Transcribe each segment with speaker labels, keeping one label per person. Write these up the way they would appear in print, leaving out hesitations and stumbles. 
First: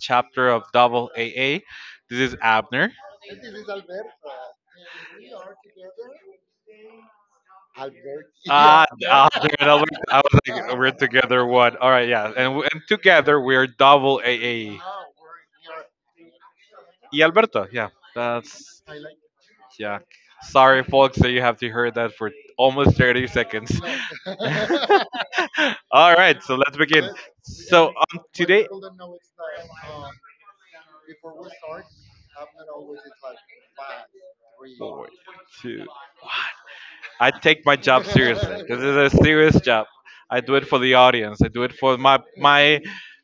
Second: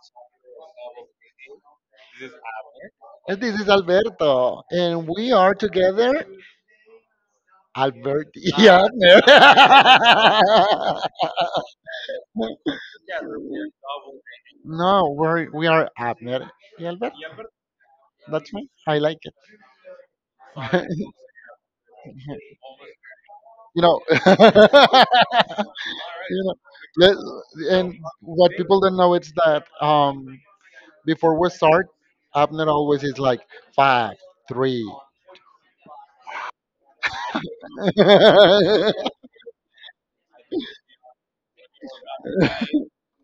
Speaker 1: chapter of Double AA. This is Abner.
Speaker 2: And this is Alberto, and we are together. Albert. Yeah,
Speaker 1: Ah,
Speaker 2: Abner.
Speaker 1: Abner and Albert, I was like, we're together. What? All right, yeah, and we- and together we're Double AA.
Speaker 2: No, we are Abner y Alberto.
Speaker 1: Y Alberto, yeah,
Speaker 2: That's me.
Speaker 1: that's
Speaker 2: I like it.
Speaker 1: yeah. Sorry, folks, that you have to hear that for almost 30 seconds.
Speaker 2: You know.
Speaker 1: All right,
Speaker 2: you know
Speaker 1: so let's begin.
Speaker 2: let-
Speaker 1: So
Speaker 2: and
Speaker 1: on
Speaker 2: what
Speaker 1: today,
Speaker 2: people don't know is that before we start, Abner always is like five, three.
Speaker 1: four, two. I take my job seriously. This is a serious job. I do it for the audience. I do it for my my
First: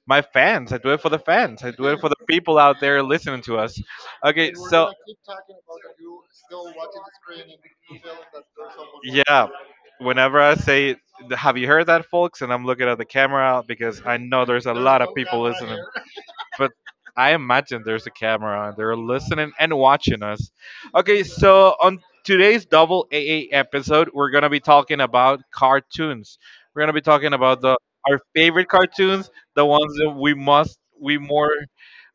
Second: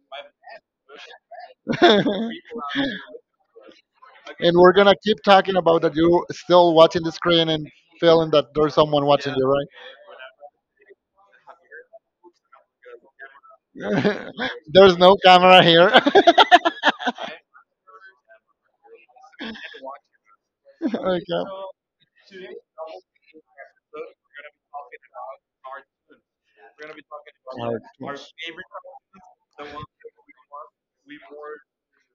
Speaker 1: my fans. I do it for the fans. I do it for the
Speaker 2: And
Speaker 1: people out there listening to us. Okay,
Speaker 2: we're going
Speaker 1: so
Speaker 2: to keep talking about that you're still watching the screen and feeling that there's someone watching you,
Speaker 1: yeah,
Speaker 2: right?
Speaker 1: whenever I say, "Have you heard that, folks?" and I'm looking at the camera because I know there's a
Speaker 2: There's
Speaker 1: lot of
Speaker 2: no
Speaker 1: people
Speaker 2: camera
Speaker 1: listening,
Speaker 2: here.
Speaker 1: but I imagine there's a camera and they're listening and watching us. Okay,
Speaker 2: Okay.
Speaker 1: so on today's Double A episode, we're gonna be talking about cartoons. We're gonna be talking about the
Speaker 2: Our-
Speaker 1: our favorite cartoons, the ones that we more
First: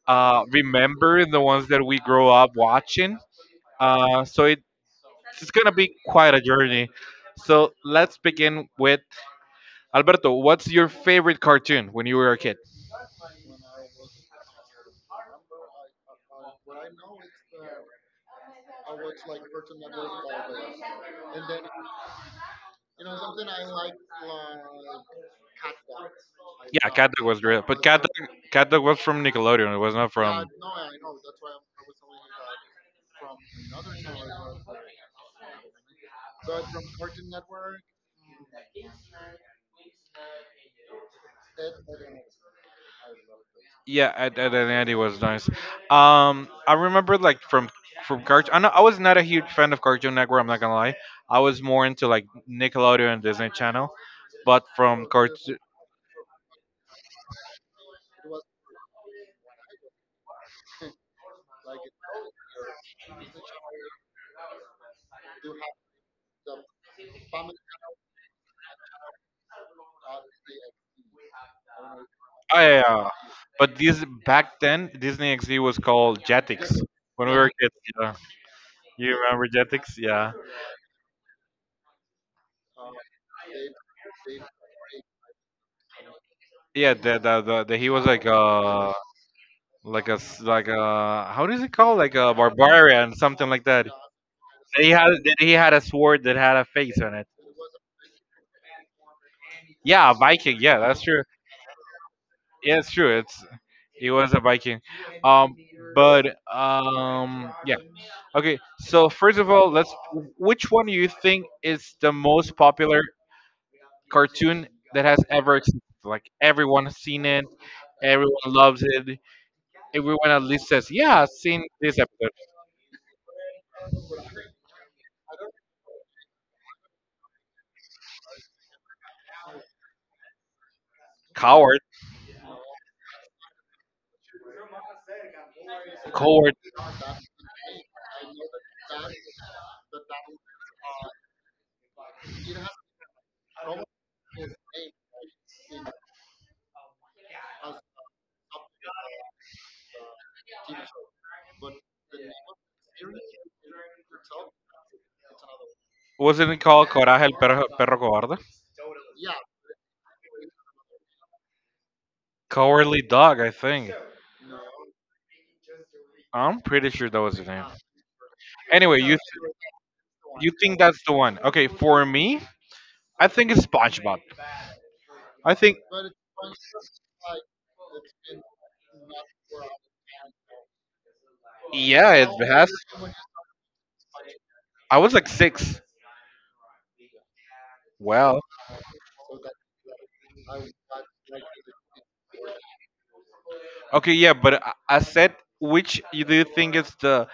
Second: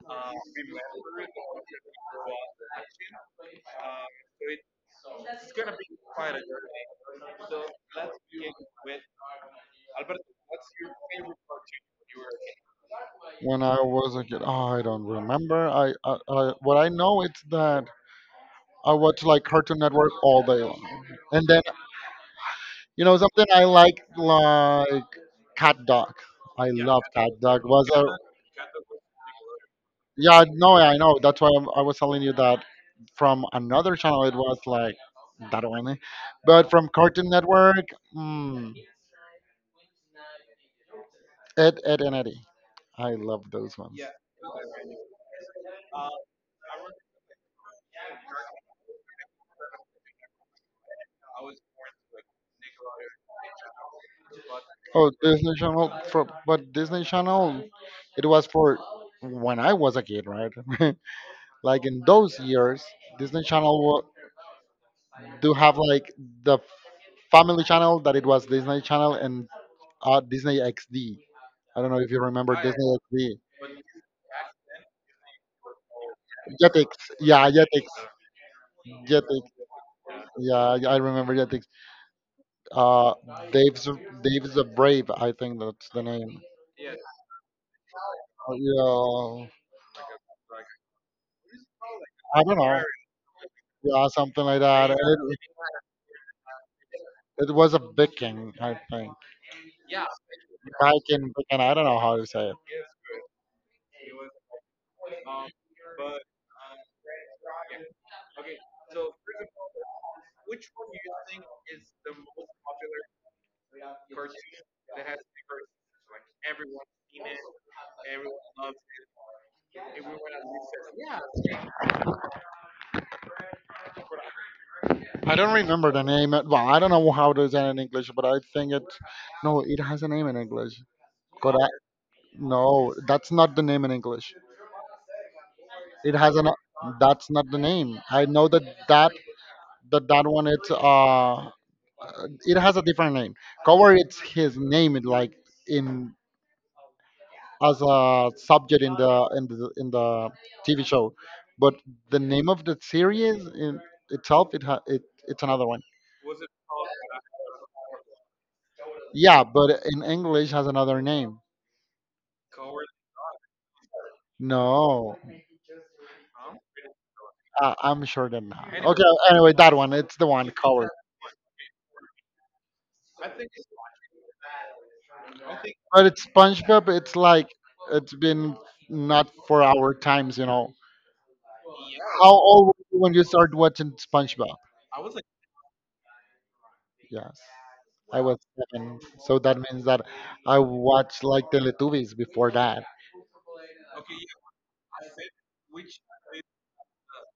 Speaker 1: remember, and the ones that we grow up watching. Uh, so it, it's gonna be quite a journey. So let's begin with Alberto. What's your favorite cartoon when you were a kid?
Speaker 2: When I was a kid, oh, I don't remember. I what I know it's that I watch like Cartoon Network all day long, and then you know something I like Cat Dog. I
Speaker 1: Yeah,
Speaker 2: love
Speaker 1: Cat Dog
Speaker 2: Cat
Speaker 1: was
Speaker 2: Dog.
Speaker 1: great, but
Speaker 2: Was a
Speaker 1: Cat Dog was from Nickelodeon. It was not
Speaker 2: Yeah,
Speaker 1: from.
Speaker 2: no, I know. That's why I was telling you that from another channel it was like that one, but from Cartoon Network, mm, Ed, Ed and Eddie. I love those ones.
Speaker 1: Yeah, Ed, Ed and Eddie was nice. I remember like from cartoon. I know I was not a huge fan of Cartoon Network. I'm not gonna lie. I was more into like Nickelodeon and Disney Channel, but from
Speaker 2: Oh, Disney
Speaker 1: cartoon.
Speaker 2: Channel for but Disney Channel, it was for when I was a kid, right? Like in those years, Disney Channel do have like the Family Channel that it was Disney Channel and Disney XD. I don't know if you remember
Speaker 1: I,
Speaker 2: Disney
Speaker 1: uh,
Speaker 2: XD.
Speaker 1: but this back then Disney XD was called Jetix
Speaker 2: Jetix,
Speaker 1: when we were
Speaker 2: yeah,
Speaker 1: kids.
Speaker 2: Jetix,
Speaker 1: Yeah, you
Speaker 2: Jetix,
Speaker 1: remember Jetix? Yeah,
Speaker 2: yeah, I remember Jetix. Uh, Dave's Dave's the Brave, I think that's the name.
Speaker 1: yeah. The he was
Speaker 2: Yeah,
Speaker 1: like like a, how does it call, like a
Speaker 2: I don't know.
Speaker 1: barbarian, something like that.
Speaker 2: Yeah, something like
Speaker 1: That
Speaker 2: that.
Speaker 1: he had, that he had a sword that had a face on it.
Speaker 2: It was a Viking, I think.
Speaker 1: Yeah, a Viking. Yeah, that's true.
Speaker 2: Viking, Viking. I don't know how to say it.
Speaker 1: Yeah, it's true. It's he was a Viking. Um, but yeah. Okay, so first of all, let's. Which one do you think is the most popular cartoon that has ever existed? Like everyone has seen it, everyone loves it. Everyone at least says, "Yeah, I've seen this episode."
Speaker 2: I don't remember the name. Well, I don't know how to say it in English, but I think it. No, it has a name in English. But I,
Speaker 1: Coward,
Speaker 2: no, that's not the name in English. It has an.
Speaker 1: coward.
Speaker 2: That's not the name. I know that that one. It's it has a different name. Cover. It's his name. It like in as a subject in the TV show, but the name of the series in itself it, ha, it it's another one.
Speaker 1: Wasn't it called Coraje el perro, perro cobarde?
Speaker 2: Yeah, but in English has another name.
Speaker 1: Cowardly dog, I think.
Speaker 2: No,
Speaker 1: I'm pretty sure that was the name.
Speaker 2: I'm sure that not.
Speaker 1: Anyway,
Speaker 2: Okay,
Speaker 1: you
Speaker 2: anyway, that one it's the one
Speaker 1: you think
Speaker 2: covered.
Speaker 1: that's the one? Okay, for me, I think it's SpongeBob. I think
Speaker 2: But it's SpongeBob. It's like it's been not for our times.
Speaker 1: yeah,
Speaker 2: How
Speaker 1: it
Speaker 2: old
Speaker 1: has.
Speaker 2: were you when you started watching SpongeBob?
Speaker 1: I was like six.
Speaker 2: Yes. I was
Speaker 1: Well,
Speaker 2: seven, so that means that I watched like Teletubbies before that.
Speaker 1: okay, yeah, but I said which you do you think is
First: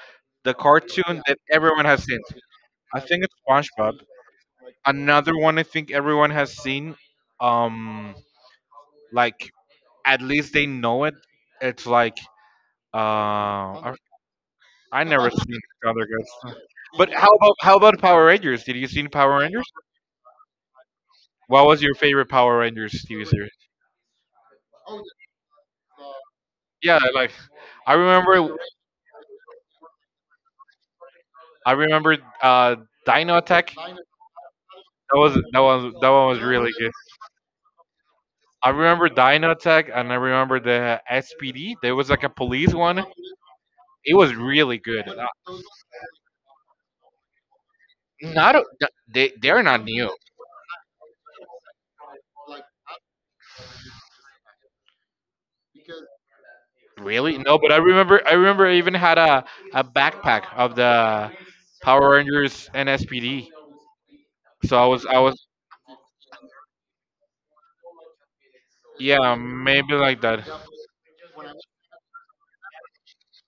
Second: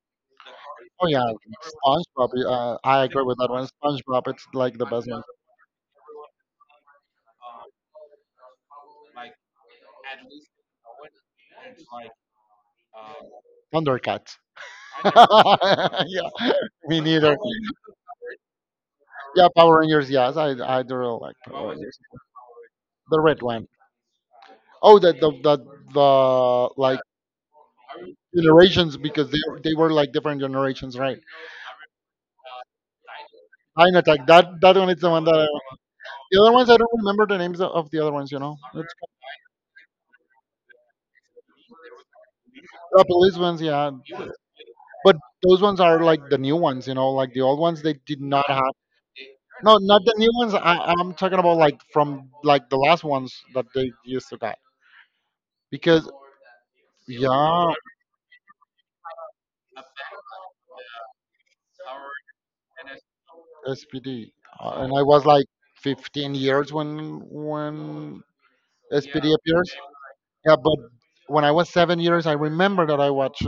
Speaker 1: the
Speaker 2: Oh
Speaker 1: cartoon
Speaker 2: yeah,
Speaker 1: that everyone has seen?
Speaker 2: SpongeBob.
Speaker 1: I
Speaker 2: I
Speaker 1: think
Speaker 2: agree
Speaker 1: it's
Speaker 2: with that one.
Speaker 1: SpongeBob.
Speaker 2: SpongeBob, it's like the best one.
Speaker 1: Another one I think everyone has seen. Um, Like at least they know it. It's like uh, I,
Speaker 2: Thundercats.
Speaker 1: I never seen other
Speaker 2: Yeah,
Speaker 1: guys.
Speaker 2: me
Speaker 1: But
Speaker 2: neither.
Speaker 1: how about Power Rangers? Did you see Power
Speaker 2: Yeah,
Speaker 1: Rangers?
Speaker 2: Power Rangers. Yes, I do really like
Speaker 1: What
Speaker 2: Power
Speaker 1: was your
Speaker 2: Rangers.
Speaker 1: favorite Power Rangers
Speaker 2: The
Speaker 1: TV
Speaker 2: red
Speaker 1: series?
Speaker 2: one. Oh, the
Speaker 1: Yeah,
Speaker 2: like
Speaker 1: like I remember
Speaker 2: generations because they were like different generations, right?
Speaker 1: I remember uh, Dino Attack.
Speaker 2: Time Attack. That one is the one that
Speaker 1: That one was
Speaker 2: the other ones
Speaker 1: really
Speaker 2: I don't
Speaker 1: good.
Speaker 2: remember the names of the other ones. You know,
Speaker 1: I remember Dino Attack and I remember the SPD. There was like a police
Speaker 2: the
Speaker 1: one.
Speaker 2: police ones. Yeah,
Speaker 1: It was really good.
Speaker 2: but those ones are like the new ones, like the old ones they did not
Speaker 1: Not
Speaker 2: have.
Speaker 1: they they're
Speaker 2: No,
Speaker 1: not
Speaker 2: not
Speaker 1: new.
Speaker 2: the new ones. I'm talking about like from like the last ones that they used to get because
Speaker 1: Really? No,
Speaker 2: yeah,
Speaker 1: but I remember I even had a backpack of the Power Rangers NSPD.
Speaker 2: SPD,
Speaker 1: So I
Speaker 2: and I
Speaker 1: was I
Speaker 2: was
Speaker 1: was
Speaker 2: like 15 years when SPD
Speaker 1: yeah,
Speaker 2: appears.
Speaker 1: maybe like that.
Speaker 2: Yeah, but when I was 7 years, I remember that I watched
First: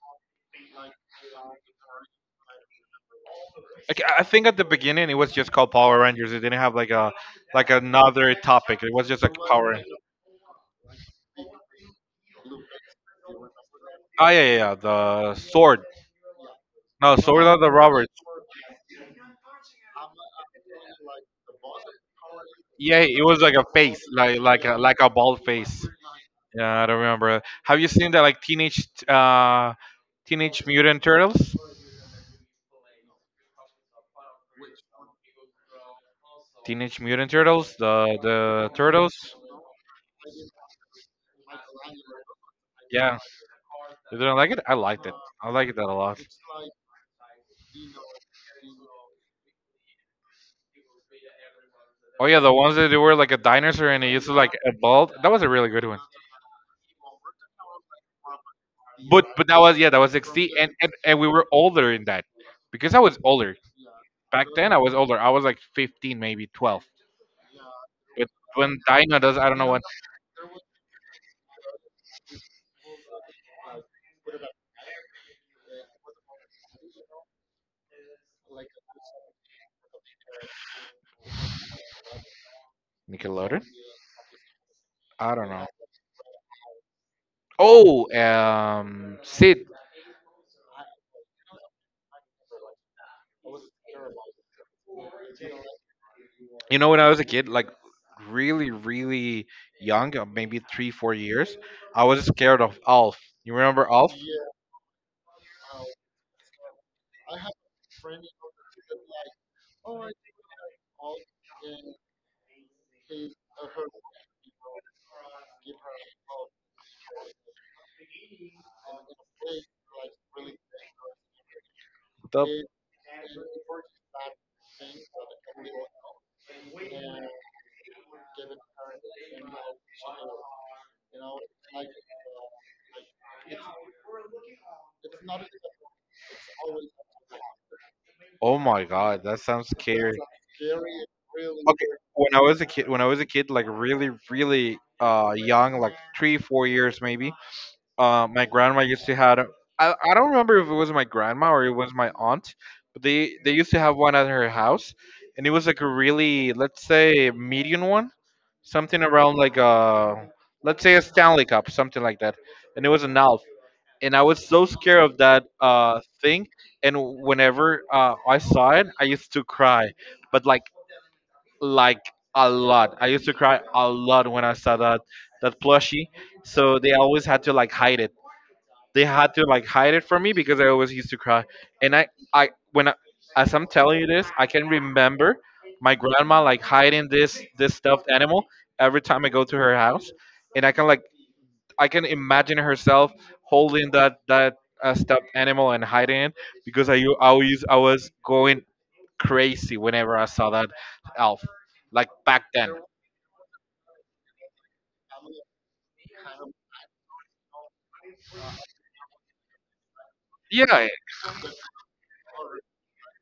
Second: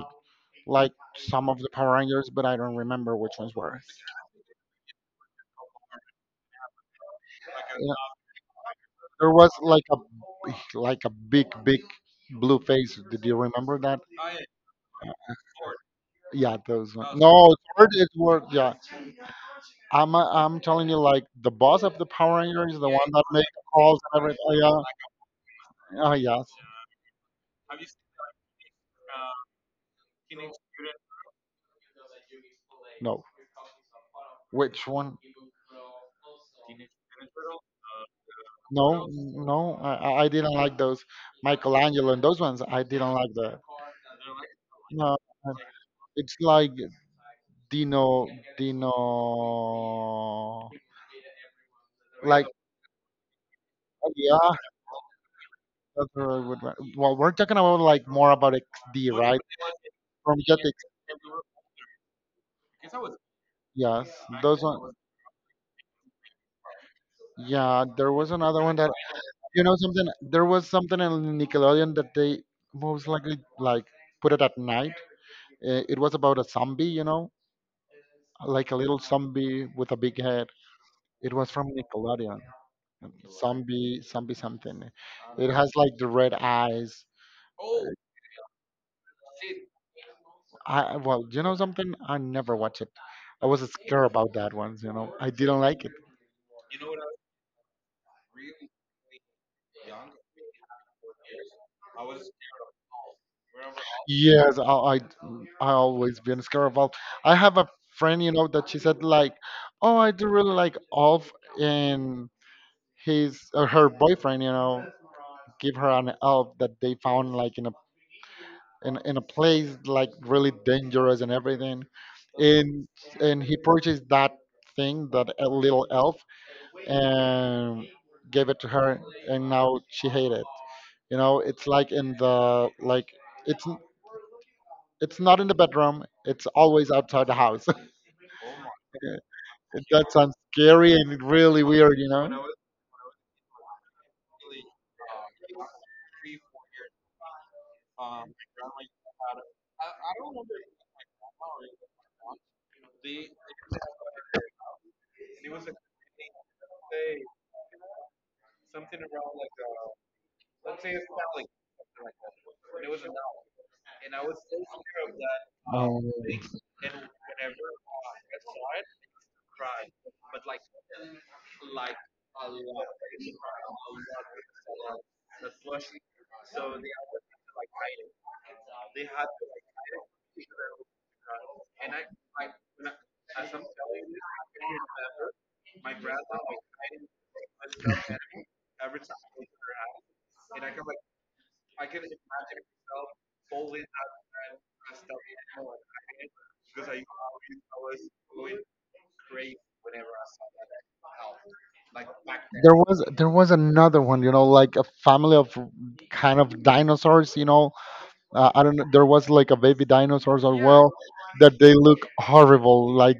Speaker 2: like some of the Power Rangers, but I don't remember which ones were.
Speaker 1: Like, I think at the beginning it was just called Power Rangers. It didn't have like a like another topic. It was just
Speaker 2: There
Speaker 1: like
Speaker 2: was
Speaker 1: Power
Speaker 2: like
Speaker 1: Rangers.
Speaker 2: a big blue face. Did you remember that?
Speaker 1: Ah, yeah, yeah, yeah, the sword.
Speaker 2: Yeah, those
Speaker 1: No,
Speaker 2: one.
Speaker 1: sword
Speaker 2: No,
Speaker 1: of
Speaker 2: it's
Speaker 1: the
Speaker 2: word.
Speaker 1: Roberts.
Speaker 2: It's word. Yeah, I'm telling you, like the boss of the Power Rangers, the
Speaker 1: Yeah,
Speaker 2: one
Speaker 1: it
Speaker 2: that
Speaker 1: was
Speaker 2: makes
Speaker 1: like
Speaker 2: the
Speaker 1: a
Speaker 2: calls
Speaker 1: face,
Speaker 2: and
Speaker 1: like,
Speaker 2: everything. Oh,
Speaker 1: like
Speaker 2: yeah,
Speaker 1: a bald face.
Speaker 2: oh yes.
Speaker 1: Yeah, I don't remember. Have you seen that, like, teenage Teenage Mutant Turtles.
Speaker 2: No, which one?
Speaker 1: Teenage Mutant Turtles, the
Speaker 2: No,
Speaker 1: turtles.
Speaker 2: no, I didn't like those Michelangelo and those ones. I didn't
Speaker 1: Yeah,
Speaker 2: like that.
Speaker 1: you didn't like it. I liked it.
Speaker 2: No,
Speaker 1: I
Speaker 2: uh,
Speaker 1: liked that a lot.
Speaker 2: it's like Dino, Dino,
Speaker 1: Oh yeah,
Speaker 2: like
Speaker 1: the ones that they were like a dinosaur and it
Speaker 2: oh
Speaker 1: used to
Speaker 2: yeah,
Speaker 1: like a bald. That was a really good one.
Speaker 2: that's a really good one. Well, we're talking about like more about XD, right?
Speaker 1: But that was yeah, that was
Speaker 2: From
Speaker 1: 60,
Speaker 2: Jetix,
Speaker 1: and we were older in that because I was older
Speaker 2: yes.
Speaker 1: back
Speaker 2: Those
Speaker 1: then. I
Speaker 2: one,
Speaker 1: was older. I was like 15, maybe 12.
Speaker 2: yeah. There
Speaker 1: But
Speaker 2: was another one
Speaker 1: when
Speaker 2: that
Speaker 1: Dino does, I don't
Speaker 2: you know
Speaker 1: know.
Speaker 2: something. There was something in Nickelodeon that they most likely like put it at night. It was about a zombie, like a little zombie with a big head. It was from Nickelodeon.
Speaker 1: Nickelodeon?
Speaker 2: Zombie, zombie something.
Speaker 1: I don't
Speaker 2: It
Speaker 1: know.
Speaker 2: has like the red eyes.
Speaker 1: Oh, Sid.
Speaker 2: I Well, you know something? I never watch it. I was scared about that one. You know, I didn't like it.
Speaker 1: You know, when I was a kid, like really, really young, maybe three, 4 years, I was scared of Alf. You remember Alf?
Speaker 2: Yes, I always been scared about. I have a friend, you know, that she said like, oh, I do really like Alf and his or her boyfriend, give her an elf that they found like in a in, in a place like really dangerous and everything,
Speaker 1: The,
Speaker 2: and he purchased that thing that a little elf and gave it to her and now she hates it. It's like in the like it's it's not in the bedroom. It's always outside the house.
Speaker 1: oh my God, that sounds
Speaker 2: That
Speaker 1: scary.
Speaker 2: sounds scary and really
Speaker 1: Okay,
Speaker 2: weird.
Speaker 1: when I was a kid, when I was a kid, like really, really young, like three, 4 years maybe, my grandma used to had. I don't remember if it was my grandma or it was my aunt, but they used to have one at her house, and it was like a really, let's say, medium one, something around like a, let's say, a Stanley Cup, something like that, and it was an elf. And I was so scared of that
Speaker 2: um,
Speaker 1: thing, and whenever I saw it, I used to cry, but like a lot. I used to cry a lot when I saw that that plushie, so they always had to like hide it, they had to like hide it from me because I always used to cry. And I when I, as I'm telling you this, I can remember my grandma like hiding this stuffed animal every time I go to her house, and I can like I can imagine herself holding that stuffed animal and hiding it because I was going crazy whenever I saw that elf, like back then.
Speaker 2: there was another one like a family of kind of dinosaurs. I don't know there was like a baby dinosaurs as
Speaker 1: Yeah,
Speaker 2: well that they look horrible like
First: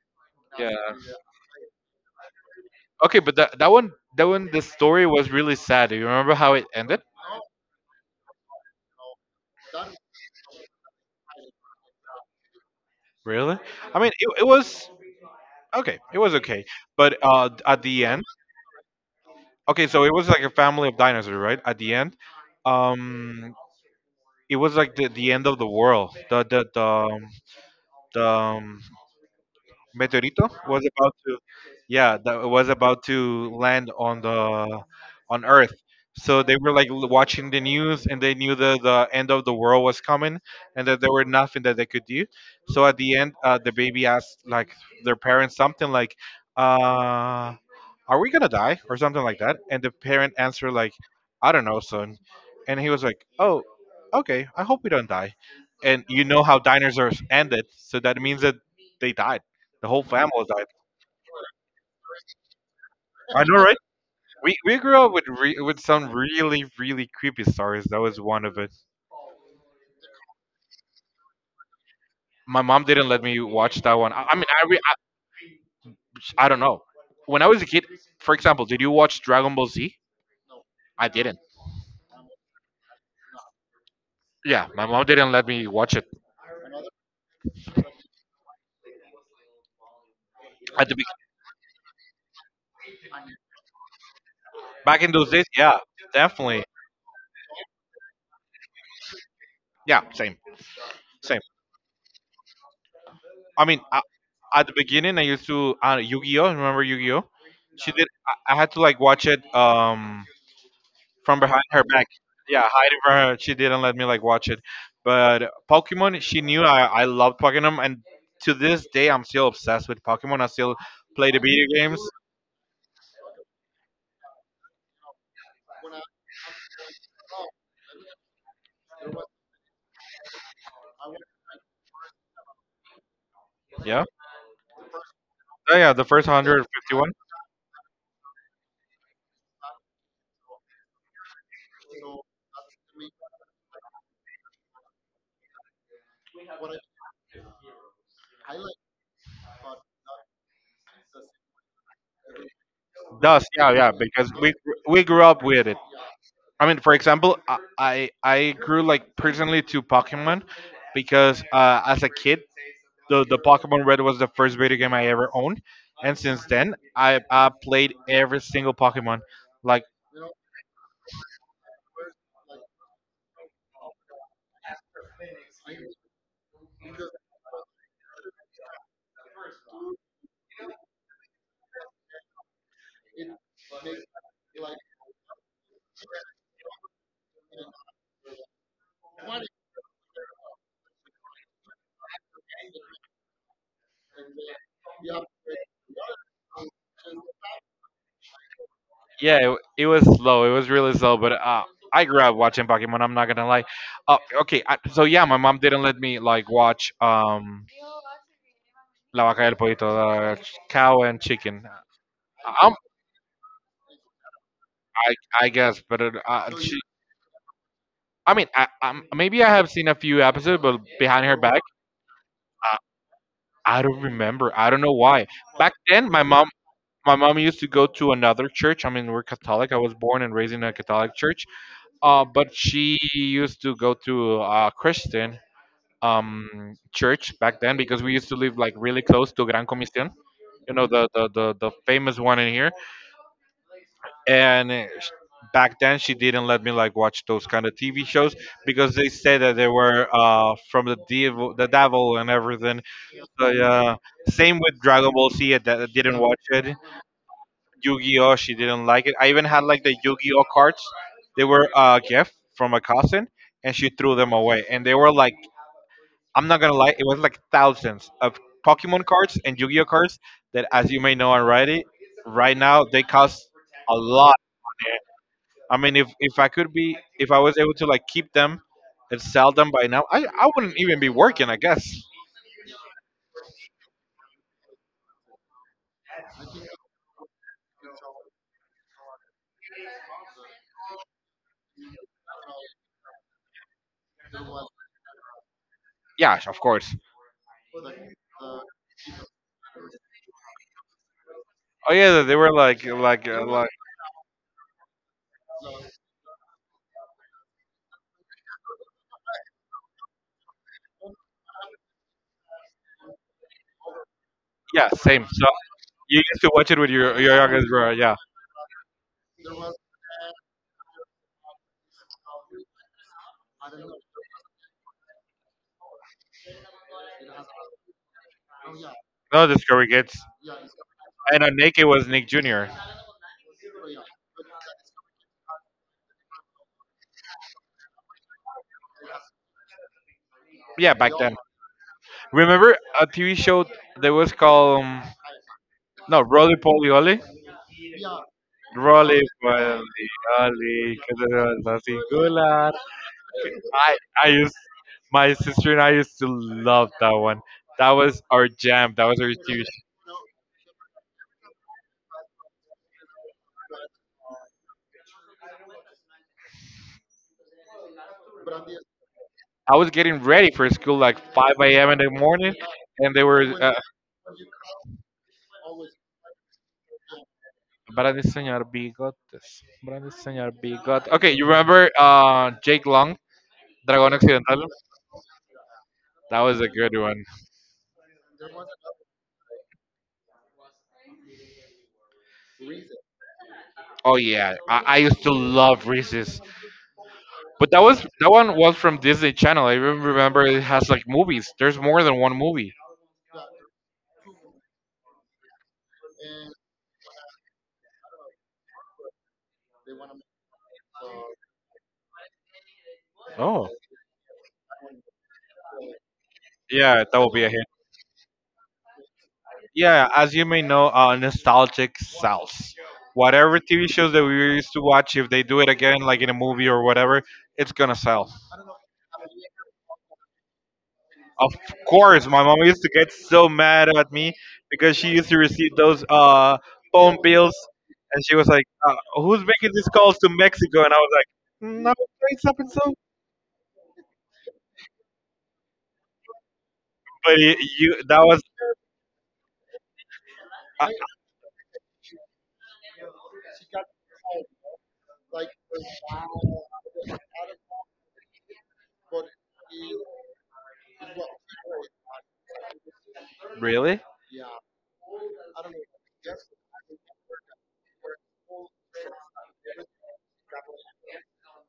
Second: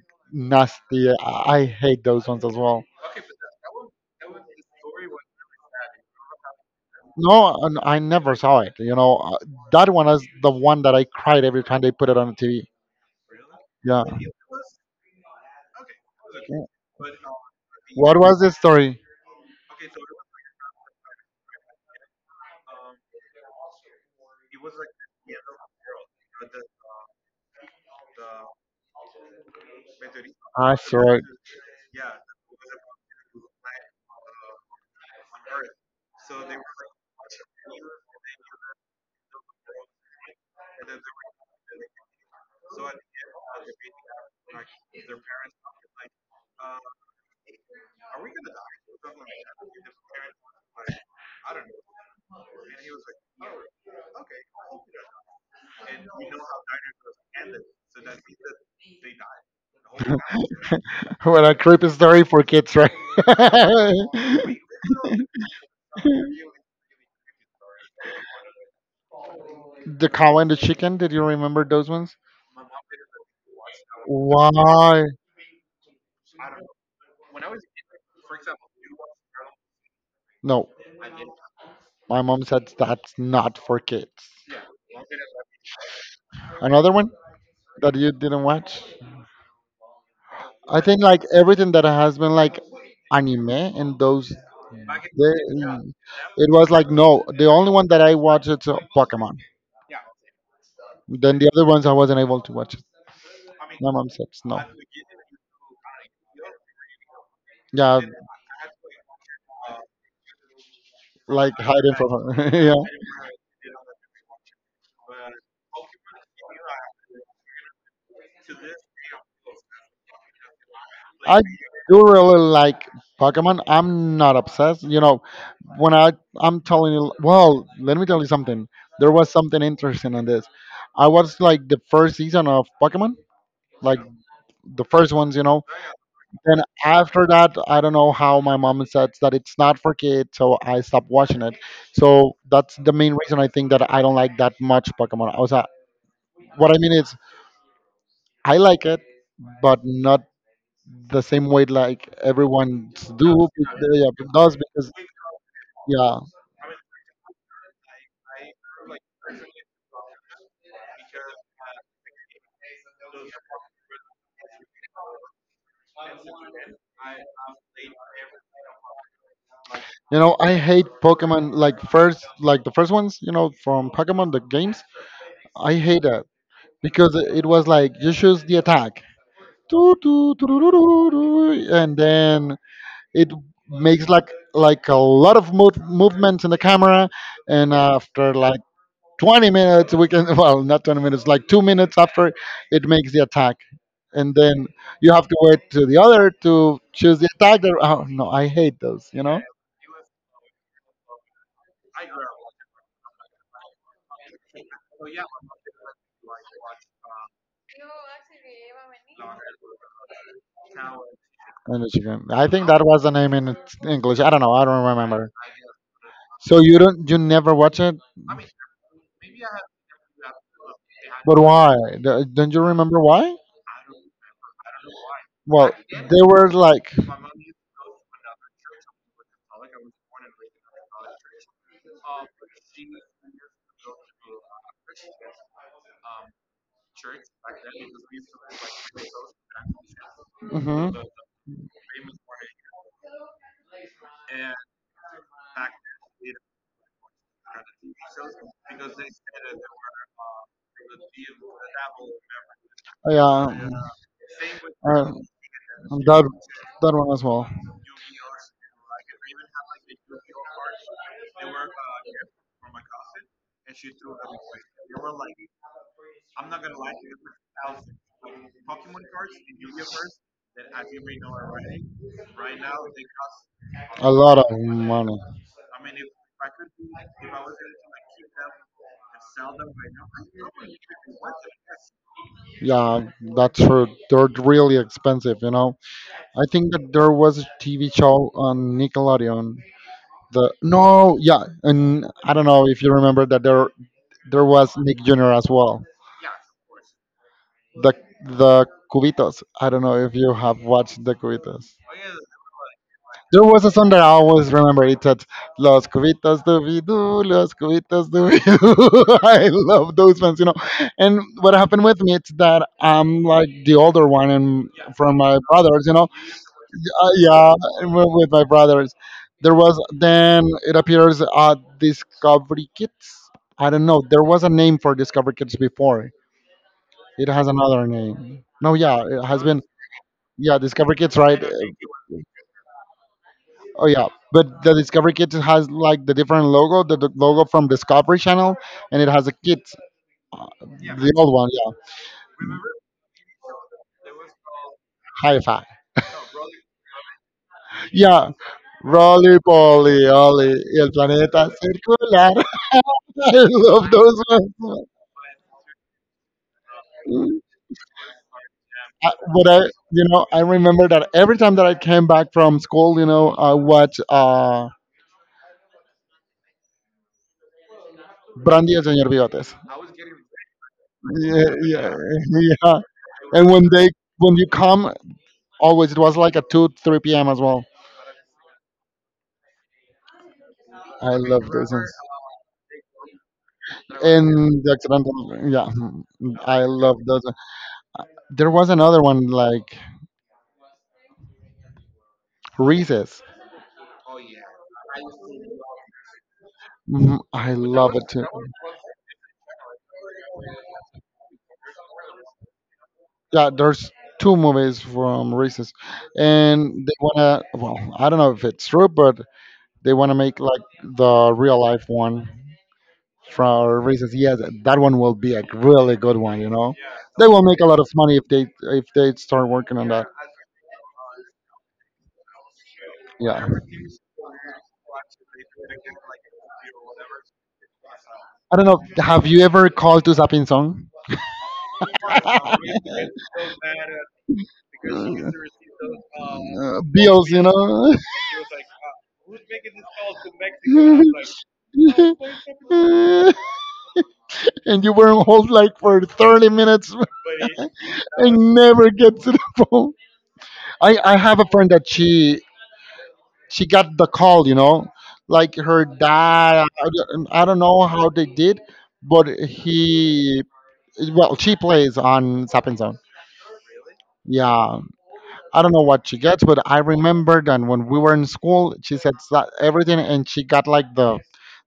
Speaker 1: yeah.
Speaker 2: nasty. I hate those ones as well.
Speaker 1: Okay, but that one, the story was really sad. Do you remember how it ended?
Speaker 2: No, and I never saw it. You know, that one is the one that I cried every time they put it on the TV.
Speaker 1: Really? I
Speaker 2: Yeah.
Speaker 1: mean, it was okay. It was okay, but at the
Speaker 2: What
Speaker 1: end,
Speaker 2: was the story?
Speaker 1: okay, so it was like a family of dinosaurs, right? At the end, um, it was like the end of the world. The Meteorito
Speaker 2: I
Speaker 1: was about
Speaker 2: saw it.
Speaker 1: to, yeah, that was about to land on the on Earth. So they were like watching the news, and they knew that the end of the world was coming, and that there were nothing that they could do. So at the end, the baby asked like their parents something like, uh, are we gonna die or something like that, and the parent answered like, I don't know, son. And he was like, oh, okay, I hope we don't die. And you know how dinosaurs ended, so that means that they died. The whole family died.
Speaker 2: What a creepy story for kids, right?
Speaker 1: I know, right? we,
Speaker 2: The
Speaker 1: we grew up with with some really, really creepy stories. That was one of it.
Speaker 2: cow and the chicken. Did you remember those ones?
Speaker 1: My mom didn't let me watch that one.
Speaker 2: Why?
Speaker 1: I don't know. When I was a kid, for example, did you watch Dragon Ball Z?
Speaker 2: No,
Speaker 1: I didn't.
Speaker 2: my mom said that's not for kids.
Speaker 1: Yeah, my mom didn't let me watch it.
Speaker 2: Another one that you didn't watch. I
Speaker 1: at the
Speaker 2: think
Speaker 1: be-
Speaker 2: like everything that has been like anime and those.
Speaker 1: Back in those
Speaker 2: They,
Speaker 1: days, yeah,
Speaker 2: it
Speaker 1: definitely.
Speaker 2: was like no. The only one that I watched is Pokemon.
Speaker 1: Yeah, same.
Speaker 2: Then the other ones I wasn't able to watch it.
Speaker 1: I mean,
Speaker 2: My
Speaker 1: I,
Speaker 2: mom said no.
Speaker 1: at the beginning, I used to Yu-Gi-Oh. Remember Yu-Gi-Oh? She
Speaker 2: Yeah,
Speaker 1: did. I had to like watch it from
Speaker 2: like
Speaker 1: behind her
Speaker 2: hiding
Speaker 1: back.
Speaker 2: from her.
Speaker 1: Yeah,
Speaker 2: Yeah,
Speaker 1: hiding from her. She didn't let me like watch it. But Pokemon, she knew I loved Pokemon, and to this day, I'm still obsessed with Pokemon. I still play the
Speaker 2: I
Speaker 1: video games.
Speaker 2: do really like Pokemon. I'm not obsessed. You know, when I I'm telling you, well, let me tell you something. There was something interesting in this. I watched like the first season of Pokemon, like
Speaker 1: Yeah.
Speaker 2: the first ones, you know.
Speaker 1: Oh yeah, the first
Speaker 2: Then
Speaker 1: 151
Speaker 2: after that, I don't know how my mom said that it's not for kids, so I stopped watching it. So that's the main reason I think that I don't like that much Pokemon. I was What I mean is I like it, but not the same way like everyone
Speaker 1: does.
Speaker 2: do
Speaker 1: Yeah,
Speaker 2: because-
Speaker 1: yeah,
Speaker 2: yeah,
Speaker 1: because
Speaker 2: does because
Speaker 1: we grew up with it.
Speaker 2: yeah.
Speaker 1: I mean, for example, I grew like personally to Pokemon because as a kid, the Pokemon Red was the first video game I ever owned, and since then I played every single Pokemon. Like
Speaker 2: I hate Pokemon like first like the first ones from Pokemon the games. I hate it because it was like you choose the attack. Doo, doo, doo, doo, doo, doo, doo, and then it makes like a lot of movements in the camera and after like 20 minutes we can well not 20 minutes like 2 minutes after it makes the attack, and then you have to wait to the other to choose the attack that, oh no I hate those.
Speaker 1: yeah, it was slow. It was really slow, but I grew up watching Pokemon. I'm not gonna lie. So yeah, my mom didn't let me like watch La Vaca y el Pollito, the cow and chicken.
Speaker 2: I think
Speaker 1: Um,
Speaker 2: that was the name in its English. I don't know, I don't
Speaker 1: I
Speaker 2: remember.
Speaker 1: I guess, but
Speaker 2: So you
Speaker 1: she.
Speaker 2: don't you never watch it.
Speaker 1: I mean, maybe I have seen a few episodes, but behind her
Speaker 2: But
Speaker 1: back,
Speaker 2: why? Don't you
Speaker 1: I,
Speaker 2: remember why?
Speaker 1: I don't remember. I don't know why. Back
Speaker 2: Well
Speaker 1: then,
Speaker 2: they were like
Speaker 1: my mom used to go to another church. I mean, we're Catholic. I was born and raised in a Catholic church. But she used to go to a Christian church back then because we used to live like really close to Gran Comisión, you know,
Speaker 2: hmm
Speaker 1: the famous one in here. And back then she didn't let me like watch those kind of TV shows because they said that they were from the devil and everything. So,
Speaker 2: yeah.
Speaker 1: yeah, same with Dragon
Speaker 2: Uh,
Speaker 1: Ball Z. I didn't
Speaker 2: That
Speaker 1: watch it.
Speaker 2: that one as well.
Speaker 1: Yu-Gi-Oh! She didn't like it. I even had like the Yu-Gi-Oh cards. They were a gift from a cousin, and she threw them away. And they were like, I'm not gonna lie, it was like thousands of Pokemon cards and Yu-Gi-Oh cards that, as you may know already, right now they cost a
Speaker 2: A
Speaker 1: lot.
Speaker 2: lot of money.
Speaker 1: I mean, if I could be, if I was able to like keep them and sell them by now, I wouldn't even be working, I guess.
Speaker 2: Yeah, that's true. They're really expensive. I think that there was a TV show on Nickelodeon. The No, yeah, and I don't know if you remember that there was Nick Jr. as well.
Speaker 1: Yeah, of course.
Speaker 2: The the Cubitos. I don't know if you have watched the Cubitos.
Speaker 1: Oh yeah, they were like like
Speaker 2: There
Speaker 1: uh,
Speaker 2: was
Speaker 1: like
Speaker 2: a song that I always remember. It said, Los Cubitos Doobie Doo, Los Cubitos Doobie Doo. I love those ones. And what happened with me is that I'm like the older one and
Speaker 1: yeah,
Speaker 2: from
Speaker 1: same.
Speaker 2: my
Speaker 1: So
Speaker 2: brothers.
Speaker 1: you used to watch it with your
Speaker 2: Yeah,
Speaker 1: youngest brother,
Speaker 2: with
Speaker 1: yeah.
Speaker 2: with my brothers. Then it appears Discovery Kids. I don't know. There was a name for Discovery Kids before. It has another name. No, yeah, it has
Speaker 1: No
Speaker 2: been.
Speaker 1: Discovery Kids.
Speaker 2: Yeah, Discovery Kids, right?
Speaker 1: And on Naked was Nick Jr.
Speaker 2: Oh yeah, but the Discovery Kids has like the different logo, the logo from Discovery Channel, and it has a kit,
Speaker 1: Yeah, back
Speaker 2: the old
Speaker 1: then.
Speaker 2: one, yeah,
Speaker 1: Remember a TV show that was called
Speaker 2: hi-fi.
Speaker 1: no Rolly Poly Olly?
Speaker 2: Yeah,
Speaker 1: Rolly
Speaker 2: Rolly Polly,
Speaker 1: Poly
Speaker 2: Olly, el
Speaker 1: Olly, que te
Speaker 2: planeta
Speaker 1: vas a
Speaker 2: circular.
Speaker 1: singular.
Speaker 2: I love
Speaker 1: I
Speaker 2: those
Speaker 1: I used
Speaker 2: ones.
Speaker 1: my sister and I used to love that one. That was our jam. That was our
Speaker 2: But I,
Speaker 1: huge.
Speaker 2: you know, I remember that every time that I came back from school, I watch Brandy and Señor Bigotes.
Speaker 1: I was getting ready for school like
Speaker 2: Yeah,
Speaker 1: 5 a.m.
Speaker 2: yeah,
Speaker 1: in the morning,
Speaker 2: yeah.
Speaker 1: and they were
Speaker 2: And when you come, always it was like a two, three p.m. as well.
Speaker 1: Brandy Señor Bigotes. Brandy Señor Bigotes.
Speaker 2: I
Speaker 1: Okay, you
Speaker 2: love those
Speaker 1: remember
Speaker 2: ones.
Speaker 1: Jake Long? Dragon
Speaker 2: And
Speaker 1: Occidental.
Speaker 2: the accidental. Yeah,
Speaker 1: That was
Speaker 2: I
Speaker 1: a good
Speaker 2: love
Speaker 1: one.
Speaker 2: those. There was another one like Reese's.
Speaker 1: Oh yeah, I used to love Reese's,
Speaker 2: Mm, I
Speaker 1: but that
Speaker 2: love
Speaker 1: was
Speaker 2: it too.
Speaker 1: that one was from Disney Channel. I even remember it has like movies. There's more than one movie.
Speaker 2: Yeah, there's two movies from Reese's. And they want to, well, I don't know if it's true, but they want to make like the real life one from
Speaker 1: Oh,
Speaker 2: Reese's, yes. That one will be a really good one, you know.
Speaker 1: yeah, that
Speaker 2: They
Speaker 1: will be
Speaker 2: will
Speaker 1: a
Speaker 2: make
Speaker 1: hit.
Speaker 2: a lot of money if they, if they start working on that.
Speaker 1: Yeah, as you may know, nostalgic sells. Whatever
Speaker 2: Yeah,
Speaker 1: TV shows that we used to watch, if they do it again, like in a movie or whatever, it's gonna sell.
Speaker 2: I don't know, have you ever called to Zapping Song?
Speaker 1: Of course, my mom used to get so mad at me because she used
Speaker 2: uh,
Speaker 1: to receive those phone
Speaker 2: Bills, you
Speaker 1: bills,
Speaker 2: know.
Speaker 1: and she was like, "Who's making these calls to Mexico?" And I was like, "Mm, no, it's up and so."
Speaker 2: And you were on hold like for 30 minutes,
Speaker 1: But y you, that was
Speaker 2: and never get to the phone. I have a friend that she got the call, you know, like her dad. I don't know how they did, but he, well, she plays on Sapping Zone.
Speaker 1: really,
Speaker 2: Yeah, I don't know what she gets, but I remember that when we were in school, she said that everything, and she got like the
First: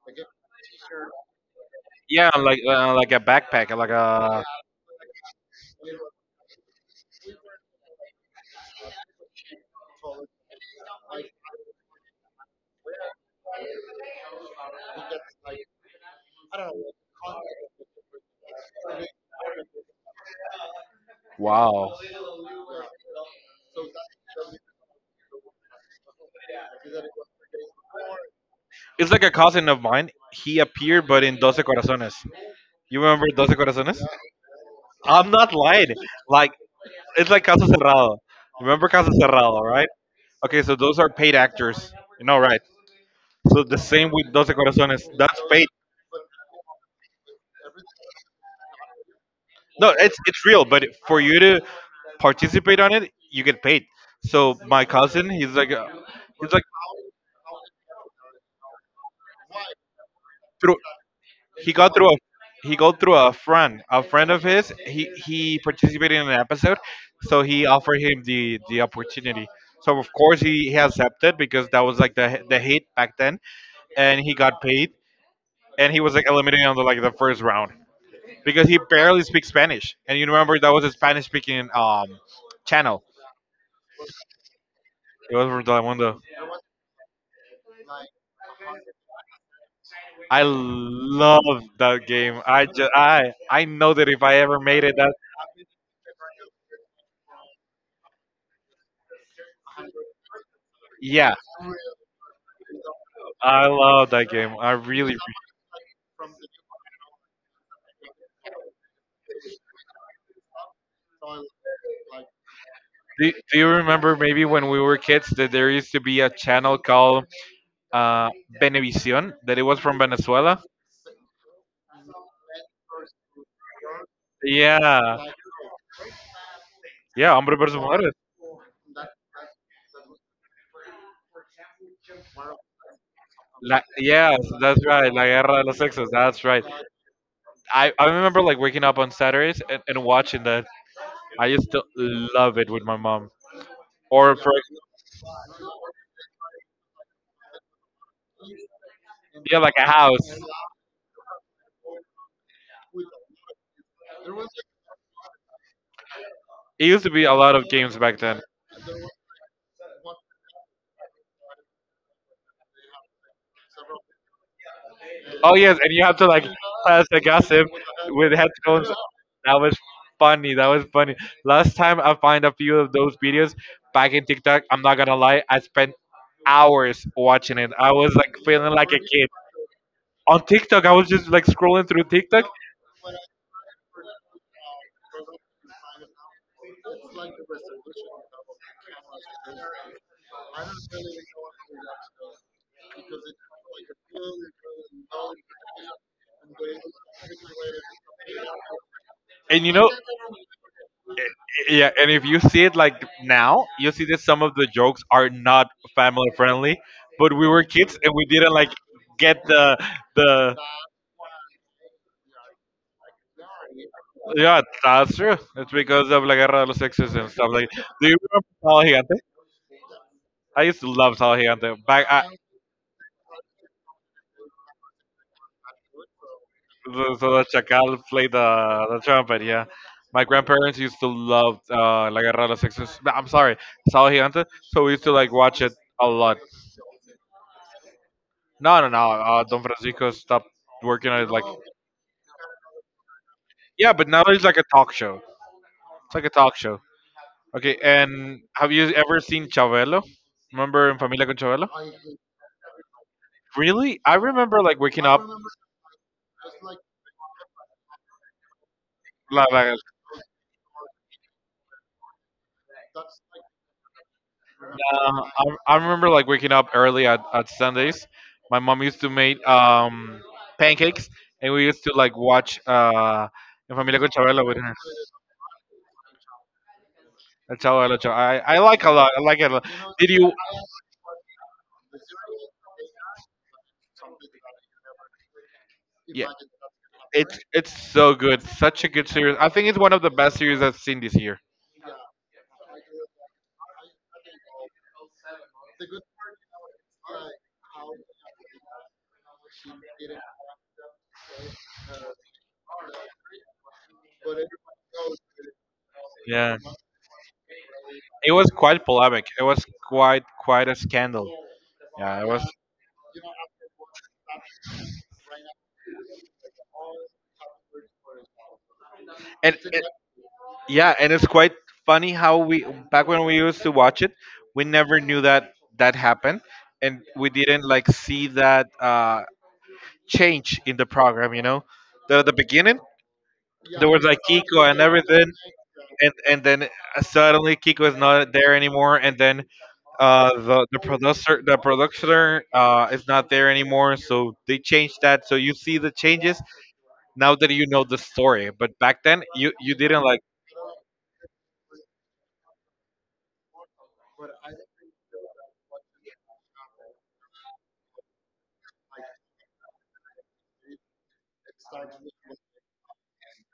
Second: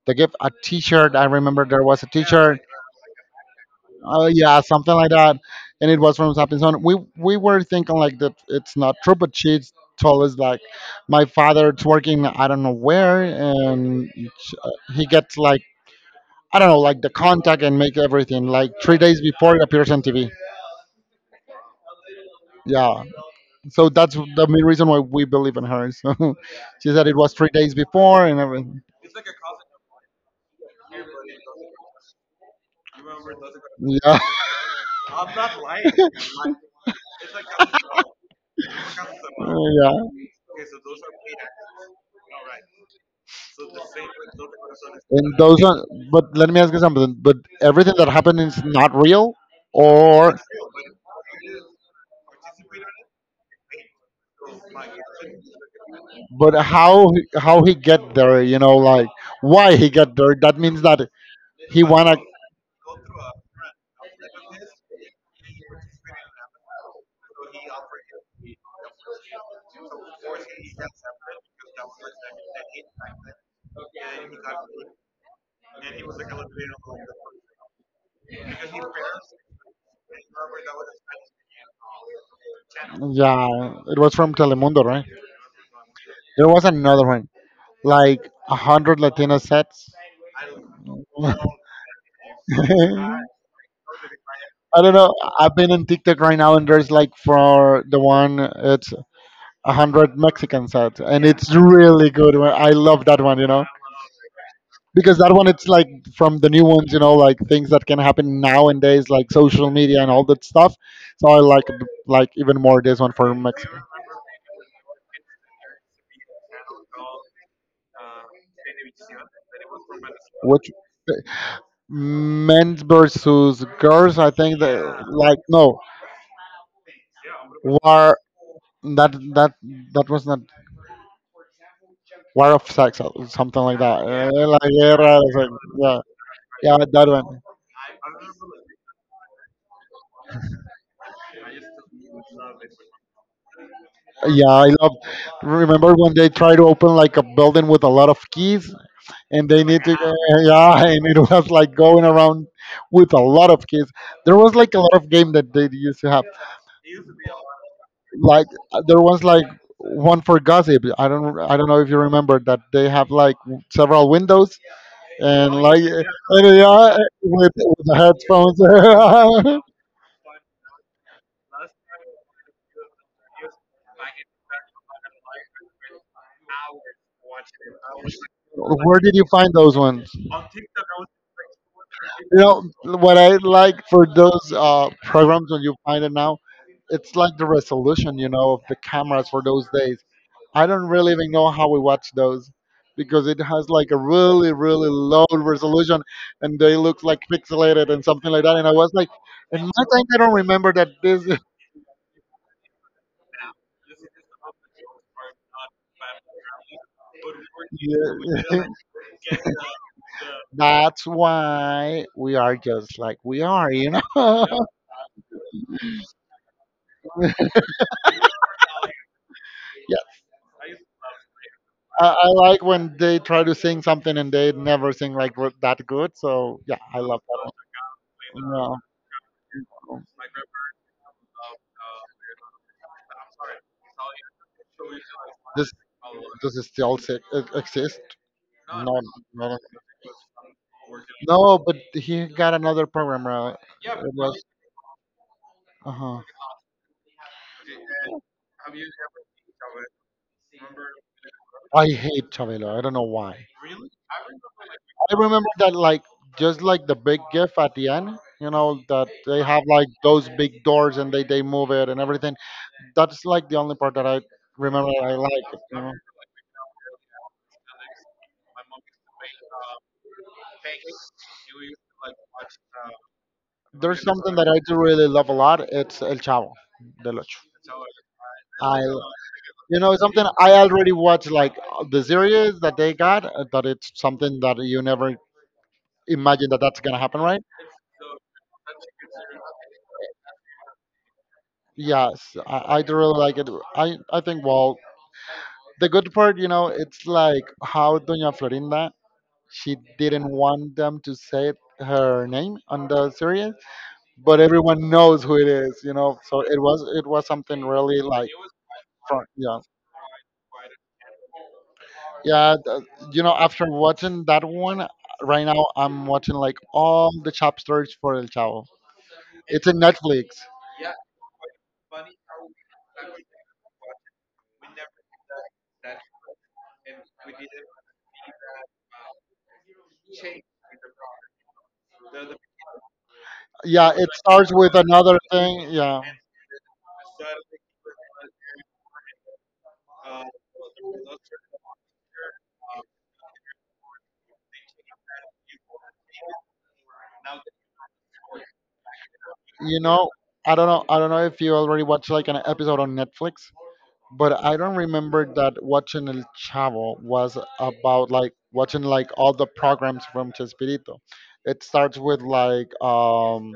Speaker 2: the gift, a T-shirt. I remember there was a
Speaker 1: yeah, I'm
Speaker 2: T-shirt.
Speaker 1: like a backpack, like
Speaker 2: Oh
Speaker 1: a
Speaker 2: yeah, something like that. And it was from something. So we were thinking like that it's not true, but she told us like my father's working I don't know where, and he gets like, I don't know, like the contact and make everything like 3 days before it appears on TV.
Speaker 1: wow.
Speaker 2: Yeah, so that's the main reason why we believe in her. So, she said it was 3 days before and everything.
Speaker 1: It's like a cousin of mine. He appeared, but in Doce Corazones. You remember Doce Corazones?
Speaker 2: Yeah.
Speaker 1: I'm not lying. Like it's like Caso Cerrado. Remember Caso Cerrado, right?
Speaker 2: Yeah,
Speaker 1: Okay, so those are paid actors. You know, right? So the same with Doce Corazones.
Speaker 2: and
Speaker 1: That's
Speaker 2: those
Speaker 1: paid.
Speaker 2: are, but let me ask you something, but everything that happened is not real,
Speaker 1: No, it's
Speaker 2: or?
Speaker 1: it's real, but for you to participate on it, you get paid. So my cousin, he's like,
Speaker 2: But how he get there, you know, like why he get there, that
Speaker 1: through,
Speaker 2: means that
Speaker 1: he
Speaker 2: he
Speaker 1: got through
Speaker 2: wanna.
Speaker 1: a he got through a friend of his. He participated in an episode, so he offered him the opportunity. So of course he accepted because that was like the hit back then, and he got paid, and he was like eliminated on the like the first round because he barely speaks Spanish, and you remember that was a Spanish speaking channel.
Speaker 2: Yeah, it was from Telemundo, right?
Speaker 1: It was from Telemundo.
Speaker 2: There was another one like a hundred Latino sets.
Speaker 1: I love that game. I just
Speaker 2: I
Speaker 1: I know that if I ever made
Speaker 2: don't
Speaker 1: it,
Speaker 2: know,
Speaker 1: that
Speaker 2: I've been in TikTok right now and there's like for the one, it's a hundred Mexican sets and
Speaker 1: yeah,
Speaker 2: it's really good, I love that one, you know.
Speaker 1: I love that game. I really
Speaker 2: Because that one it's like from the new ones, you know, like things that can happen nowadays like social media and all that stuff. So I like even more this one
Speaker 1: do,
Speaker 2: for
Speaker 1: do. You
Speaker 2: Mexico.
Speaker 1: remember maybe when we were kids that there used to be a channel called uh, Benevisión that it was from Venezuela?
Speaker 2: What, men versus girls, I think that,
Speaker 1: Yeah,
Speaker 2: like, no,
Speaker 1: yeah, hombre versus mujeres.
Speaker 2: war, that that that was not war of sex or something
Speaker 1: La,
Speaker 2: like that.
Speaker 1: yes,
Speaker 2: Eh, la
Speaker 1: that's right.
Speaker 2: guerra,
Speaker 1: La
Speaker 2: it's like,
Speaker 1: guerra de los
Speaker 2: yeah,
Speaker 1: sexos. That's right.
Speaker 2: yeah, that one.
Speaker 1: I remember like waking up on Saturdays, and watching that. I used to love it with my mom. Or
Speaker 2: Yeah,
Speaker 1: for
Speaker 2: I love, remember when they try to open like a building with a lot of keys and
Speaker 1: yeah,
Speaker 2: they
Speaker 1: like
Speaker 2: need
Speaker 1: a
Speaker 2: to go,
Speaker 1: house.
Speaker 2: yeah, and it was like going around with a lot of kids. There was like a lot of game that they used to have,
Speaker 1: It used to be a lot of games back then.
Speaker 2: like there was like one for gossip, I don't know if you remember that they have like several windows and
Speaker 1: Oh yes,
Speaker 2: like,
Speaker 1: and you have to like
Speaker 2: and yeah,
Speaker 1: pass the gossip
Speaker 2: with the
Speaker 1: with headphones. That
Speaker 2: headphones.
Speaker 1: was funny. That was funny. Last time I find a few of those videos back in TikTok, I'm not gonna lie, I spent hours watching it. I was like feeling like
Speaker 2: Where
Speaker 1: a
Speaker 2: did you
Speaker 1: kid.
Speaker 2: find those ones?
Speaker 1: On TikTok, I was just like scrolling through
Speaker 2: You
Speaker 1: TikTok,
Speaker 2: know what I like for those programs when you find it now, it's like the resolution, you know, of the cameras for those days. I don't really even know how we watch those because it has like a really, really low resolution and they look like pixelated and something like that. And I was like, in my
Speaker 1: and you know,
Speaker 2: time, I don't remember that this.
Speaker 1: yeah, and if you see it like now, you see that some of the jokes are not family friendly. But we were kids and we didn't
Speaker 2: Yeah.
Speaker 1: like get the the
Speaker 2: That's why we are just like we are, you know? Yeah.
Speaker 1: yeah. That's true. It's because of La Guerra de los Sexes and stuff like. Do you remember Sal Gigante? I used to love Sal Gigante. Back
Speaker 2: I
Speaker 1: I,
Speaker 2: like when they try to sing something and they never sing like that good. So, yeah, I
Speaker 1: so
Speaker 2: love
Speaker 1: so
Speaker 2: that
Speaker 1: the Chacal played the
Speaker 2: one. No.
Speaker 1: the trumpet. Yeah, my grandparents used to love La Guerra de los Sexes. No, I'm sorry, Sal Gigante. So we used to like watch
Speaker 2: Does,
Speaker 1: it a lot.
Speaker 2: does it still si, exist?
Speaker 1: No, no,
Speaker 2: No,
Speaker 1: no.
Speaker 2: not.
Speaker 1: Don Francisco stopped working on it like
Speaker 2: No, but he got another program, right?
Speaker 1: yeah, but
Speaker 2: It
Speaker 1: now
Speaker 2: was.
Speaker 1: it's like a talk show.
Speaker 2: Uh
Speaker 1: It's
Speaker 2: huh.
Speaker 1: like a talk show. Okay, and have you ever seen Chabelo? Remember in Familia con Chabelo?
Speaker 2: I hate Chabelo. I don't know why. I
Speaker 1: Really? I remember like waking up.
Speaker 2: remember that, like, just like the big gift at the end, you know, that they
Speaker 1: Like,
Speaker 2: have
Speaker 1: like,
Speaker 2: like those big doors and they move it and everything. That's like the only part that I remember that
Speaker 1: uh,
Speaker 2: I like,
Speaker 1: I, I
Speaker 2: you know.
Speaker 1: remember like waking up early at Sundays. My mom used to make pancakes, and we used to like watch in
Speaker 2: There's
Speaker 1: Familia con
Speaker 2: something
Speaker 1: Chabelo
Speaker 2: that I
Speaker 1: with her.
Speaker 2: do really love a lot. It's El Chavo del Ocho.
Speaker 1: El Chavo del Ocho. I
Speaker 2: I,
Speaker 1: like a lot. I like it a lot.
Speaker 2: you know,
Speaker 1: Did
Speaker 2: something
Speaker 1: you?
Speaker 2: I already watched like the series that they got. That it's something that you never
Speaker 1: Yeah,
Speaker 2: imagine that that's gonna happen,
Speaker 1: it's
Speaker 2: right?
Speaker 1: it's so good. Such a good series. I think it's one of the best series I've seen this year.
Speaker 2: Yes, I do really like it. I think, well, the good part, you know, it's like how Doña Florinda, she didn't want them to say her name on the series, but everyone knows who it is, you know. So it
Speaker 1: Yeah,
Speaker 2: was, it was something really like,
Speaker 1: it was quite
Speaker 2: fun,
Speaker 1: polemic. It
Speaker 2: yeah,
Speaker 1: was quite a scandal. Yeah, it was,
Speaker 2: yeah. You know, after watching that one, right now I'm watching like all the chapters for El Chavo.
Speaker 1: and
Speaker 2: It's in
Speaker 1: it,
Speaker 2: Netflix.
Speaker 1: yeah, and it's quite funny how we back when we used to watch it, we never knew that that happened, and we didn't like see that change in the program. You know, the beginning there
Speaker 2: Yeah,
Speaker 1: was
Speaker 2: it
Speaker 1: like
Speaker 2: starts
Speaker 1: Kiko
Speaker 2: with
Speaker 1: and
Speaker 2: another
Speaker 1: everything,
Speaker 2: thing. Yeah.
Speaker 1: and then suddenly Kiko is not there anymore, and then the producer is not there anymore, so they changed that. So you see the changes, now that you know the story. But back then, you
Speaker 2: You
Speaker 1: didn't
Speaker 2: know,
Speaker 1: like.
Speaker 2: I don't know. I don't know if you already watched like an episode on Netflix, but I don't remember that watching El Chavo was about like watching like all the programs from Chespirito. It starts with like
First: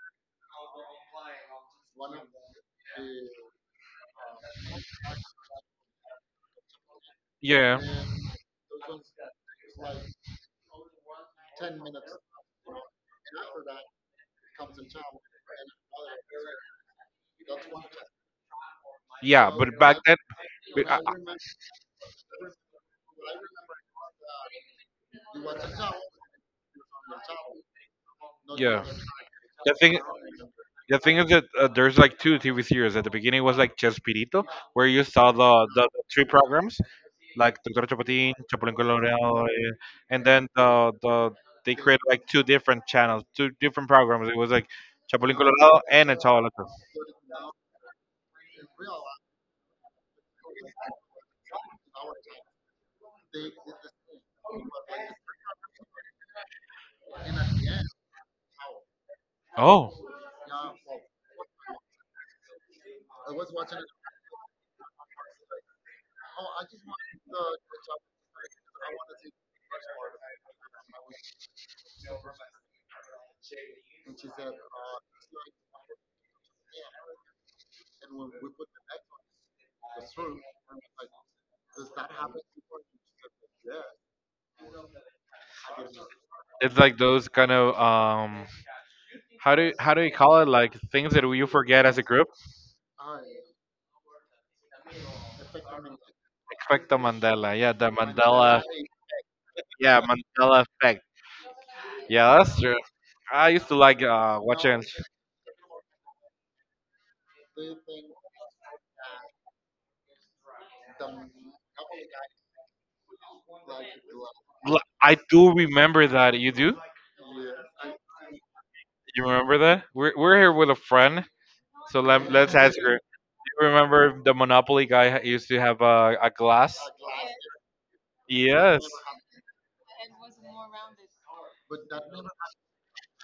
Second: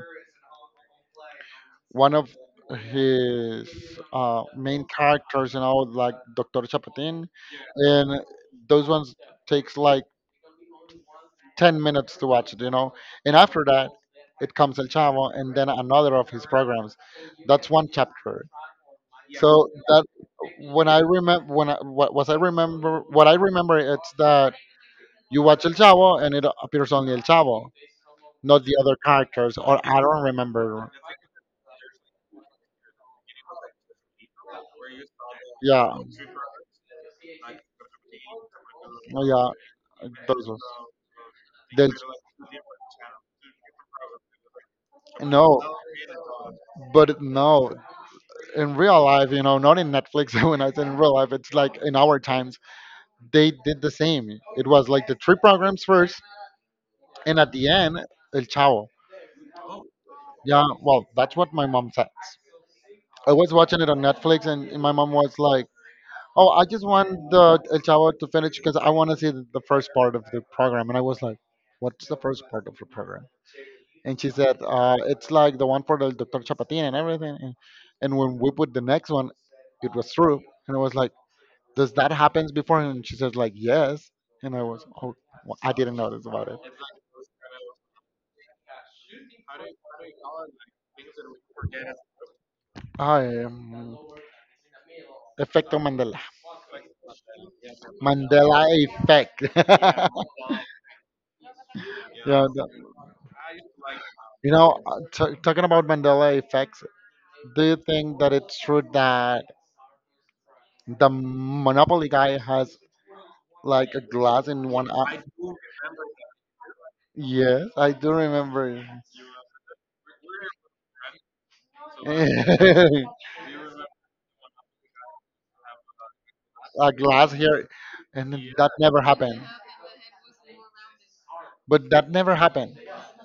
Speaker 2: one of his main characters, you know, like Doctor Chapatin,
Speaker 1: Yeah,
Speaker 2: and those ones takes like 10 minutes to watch it, you know. And after that, it comes El Chavo, and then another of his programs. That's one chapter.
Speaker 1: yeah.
Speaker 2: So
Speaker 1: But back
Speaker 2: that,
Speaker 1: then,
Speaker 2: when I
Speaker 1: I-
Speaker 2: remember when I, what was I remember what I remember it's that you watch El Chavo and it appears only El Chavo, not the
Speaker 1: yeah.
Speaker 2: other characters.
Speaker 1: The
Speaker 2: Or
Speaker 1: thing,
Speaker 2: I don't remember.
Speaker 1: the thing is that there's like two TV series. At the beginning was like Chespirito, where you saw
Speaker 2: Yeah,
Speaker 1: the three programs, like Doctor Chapatin, Chapulín
Speaker 2: oh,
Speaker 1: Colorado,
Speaker 2: yeah,
Speaker 1: and then
Speaker 2: those ones.
Speaker 1: they
Speaker 2: Then
Speaker 1: created like two different channels, two different programs. It was like Chapulín
Speaker 2: no,
Speaker 1: Colorado and El Chavo del Ocho.
Speaker 2: but no, in real life, you know, not in Netflix. When I said in real life, it's like in our times, they did the same. It was like the three programs first, and at the end, El Chavo.
Speaker 1: Oh,
Speaker 2: Yeah, well, that's what my mom says. I was watching it on Netflix, and my mom was like, "Oh, I just want the El Chavo to finish because I want to see the first part of the program." And I was like, "What's the first part of the program?" And she said, "It's like the one for the Dr. Chapatin and everything." And when we put the next one, it was through, and I was like, "Does that happens before?" And she says, "Like yes." And I was, "Oh, well, I didn't notice about it."
Speaker 1: it's like those kind of how do you call it like things that you forget as a group
Speaker 2: I Effecto Mandela.
Speaker 1: expecto mandela yeah the mandela
Speaker 2: Mandela effect.
Speaker 1: yeah
Speaker 2: Yeah,
Speaker 1: mandela effect yeah that's true
Speaker 2: the-
Speaker 1: I used to like
Speaker 2: you know,
Speaker 1: watching
Speaker 2: talking about Mandela effects, do you think that it's true that the Monopoly guy has like a glass in one
Speaker 1: I
Speaker 2: eye?
Speaker 1: do remember that you do
Speaker 2: Yes, I do remember.
Speaker 1: you remember that we're here with a friend, so let's ask her.
Speaker 2: A
Speaker 1: You remember the monopoly guy used to have a glass?
Speaker 2: glass here, and that
Speaker 1: Yes,
Speaker 2: never happened. But that never happened.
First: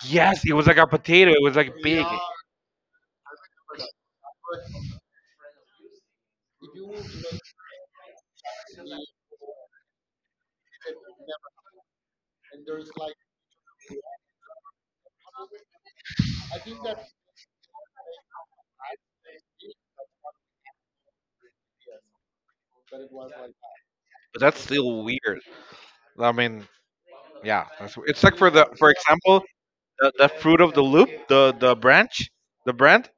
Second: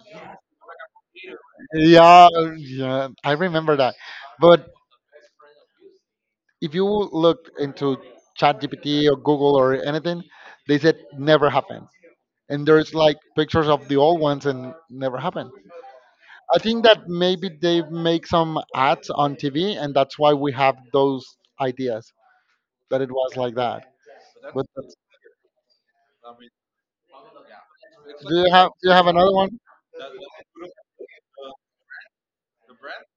Speaker 1: yes, it was like a potato. It was like big.
Speaker 2: Yeah, yeah, I remember that. But if you look into ChatGPT or Google or anything, they said never happened. And there's like pictures of the old ones and never happened. I think that maybe they make some ads on TV and that's why we have those ideas that it was like that.
Speaker 1: But that's
Speaker 2: But that's-
Speaker 1: still weird. I mean, yeah, it's
Speaker 2: do
Speaker 1: like for
Speaker 2: you
Speaker 1: the
Speaker 2: have,
Speaker 1: for
Speaker 2: do you have another
Speaker 1: example
Speaker 2: one?
Speaker 1: the fruit of the loop, the brand.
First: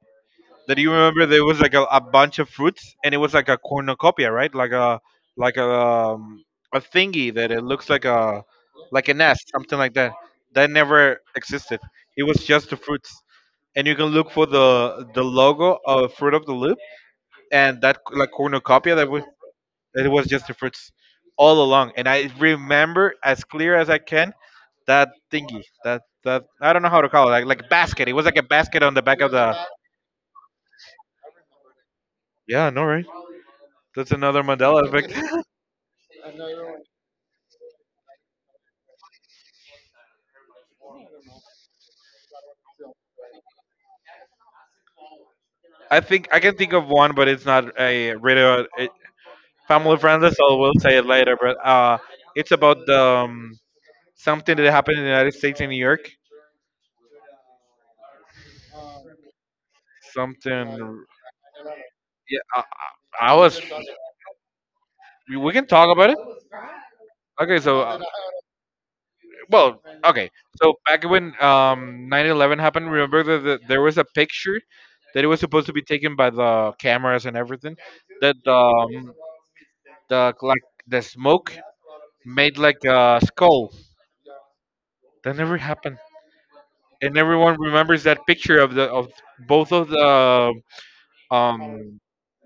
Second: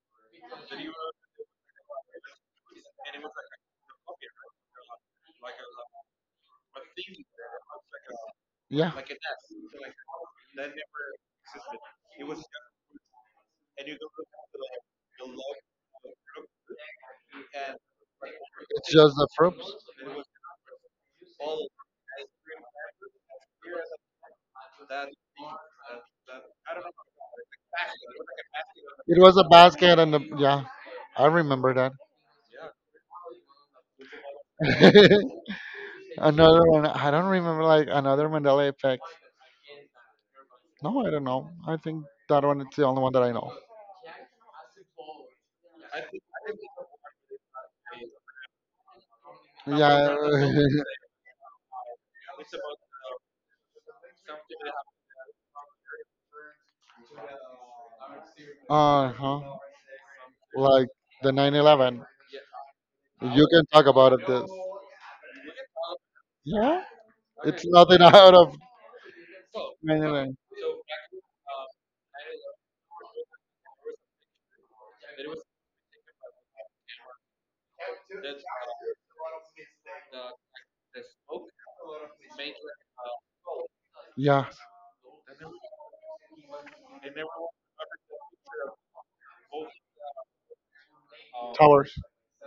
Speaker 1: That you remember there was like a bunch of fruits, and it was like a cornucopia, right? Like a thingy that it looks
Speaker 2: Yeah.
Speaker 1: like a nest, something like that. That never existed. It was just the fruits, and you can look for the logo of fruit of the loop, and that like
Speaker 2: It's
Speaker 1: cornucopia that
Speaker 2: just
Speaker 1: was
Speaker 2: the fruits.
Speaker 1: that it was just the fruits all along. And I remember as clear as I can that thingy, that I don't know how to call it, like a basket. It was like a basket on the back
Speaker 2: It
Speaker 1: of
Speaker 2: was a
Speaker 1: the.
Speaker 2: basket and a, yeah, I remember that.
Speaker 1: Yeah, no right. That's another Mandela effect.
Speaker 2: Another one. I don't remember like another Mandela effect. No, I don't know. I think that one is the only one that I know.
Speaker 1: I think I can think of one, but it's not family
Speaker 2: Yeah.
Speaker 1: friendly, so we'll say it later. But it's about the something that happened in the United States in New York.
Speaker 2: Uh huh. Like
Speaker 1: Something.
Speaker 2: the 9/11.
Speaker 1: Yeah, I
Speaker 2: You
Speaker 1: was.
Speaker 2: can talk about it. This.
Speaker 1: We can talk about it.
Speaker 2: Yeah.
Speaker 1: Okay,
Speaker 2: It's
Speaker 1: so.
Speaker 2: nothing out of
Speaker 1: Well,
Speaker 2: 9
Speaker 1: okay.
Speaker 2: 11.
Speaker 1: So back when 9/11 happened, remember that there was a picture that it was supposed to be taken by the cameras and everything that the like the smoke made like a skull.
Speaker 2: Yeah.
Speaker 1: That never happened, and everyone remembers that picture of the of both of the
Speaker 2: Towers.
Speaker 1: um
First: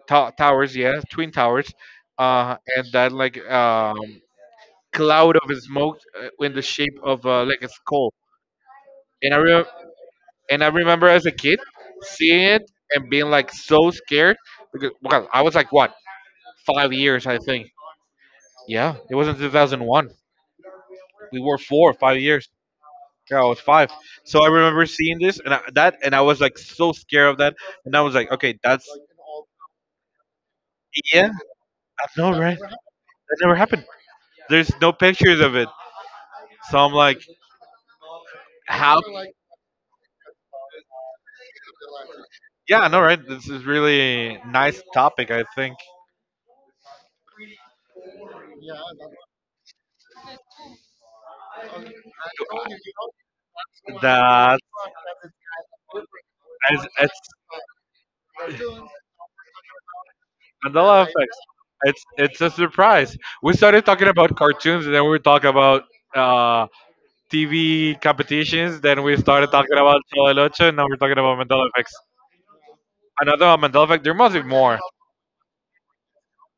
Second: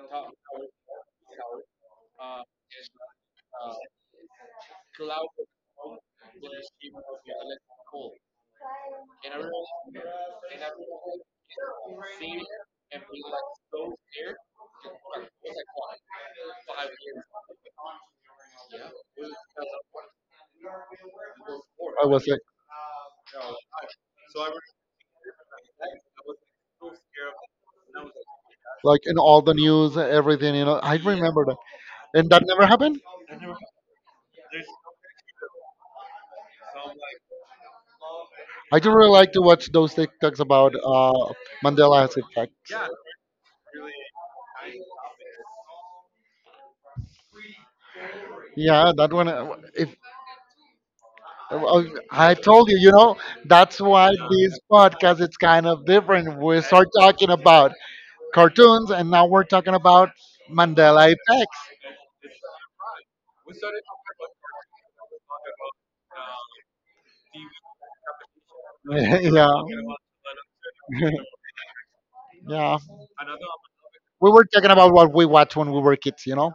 Speaker 1: towers, yeah, twin towers, and that like cloud of smoke in the shape of like a skull. And I, re- And I remember as a kid seeing it and being like so scared because well, I was like what 5 years I think. Yeah, it was in 2001. We were four,
Speaker 2: I
Speaker 1: five
Speaker 2: was
Speaker 1: years. Yeah, I was five. So I remember seeing this and I was like so scared of that. And I was like, okay, that's
Speaker 2: like in all the news, everything. You know, I
Speaker 1: yeah,
Speaker 2: remember that,
Speaker 1: I
Speaker 2: and
Speaker 1: know,
Speaker 2: that
Speaker 1: right?
Speaker 2: never happened.
Speaker 1: That never happened. There's no pictures of it. So I'm like,
Speaker 2: I do
Speaker 1: how?
Speaker 2: really like to watch those TikToks about Mandela's effect.
Speaker 1: Yeah, I know, right? This is really nice topic. I think
Speaker 2: Yeah, that one. If uh, I told you, you know, that's why
Speaker 1: that
Speaker 2: this podcast is kind of different. We start
Speaker 1: it's,
Speaker 2: talking about cartoons, and now we're talking about
Speaker 1: Mandela
Speaker 2: Mandela
Speaker 1: effects.
Speaker 2: effects.
Speaker 1: It's a surprise. We started talking about cartoons, and then we were talking about uh, TV competitions. Then we started
Speaker 2: Yeah,
Speaker 1: talking about Telelocha, and now we're talking about Mandela effects.
Speaker 2: yeah.
Speaker 1: Another one, Mandela effect. There must
Speaker 2: We
Speaker 1: be
Speaker 2: were talking
Speaker 1: more.
Speaker 2: about what we watched when we were kids, you know.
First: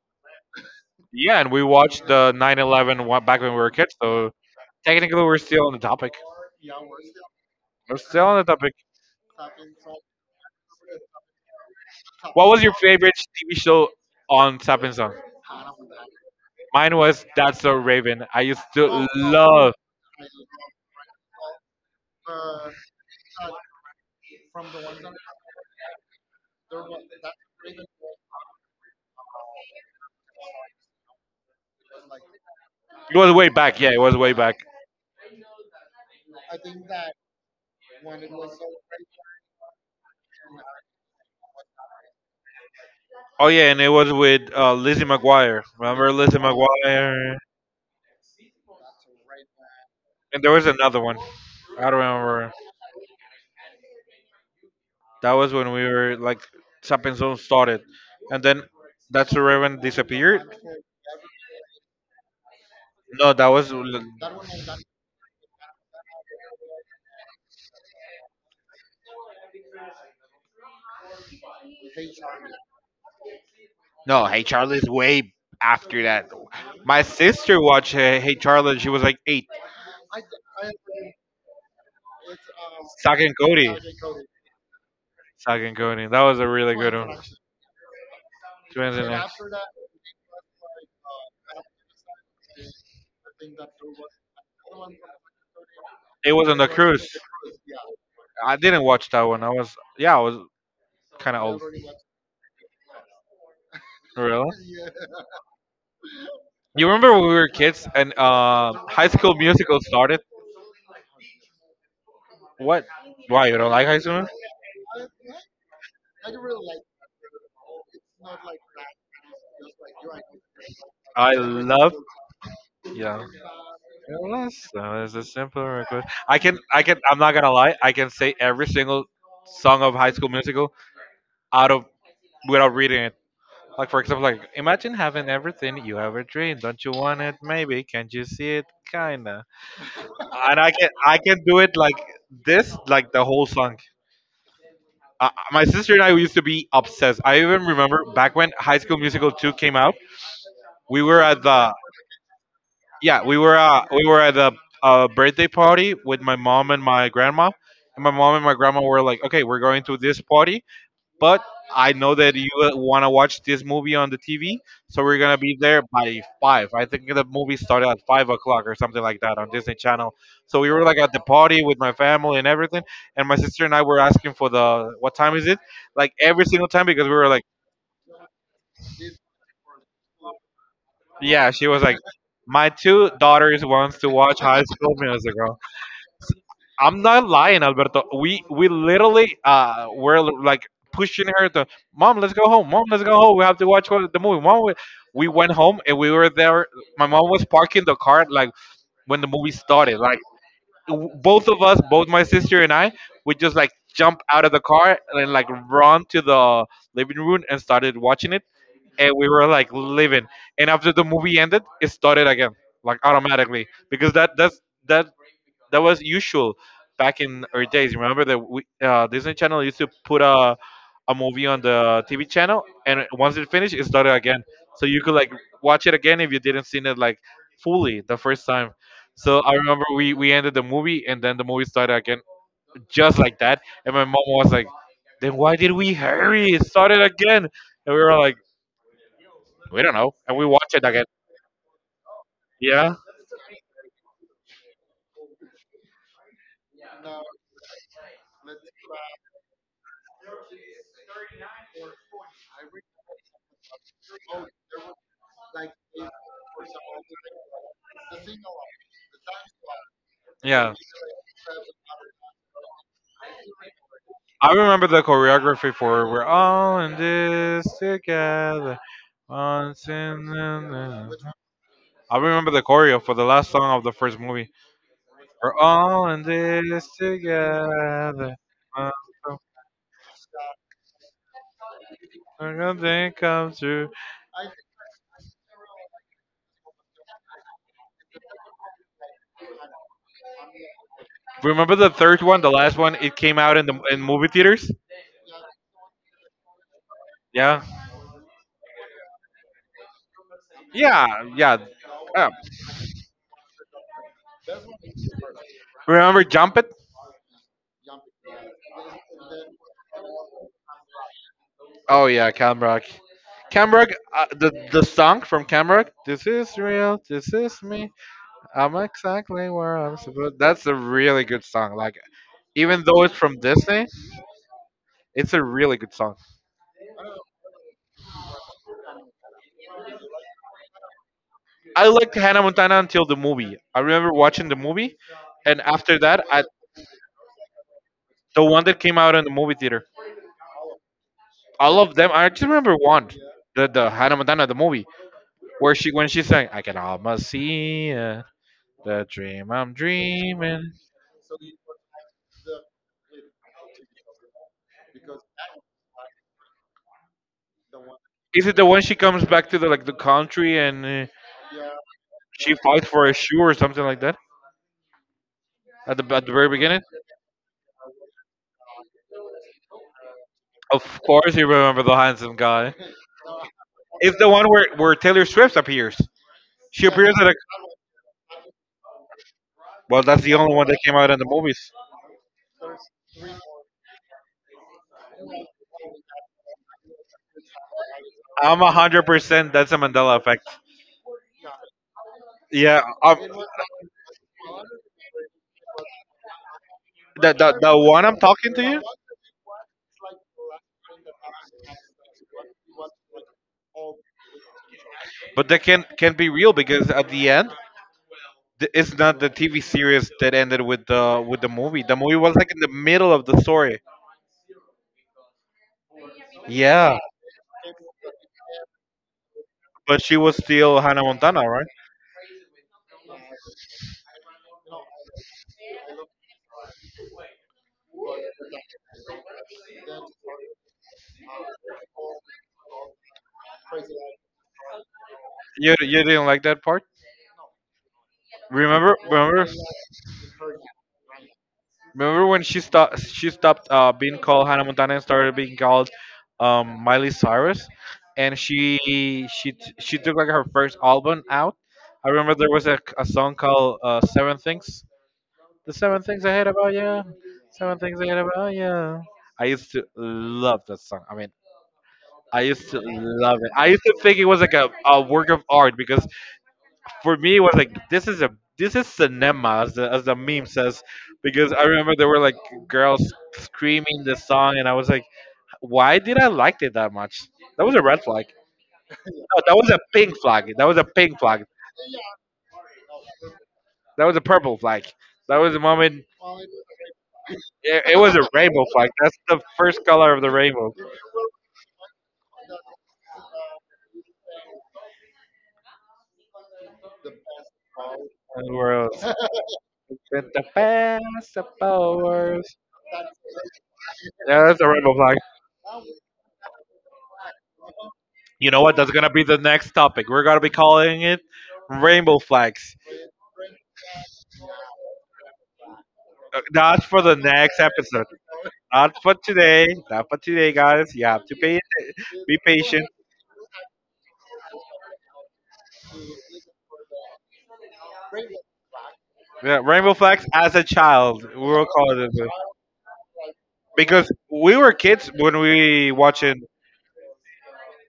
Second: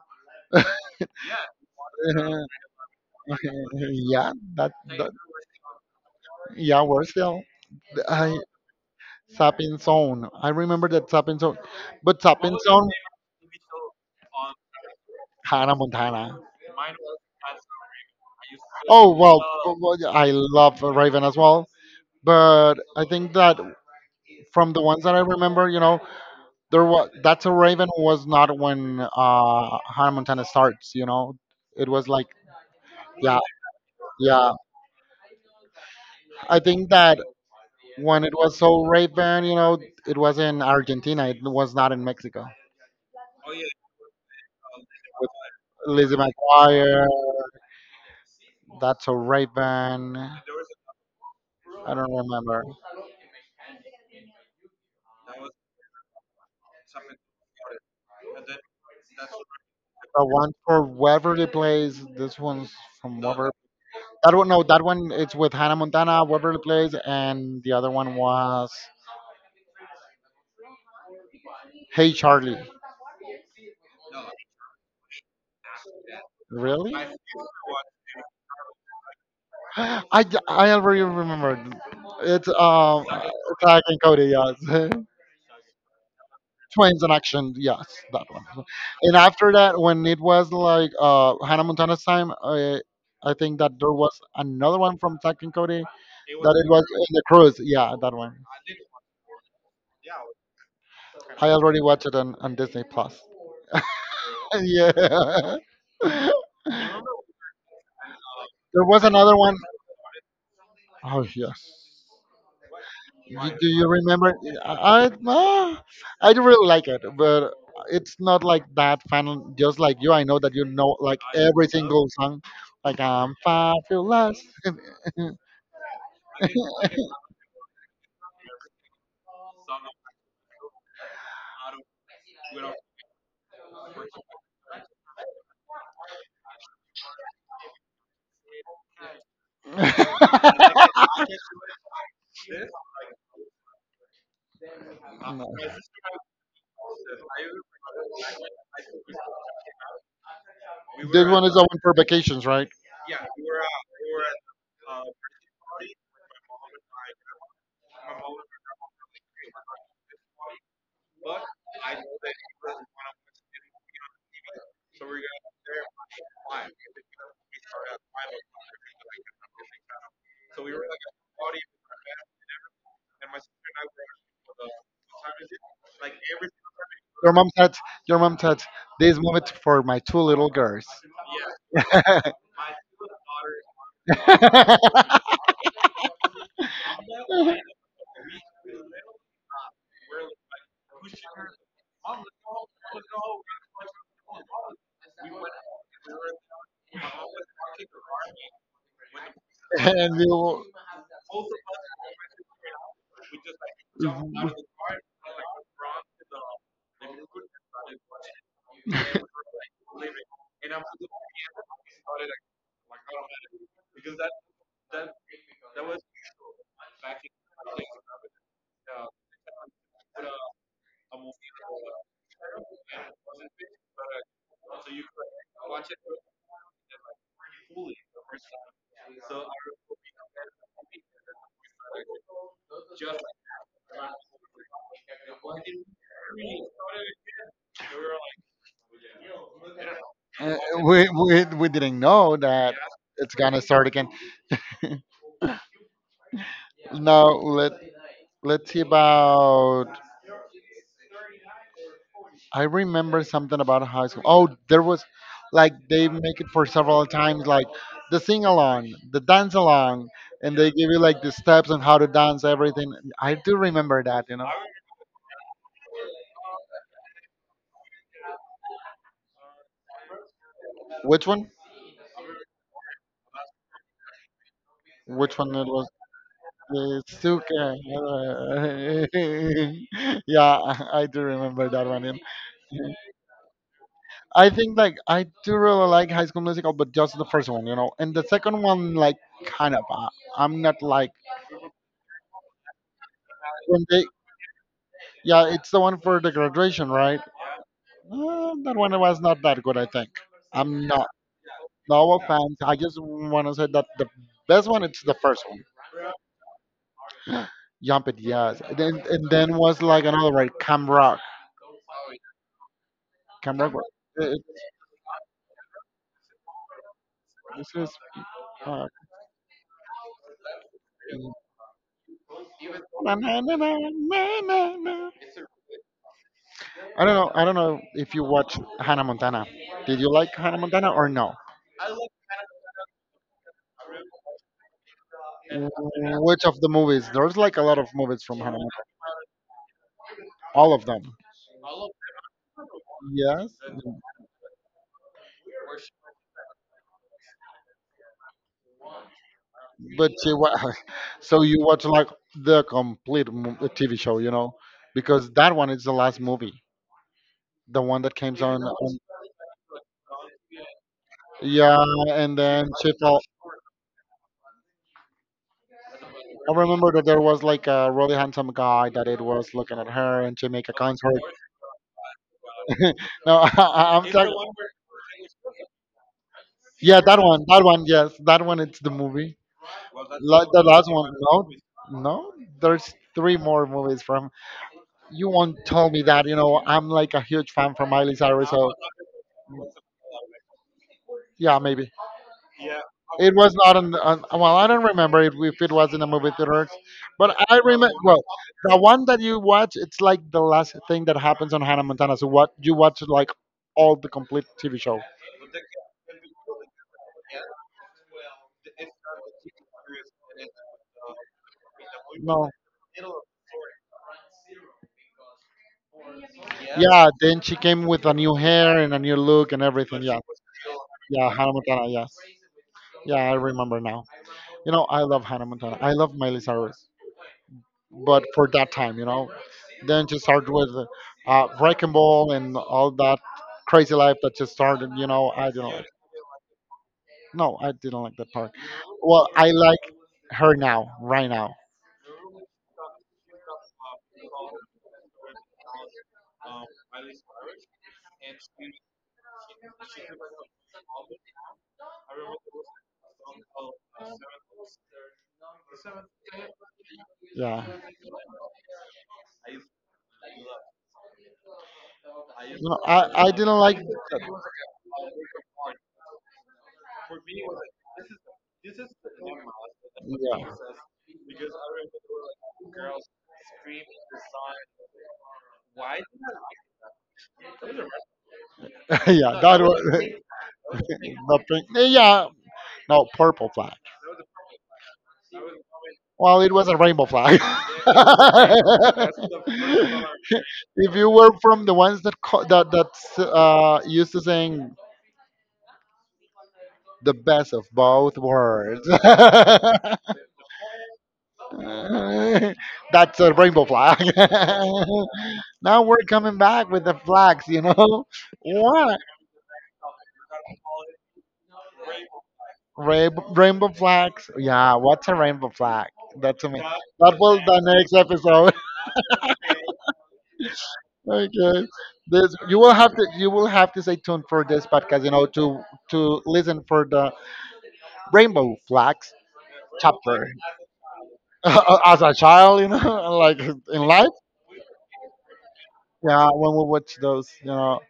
Speaker 1: Yeah, and we watched the 9/11 back when we were kids, so
Speaker 2: Yeah, that, that.
Speaker 1: technically we're still on the topic.
Speaker 2: Yeah, we're still.
Speaker 1: We're still on
Speaker 2: I
Speaker 1: the topic.
Speaker 2: Sapping Zone. I remember that Sapping Zone, but
Speaker 1: What
Speaker 2: Sapping
Speaker 1: was your
Speaker 2: Zone,
Speaker 1: favorite TV show on Sapping Song?
Speaker 2: Hannah Montana.
Speaker 1: Mine was That's So Raven. I used to
Speaker 2: Oh well,
Speaker 1: love.
Speaker 2: well, well, yeah, I love Raven as well, but I think that from the ones that I remember, you know, there was that's a Raven was not when Hannah Montana starts. You know, it was like,
Speaker 1: It was
Speaker 2: yeah,
Speaker 1: way back. Yeah, it was way
Speaker 2: yeah.
Speaker 1: back.
Speaker 2: I think that when it was so Raven, you know, it was in Argentina. It was not in Mexico.
Speaker 1: Oh yeah, and it was with Lizzie McGuire. Remember
Speaker 2: Lizzie
Speaker 1: Lizzie
Speaker 2: McGuire,
Speaker 1: McGuire?
Speaker 2: that's a Raven. I
Speaker 1: And there was another one. I don't
Speaker 2: don't
Speaker 1: remember.
Speaker 2: remember.
Speaker 1: That was when we were like Tap and Zone started, and then that's where everyone
Speaker 2: But
Speaker 1: disappeared.
Speaker 2: one for whoever they plays, this one's from
Speaker 1: No, that
Speaker 2: whoever.
Speaker 1: was
Speaker 2: That one, no, that one it's with Hannah Montana, Waverly Place, and the other one was Hey Charlie.
Speaker 1: no. Hey Charlie's way after that.
Speaker 2: Really?
Speaker 1: My sister watched Hey Charlie. She was like eight.
Speaker 2: I already remembered. It's
Speaker 1: Sag and Cody.
Speaker 2: Zach and Cody, yes.
Speaker 1: Sag and Cody. That was a really good
Speaker 2: Twins in
Speaker 1: one.
Speaker 2: action, yes, that one.
Speaker 1: Twins in
Speaker 2: And
Speaker 1: it.
Speaker 2: after that, when it was like Hannah Montana's time, I think that there was another one from Zach and Cody
Speaker 1: It was
Speaker 2: that
Speaker 1: on the
Speaker 2: it was
Speaker 1: cruise.
Speaker 2: in the cruise. Yeah, that one.
Speaker 1: I didn't watch that one. I was yeah, I was kind of
Speaker 2: I
Speaker 1: old.
Speaker 2: already watched it on Disney Plus.
Speaker 1: Really?
Speaker 2: Yeah.
Speaker 1: You remember when we were kids and
Speaker 2: There was
Speaker 1: High School
Speaker 2: another one.
Speaker 1: Musical started?
Speaker 2: Oh yes.
Speaker 1: What? Why
Speaker 2: Do,
Speaker 1: you
Speaker 2: do
Speaker 1: don't like
Speaker 2: you
Speaker 1: High School?
Speaker 2: remember?
Speaker 1: Musical?
Speaker 2: No, I do really like it, but it's not like that fan. Just like you, I know that you know like
Speaker 1: I
Speaker 2: every
Speaker 1: love.
Speaker 2: single song. Like
Speaker 1: Yeah.
Speaker 2: I'm
Speaker 1: Well,
Speaker 2: fabulous.
Speaker 1: That's
Speaker 2: No.
Speaker 1: uh, that's a simple request. I can. I can. I'm not gonna lie. I can say every single song of High School Musical out of without reading it. Like for example, like imagine having everything you ever dreamed. Don't you want it? Maybe. Can't you see it? Kinda. And I can. I can do it like this, like the whole song. My sister and I used to be obsessed. I even remember back when High School Musical 2 came out, we were
Speaker 2: This
Speaker 1: at
Speaker 2: one is the
Speaker 1: the
Speaker 2: one for vacations, right?
Speaker 1: yeah, we were at the birthday party with my mom and my grandma. And my mom and my grandma were like, "Okay, we're going to this party. But I know that you want to watch this movie on the TV, so we're gonna be there by 5. I think the movie started at 5 o'clock or something like that on Disney Channel. So we were like at the party with my family and everything, and my sister and I were asking for the what time is it? Like every single time because we were
Speaker 2: Your
Speaker 1: like,
Speaker 2: mom said. Your mom said this moment for my two little girls.
Speaker 1: yeah, she was like, my two daughters wants to watch High School Musical. I'm not lying, Alberto. We literally were like pushing her to mom, let's go home. Mom, let's go home. We have to watch the movie. Mom, we went home and we were there. My mom was parking the car like when the movie started.
Speaker 2: And
Speaker 1: Like
Speaker 2: we,
Speaker 1: both of us, both my sister and I, we just like jump out
Speaker 2: uh,
Speaker 1: of the car and like run to the living room and started watching it. And we were like living. And after the movie ended, it started again, like automatically because that that's that that was usual back in our days. Remember that Disney Channel used to put a movie on the TV channel, and once it finished, it started again. So you could like watch it again if you didn't seen it like fully the first time. So I remember we ended the movie, and then the movie started again, just like that. And my mom was like, "Then why did we hurry? It started again." And we were like, "We don't know," and we watched it again.
Speaker 2: we didn't know that
Speaker 1: Yeah,
Speaker 2: it's gonna start again. Now let, let's see about. I remember something about high school. Oh, there was like they make it for several times, like the sing along, the dance along, and they
Speaker 1: yeah.
Speaker 2: give you like the steps on how to dance everything. I do remember that, you know.
Speaker 1: I remember the choreography for "We're All in This Together." Once in
Speaker 2: Which
Speaker 1: the-
Speaker 2: one?
Speaker 1: I remember the choreo for the last song of the first movie.
Speaker 2: Which one
Speaker 1: We're
Speaker 2: it was?
Speaker 1: all in this
Speaker 2: The Suka.
Speaker 1: together. Uh,
Speaker 2: Yeah, I do remember that one.
Speaker 1: We're
Speaker 2: Yeah.
Speaker 1: going true.
Speaker 2: I think like I do really like High School Musical, but just the first one, you know. And the second one, like, kind of, I'm not like
Speaker 1: Remember the third one, the last one? It came out in the
Speaker 2: when
Speaker 1: in
Speaker 2: they,
Speaker 1: movie theaters.
Speaker 2: yeah, it's the one for the graduation, right?
Speaker 1: Yeah,
Speaker 2: That one was not that good, I think. I'm not
Speaker 1: yeah, yeah.
Speaker 2: no
Speaker 1: Uh,
Speaker 2: offense. I just want to say that the best one it's the first one,
Speaker 1: Remember Jump It?
Speaker 2: Jump It, yes. And then was like another right, Cam Rock,
Speaker 1: Oh yeah, Cam Rock.
Speaker 2: Cam Rock.
Speaker 1: Cam Rock,
Speaker 2: It, it,
Speaker 1: the song from Cam Rock. This is real. This is
Speaker 2: this is.
Speaker 1: me. I'm
Speaker 2: Uh,
Speaker 1: exactly where I'm supposed. That's a really good song. Like, even though
Speaker 2: Na,
Speaker 1: it's
Speaker 2: na,
Speaker 1: from
Speaker 2: na, na,
Speaker 1: Disney,
Speaker 2: na, na, na.
Speaker 1: it's a really good song.
Speaker 2: I don't know. I don't know if you watch Hannah Montana. Did you like Hannah Montana or no?
Speaker 1: I liked Hannah Montana until the movie. I remember watching the movie, and after that,
Speaker 2: Which of the movies? There's like a lot of movies from
Speaker 1: the
Speaker 2: Hannah
Speaker 1: one
Speaker 2: Montana.
Speaker 1: that came out in the movie theater,
Speaker 2: All of them.
Speaker 1: all of them. I just remember one,
Speaker 2: Yes,
Speaker 1: the Hannah Montana the movie, where she when she sang, "I can almost see it, the dream I'm
Speaker 2: but she wa-
Speaker 1: dreaming."
Speaker 2: so you watch like the TV show, you know, because that one is the last movie, the one that came
Speaker 1: Is it
Speaker 2: on.
Speaker 1: the one she
Speaker 2: on
Speaker 1: comes back to the like the country and
Speaker 2: Yeah, and
Speaker 1: she
Speaker 2: then
Speaker 1: fights
Speaker 2: she
Speaker 1: for a
Speaker 2: fell.
Speaker 1: shoe or something like that at the very
Speaker 2: I
Speaker 1: beginning?
Speaker 2: remember that there was like a really handsome guy that it was looking at her, and she make a
Speaker 1: Of
Speaker 2: concert.
Speaker 1: course, you remember the handsome guy.
Speaker 2: no, I'm
Speaker 1: It's the
Speaker 2: talking.
Speaker 1: one where Taylor Swift appears. She
Speaker 2: Yeah,
Speaker 1: appears at a.
Speaker 2: that one, yes, that one. It's the movie.
Speaker 1: Well, that's the only
Speaker 2: The
Speaker 1: one that
Speaker 2: last
Speaker 1: came
Speaker 2: one,
Speaker 1: out in the
Speaker 2: no,
Speaker 1: movies.
Speaker 2: no. There's three more movies from. You won't tell me that. You know, I'm like a huge fan from Miley Cyrus.
Speaker 1: I'm
Speaker 2: So
Speaker 1: 100% that's a Mandela effect.
Speaker 2: yeah, maybe
Speaker 1: Yeah,
Speaker 2: it was not on. Well, I don't remember it, if it was in the movie theaters,
Speaker 1: the,
Speaker 2: but
Speaker 1: the,
Speaker 2: I
Speaker 1: the
Speaker 2: remember.
Speaker 1: one I'm
Speaker 2: Well,
Speaker 1: talking to
Speaker 2: the
Speaker 1: you,
Speaker 2: one that you watch, it's like the last thing that happens on Hannah Montana. So what you watch like all the complete TV show.
Speaker 1: but that can be real because at the end, it's not the TV series that ended with the movie. The movie was
Speaker 2: No.
Speaker 1: like in the middle of the story. Yeah,
Speaker 2: Yeah, then she came with a new hair and a new look and everything.
Speaker 1: but
Speaker 2: Yeah.
Speaker 1: she was still Hannah
Speaker 2: Yeah,
Speaker 1: Montana,
Speaker 2: Hannah
Speaker 1: right?
Speaker 2: Montana. Yes. Yeah, I remember now. You know, I love Hannah Montana. I love Miley Cyrus, but for that time, you know, then she started with Wrecking Ball and all that crazy life that just started. You know, I didn't
Speaker 1: You
Speaker 2: like.
Speaker 1: you didn't like that part?
Speaker 2: No, I didn't like that part.
Speaker 1: Remember
Speaker 2: Well,
Speaker 1: remember?
Speaker 2: I like her now, right now.
Speaker 1: Remember when she stopped? She stopped being called Hannah Montana and started being called Miley Cyrus, and she took like her first album out. I remember there was a song called Seven Things. The Seven Things I Hate About You.
Speaker 2: Yeah.
Speaker 1: Seven Things I Hate About You. I used to love that song. I mean, I used
Speaker 2: No,
Speaker 1: to
Speaker 2: I
Speaker 1: love it.
Speaker 2: didn't
Speaker 1: I
Speaker 2: like.
Speaker 1: used to think it was like a work of art because for me it was like this is cinema as the meme
Speaker 2: Yeah.
Speaker 1: says. Because I remember there were like girls screaming the song, and I was like, why did I like it that much? That was a red flag. No,
Speaker 2: yeah,
Speaker 1: that
Speaker 2: that
Speaker 1: was a
Speaker 2: was
Speaker 1: pink flag. That was a pink
Speaker 2: the
Speaker 1: flag.
Speaker 2: pink. Yeah, no, purple flag.
Speaker 1: That was a purple flag. That was the moment.
Speaker 2: Well, it was a rainbow flag.
Speaker 1: it, it was a rainbow flag. That's the first color of the rainbow
Speaker 2: if you were from the ones that that used to saying the best of both
Speaker 1: in the
Speaker 2: worlds,
Speaker 1: world.
Speaker 2: that's
Speaker 1: With the best of powers.
Speaker 2: a rainbow flag.
Speaker 1: Yeah, that's a rainbow flag.
Speaker 2: now we're coming back with the flags, you know?
Speaker 1: You know what, that's
Speaker 2: What?
Speaker 1: gonna be the next topic we're gonna be calling it, rainbow flags.
Speaker 2: Rainbow, rainbow flags? Yeah, what's a rainbow flag? That's me.
Speaker 1: Not for
Speaker 2: That
Speaker 1: the
Speaker 2: was the
Speaker 1: next
Speaker 2: next
Speaker 1: episode.
Speaker 2: episode.
Speaker 1: Not for today. Not for today, guys. You have to pay,
Speaker 2: Okay. This
Speaker 1: be
Speaker 2: you will
Speaker 1: patient.
Speaker 2: have to you will have to stay tuned for this podcast, you know, to listen for the rainbow flags
Speaker 1: Yeah, Rainbow Flags
Speaker 2: chapter.
Speaker 1: as a child, we will call
Speaker 2: As
Speaker 1: it
Speaker 2: a
Speaker 1: this.
Speaker 2: child, you know, like in life,
Speaker 1: Because we were kids when we
Speaker 2: yeah,
Speaker 1: watching
Speaker 2: when we watch those, you know,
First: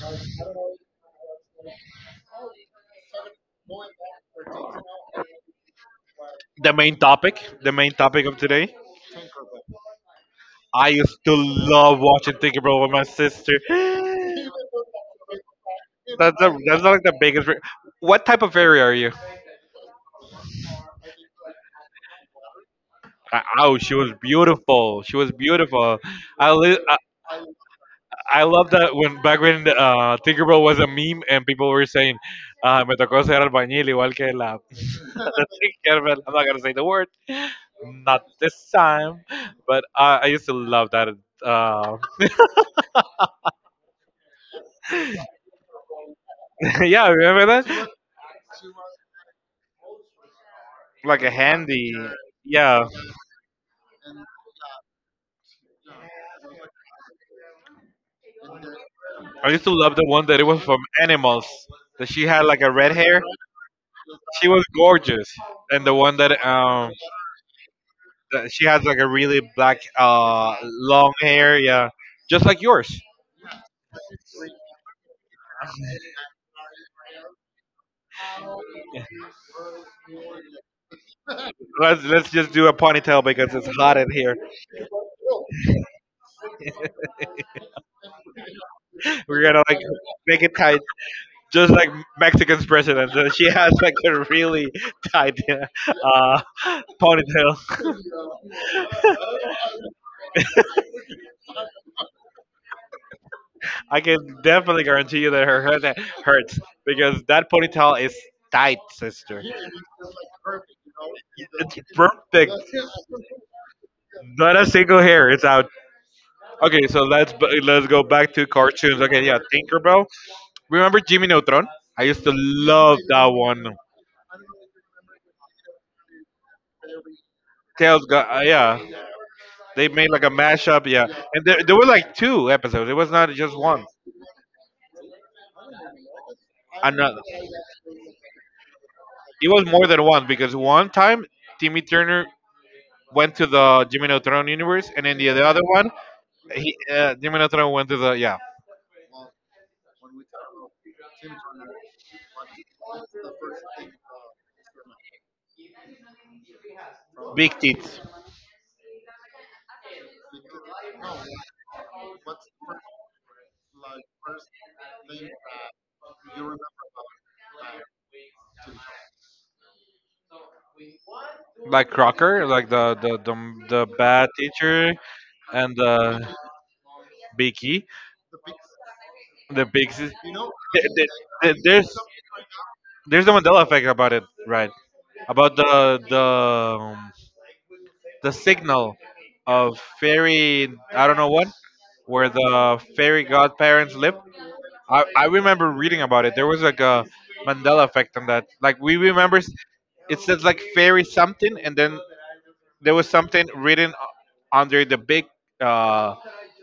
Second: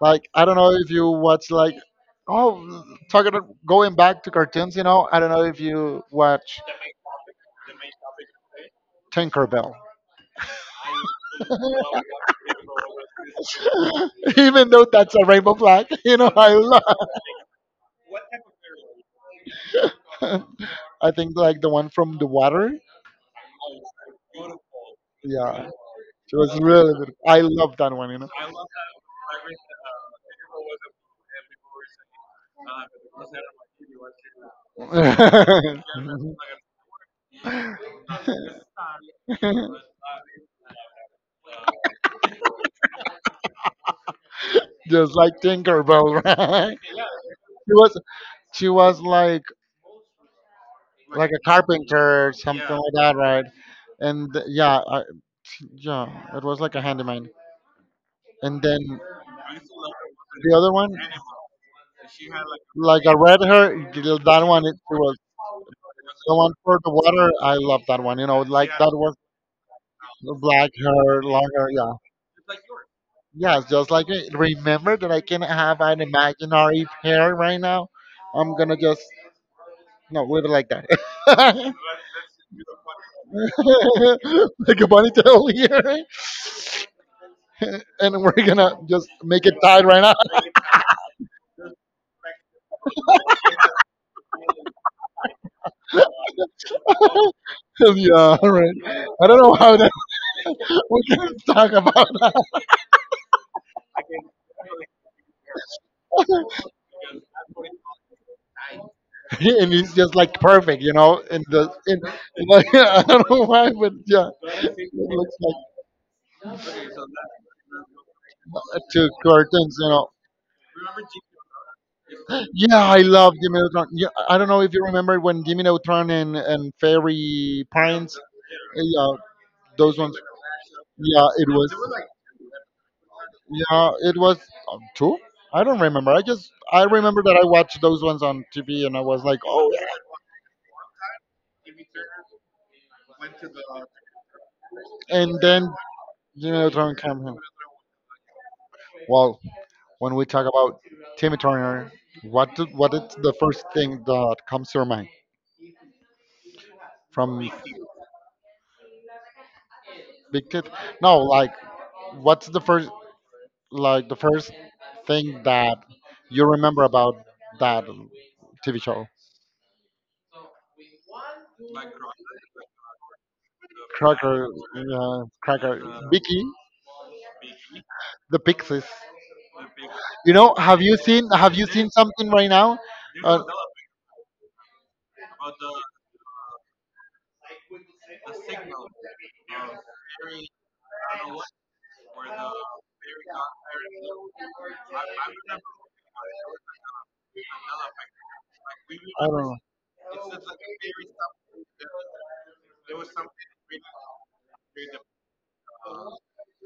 Speaker 2: like I don't know if you watch like oh, talking about going back to cartoons, you know, I don't know if you watch
Speaker 1: the main topic of today.
Speaker 2: Tinkerbell,
Speaker 1: I used to love watching Tinker Bell with my sister.
Speaker 2: even though that's a rainbow flag, you know,
Speaker 1: That's
Speaker 2: I
Speaker 1: a,
Speaker 2: love.
Speaker 1: that's like the biggest. What type of fairy are you?
Speaker 2: I think like the one from the water.
Speaker 1: Oh, she was beautiful. She was
Speaker 2: Yeah,
Speaker 1: beautiful.
Speaker 2: she
Speaker 1: I
Speaker 2: was
Speaker 1: li-
Speaker 2: really beautiful. I love that one, you know.
Speaker 1: I love that when back when Tinkerbell was a meme and people were saying, "Me tocó ser albañil igual que la, la Tinkerbell." I'm not gonna say the word, not this time. But I used to love that. Uh,
Speaker 2: Just like Tinkerbell, right?
Speaker 1: yeah, remember
Speaker 2: She
Speaker 1: that?
Speaker 2: was she was like
Speaker 1: Like
Speaker 2: like
Speaker 1: a
Speaker 2: a
Speaker 1: handy.
Speaker 2: carpenter, something
Speaker 1: Yeah,
Speaker 2: like that, right? Yeah, yeah, it was like a handyman. And then
Speaker 1: I used to love the one that it
Speaker 2: the
Speaker 1: was
Speaker 2: other
Speaker 1: from
Speaker 2: one,
Speaker 1: Animals. That she had like a red
Speaker 2: like I
Speaker 1: hair.
Speaker 2: read her, that
Speaker 1: She was
Speaker 2: one it was
Speaker 1: gorgeous, and the one that
Speaker 2: the one for the
Speaker 1: um
Speaker 2: water. I love that one. You know,
Speaker 1: that she
Speaker 2: like
Speaker 1: has
Speaker 2: that
Speaker 1: like a
Speaker 2: was
Speaker 1: really black
Speaker 2: black
Speaker 1: long
Speaker 2: hair, long
Speaker 1: hair.
Speaker 2: hair.
Speaker 1: Yeah,
Speaker 2: Yeah.
Speaker 1: just like yours.
Speaker 2: Yes, just like I remember that I can have an imaginary pair right now. I'm gonna just no leave it like that,
Speaker 1: Let's just do a ponytail because it's hot in here.
Speaker 2: like a ponytail here, and we're gonna just
Speaker 1: We're
Speaker 2: make it
Speaker 1: gonna like
Speaker 2: tied right now.
Speaker 1: make it tight, just like Mexican's president. So she has like a really tight ponytail.
Speaker 2: yeah, all right. I don't know how that we can talk about that,
Speaker 1: I can definitely guarantee you that her head hurts because that ponytail is tight, sister.
Speaker 2: and it's just like perfect, you know. And the
Speaker 1: It's
Speaker 2: in,
Speaker 1: perfect.
Speaker 2: like I don't know why, but yeah,
Speaker 1: Not a
Speaker 2: it
Speaker 1: single hair.
Speaker 2: looks
Speaker 1: It's
Speaker 2: like
Speaker 1: out. Okay, so let's go back to cartoons.
Speaker 2: two
Speaker 1: Okay, yeah,
Speaker 2: curtains, you
Speaker 1: Tinkerbell.
Speaker 2: know.
Speaker 1: Remember Jimmy Neutron? I used to
Speaker 2: Yeah, I
Speaker 1: love that
Speaker 2: love Jimmy
Speaker 1: one.
Speaker 2: Neutron. Yeah, I don't know if you remember when Jimmy Neutron and Fairy
Speaker 1: Tails
Speaker 2: Pines,
Speaker 1: got yeah.
Speaker 2: yeah,
Speaker 1: They
Speaker 2: those
Speaker 1: made
Speaker 2: ones.
Speaker 1: like a mashup, yeah.
Speaker 2: Yeah,
Speaker 1: And
Speaker 2: it
Speaker 1: there,
Speaker 2: was.
Speaker 1: there were like two episodes. It was not just one.
Speaker 2: Yeah, it was two. I don't remember. I just I
Speaker 1: Another.
Speaker 2: remember that I watched those ones on TV and I was like,
Speaker 1: It was
Speaker 2: oh
Speaker 1: more than one because one time Timmy Turner went to the Jimmy Neutron universe, and
Speaker 2: yeah.
Speaker 1: then the,
Speaker 2: And
Speaker 1: the other
Speaker 2: then
Speaker 1: one,
Speaker 2: Jimmy Neutron came home.
Speaker 1: Jimmy Neutron went to the, yeah,
Speaker 2: Well, when we talk about Timmy Turner, what is the first thing that comes to your mind from
Speaker 1: big Teeth,
Speaker 2: Big Teeth? No, like what's the first? Like the first thing that you remember about that TV show?
Speaker 1: like Crocker, like the bad
Speaker 2: Cracker,
Speaker 1: teacher
Speaker 2: yeah,
Speaker 1: and
Speaker 2: Cracker,
Speaker 1: the
Speaker 2: Vicky,
Speaker 1: Beaky,
Speaker 2: the Pixies.
Speaker 1: the big. sis-
Speaker 2: You know,
Speaker 1: there- there-
Speaker 2: have
Speaker 1: there-
Speaker 2: you seen
Speaker 1: There's
Speaker 2: something right now?
Speaker 1: there's the
Speaker 2: Uh,
Speaker 1: Mandela effect about it, right? About um, the signal of fairy. I don't know what where the fairy godparents live. I remember reading about it. There was like a Mandela effect on that. Like we
Speaker 2: I don't
Speaker 1: remember,
Speaker 2: know.
Speaker 1: it says like fairy something, and then there was something written under the big uh,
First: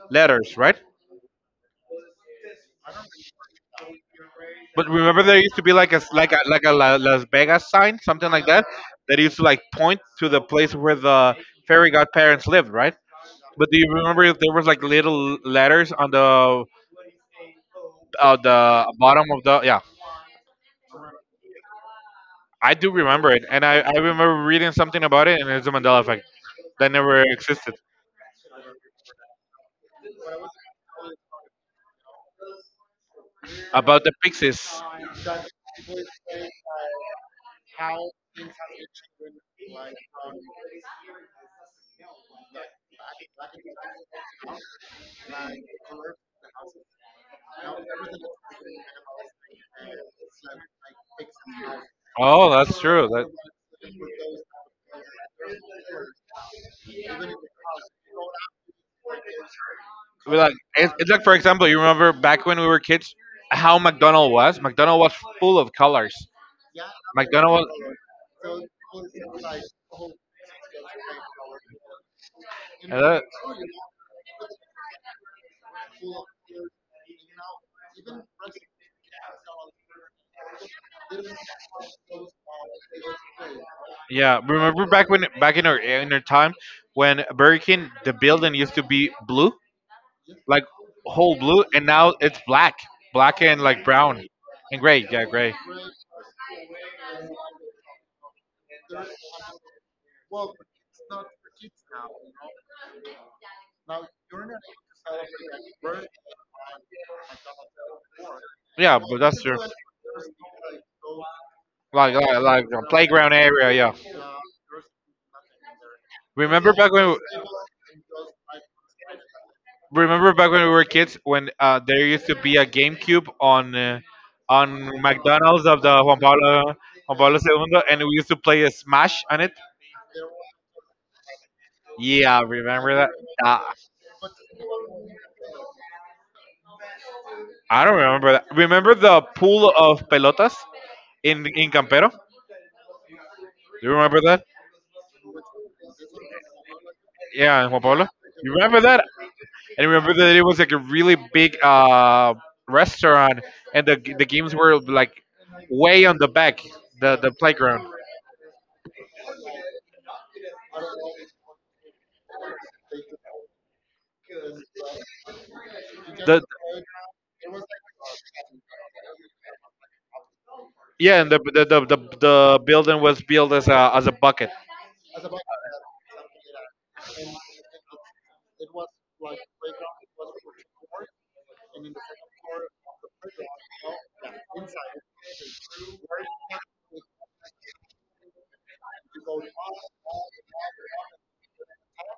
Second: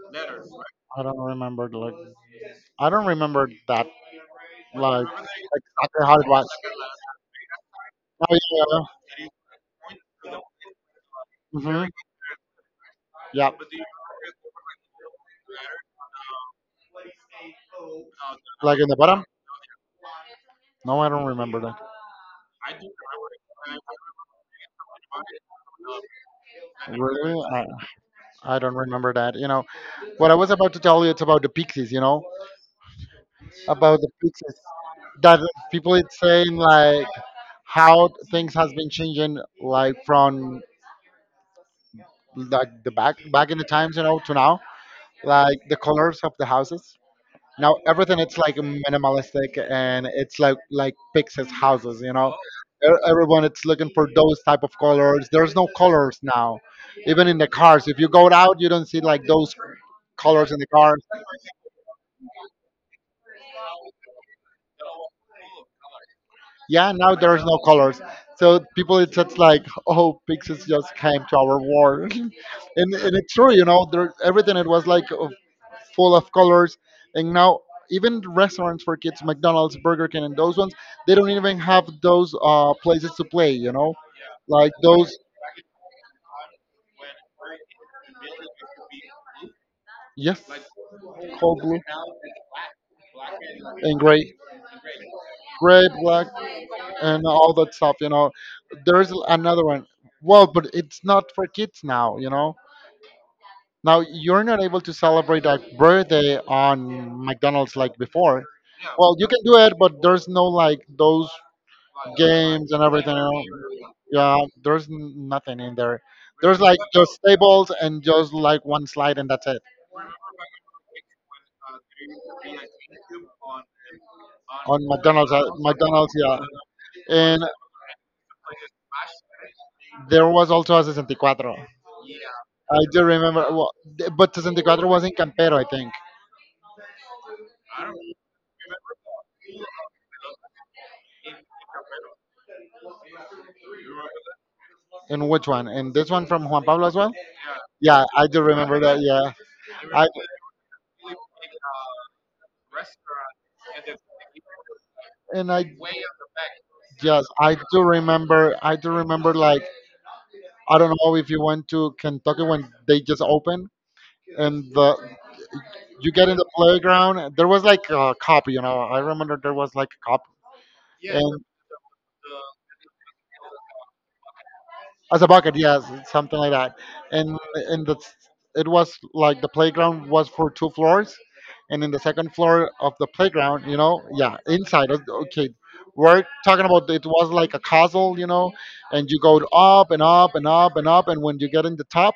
Speaker 1: letters, right?
Speaker 2: I don't remember like I don't remember that
Speaker 1: But
Speaker 2: like
Speaker 1: remember, there used to be like a
Speaker 2: exactly
Speaker 1: s-
Speaker 2: how it was.
Speaker 1: like a La- Las Vegas sign,
Speaker 2: Oh
Speaker 1: something like that, that
Speaker 2: yeah,
Speaker 1: used to like point to the place where the
Speaker 2: hmm
Speaker 1: fairy godparents lived, right?
Speaker 2: yeah,
Speaker 1: But do you remember if there was like little letters on the
Speaker 2: like in the bottom.
Speaker 1: bottom of the, yeah,
Speaker 2: No, I don't remember that.
Speaker 1: I do remember it, and I remember reading something about it, and it's the Mandela effect that never
Speaker 2: Really,
Speaker 1: existed
Speaker 2: I don't remember that. You know, what I was about to tell you, it's about the Pixies. You know, about
Speaker 1: about
Speaker 2: the
Speaker 1: the
Speaker 2: pixels
Speaker 1: pixies.
Speaker 2: that people it's saying like how things has been changing like from like the back in the times, you know, to now, like the colors of the houses. Now everything it's like minimalistic and it's like pixels houses, you know.
Speaker 1: Oh, that's true.
Speaker 2: E- everyone it's looking for those type of colors. There's no colors now, even in the cars. If you go out you don't see like those
Speaker 1: We
Speaker 2: colors
Speaker 1: like
Speaker 2: in the
Speaker 1: it's,
Speaker 2: cars.
Speaker 1: it's like for example, you remember back when we were kids, how McDonald was. McDonald was full of colors.
Speaker 2: Yeah, now there's no
Speaker 1: McDonald was.
Speaker 2: colors. So people, it's just like, oh, Pixels just came to our world, and
Speaker 1: Hello?
Speaker 2: it's true, you know, there everything it was like full of colors, and now even restaurants for kids, McDonald's, Burger King, and those ones, they don't even have those places to play, you know,
Speaker 1: Yeah,
Speaker 2: like
Speaker 1: remember
Speaker 2: those,
Speaker 1: back in our time when Burger King the building used to be blue
Speaker 2: yes,
Speaker 1: like whole
Speaker 2: cold
Speaker 1: blue,
Speaker 2: blue
Speaker 1: and now it's black, black and like
Speaker 2: and
Speaker 1: brown
Speaker 2: gray,
Speaker 1: and gray. Yeah, gray.
Speaker 2: gray, black, and all that stuff, you know. There's another one. Well, but it's not for kids now, you know. Now you're not able to celebrate a birthday on McDonald's like before.
Speaker 1: Yeah,
Speaker 2: Well,
Speaker 1: but
Speaker 2: you
Speaker 1: that's
Speaker 2: can do
Speaker 1: true.
Speaker 2: it, but there's no like those
Speaker 1: Like
Speaker 2: games and
Speaker 1: a
Speaker 2: everything
Speaker 1: playground
Speaker 2: else.
Speaker 1: area. Yeah.
Speaker 2: Yeah, there's nothing in there. There's
Speaker 1: Remember
Speaker 2: like
Speaker 1: back when
Speaker 2: just tables and just like one slide and that's it.
Speaker 1: remember back when we were kids when there used to be a GameCube on
Speaker 2: On McDonald's,
Speaker 1: McDonald's of the
Speaker 2: Yeah.
Speaker 1: Juan Pablo
Speaker 2: And
Speaker 1: Segundo, and we used to play a Smash on it.
Speaker 2: there was also a 64.
Speaker 1: Yeah,
Speaker 2: I
Speaker 1: remember
Speaker 2: do
Speaker 1: that?
Speaker 2: remember,
Speaker 1: Ah,
Speaker 2: well, but 64 was in Campero, I think.
Speaker 1: I don't remember that. Remember the pool of pelotas in Campero? Do you remember that?
Speaker 2: In which one? And this one from Juan Pablo as well?
Speaker 1: Yeah, in Juan
Speaker 2: Yeah,
Speaker 1: Pablo.
Speaker 2: I do
Speaker 1: You remember
Speaker 2: remember that.
Speaker 1: that?
Speaker 2: Yeah.
Speaker 1: And
Speaker 2: I
Speaker 1: remember that it was like a really big restaurant, and the games were like
Speaker 2: and I
Speaker 1: way on the back, the
Speaker 2: Yes,
Speaker 1: the
Speaker 2: I do
Speaker 1: playground.
Speaker 2: remember. I do remember. Like I don't know if you went to Kentucky when they just opened, and the you get in
Speaker 1: The
Speaker 2: the playground. And there was like a cop, you know. I remember there was like a cop,
Speaker 1: yeah, and the
Speaker 2: and
Speaker 1: the the, the, the building was built as a bucket.
Speaker 2: as a bucket, yes, something like that. And and the, it was like the playground was for two floors, and in the second floor of the playground, you know, yeah, inside. Okay, we're talking about it was like a castle, you know, and you go up and up and up and up, and when you get in the top,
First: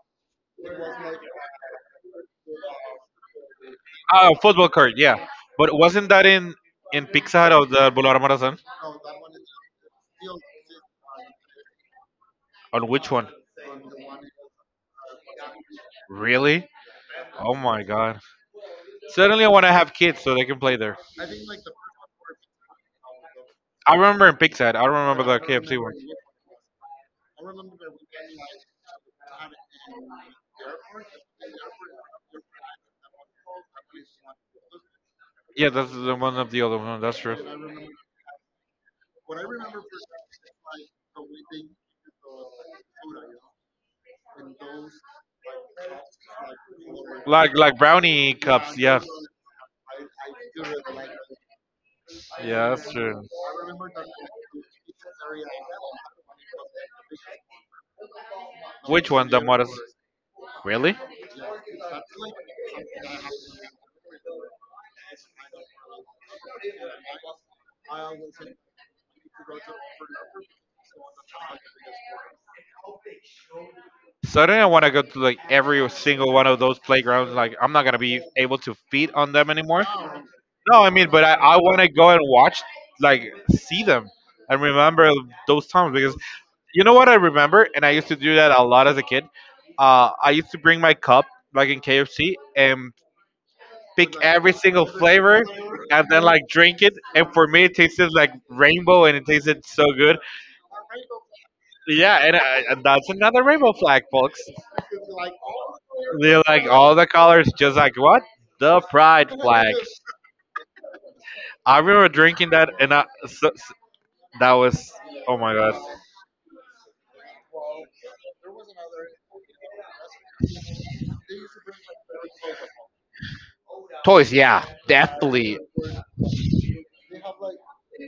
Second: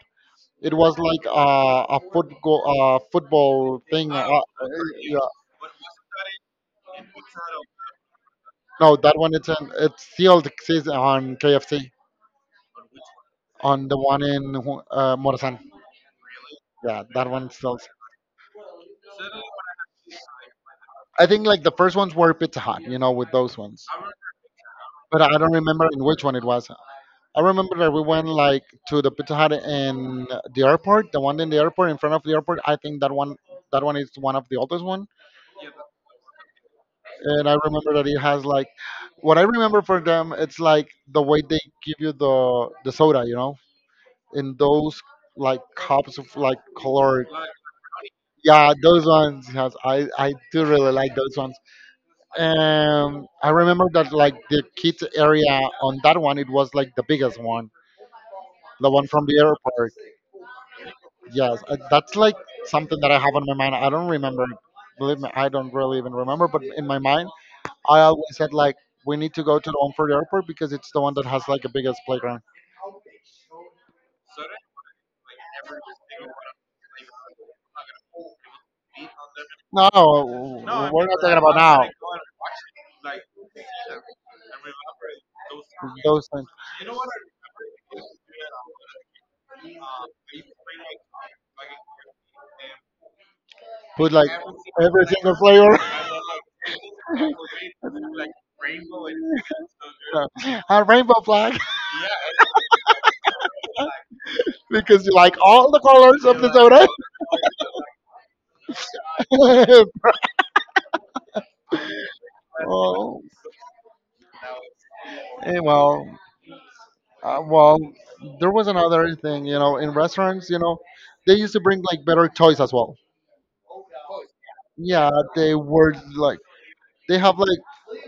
Speaker 2: it was like a football football thing.
Speaker 1: Ah, football court. Yeah,
Speaker 2: Yeah.
Speaker 1: but wasn't that in Pizza Hut of the Boulevard Marazan?
Speaker 2: No, that one it's in, it's still exists on KFC
Speaker 1: On which one?
Speaker 2: on the one in Morazan.
Speaker 1: Really?
Speaker 2: Yeah, that one
Speaker 1: Oh
Speaker 2: still.
Speaker 1: my God! Suddenly, I want to have kids so they can play there.
Speaker 2: I think like the first ones were Pizza Hut, you know, with those ones.
Speaker 1: I remember in Pizza Hut. I don't
Speaker 2: But
Speaker 1: remember
Speaker 2: I
Speaker 1: the
Speaker 2: don't
Speaker 1: KFC
Speaker 2: remember
Speaker 1: one.
Speaker 2: in which one it was. I remember that we went like to the Pizza Hut in the airport, the one in the airport, in front of the airport. I think that one is one of the oldest one.
Speaker 1: Yeah, that's the one of the other one. That's true.
Speaker 2: And I remember that it has like, what I remember for them, it's like the way they give you the soda, you know, in those like cups of like color.
Speaker 1: Like brownie
Speaker 2: Yeah,
Speaker 1: cups. Yeah,
Speaker 2: those ones. Yes, I do really like those ones.
Speaker 1: yeah, that's true.
Speaker 2: I remember that like the kids area on that one, it was like the biggest one, the one
Speaker 1: Which
Speaker 2: from
Speaker 1: one,
Speaker 2: the
Speaker 1: the modest?
Speaker 2: airport.
Speaker 1: Really?
Speaker 2: Yes, that's like something that I have on my mind. I don't remember. Believe me, I don't really even remember. But in my mind, I always said like we need to go to the one for the airport because it's the one that has like the biggest playground.
Speaker 1: Suddenly, I want to go to like every single one of those playgrounds. Like, I'm not gonna be able to feed on them anymore.
Speaker 2: No,
Speaker 1: No, I
Speaker 2: no, we're
Speaker 1: mean,
Speaker 2: not
Speaker 1: but
Speaker 2: talking
Speaker 1: I,
Speaker 2: like
Speaker 1: I
Speaker 2: about now.
Speaker 1: want to
Speaker 2: Like
Speaker 1: go and watch, like, see them and remember those times because
Speaker 2: those things
Speaker 1: you know what I remember, and I used to do that a lot as a kid. I used to bring my cup, like in KFC, and
Speaker 2: put
Speaker 1: pick
Speaker 2: like
Speaker 1: every single
Speaker 2: every single
Speaker 1: flavor,
Speaker 2: flavor.
Speaker 1: and then like drink it. And for me, it tasted like rainbow, and it tasted so good.
Speaker 2: a rainbow flag,
Speaker 1: Yeah, and that's another rainbow flag, folks.
Speaker 2: because you like all the colors of
Speaker 1: They're
Speaker 2: the
Speaker 1: like all the colors, just like what the
Speaker 2: like
Speaker 1: pride flag.
Speaker 2: soda.
Speaker 1: I remember drinking that, and I,
Speaker 2: oh,
Speaker 1: so, so- that was oh my
Speaker 2: eh,
Speaker 1: god.
Speaker 2: well. Well, there was another thing, you know, in restaurants, you know, they used to bring like better toys as well.
Speaker 1: Toys, yeah,
Speaker 2: Yeah, they
Speaker 1: definitely.
Speaker 2: were like they have like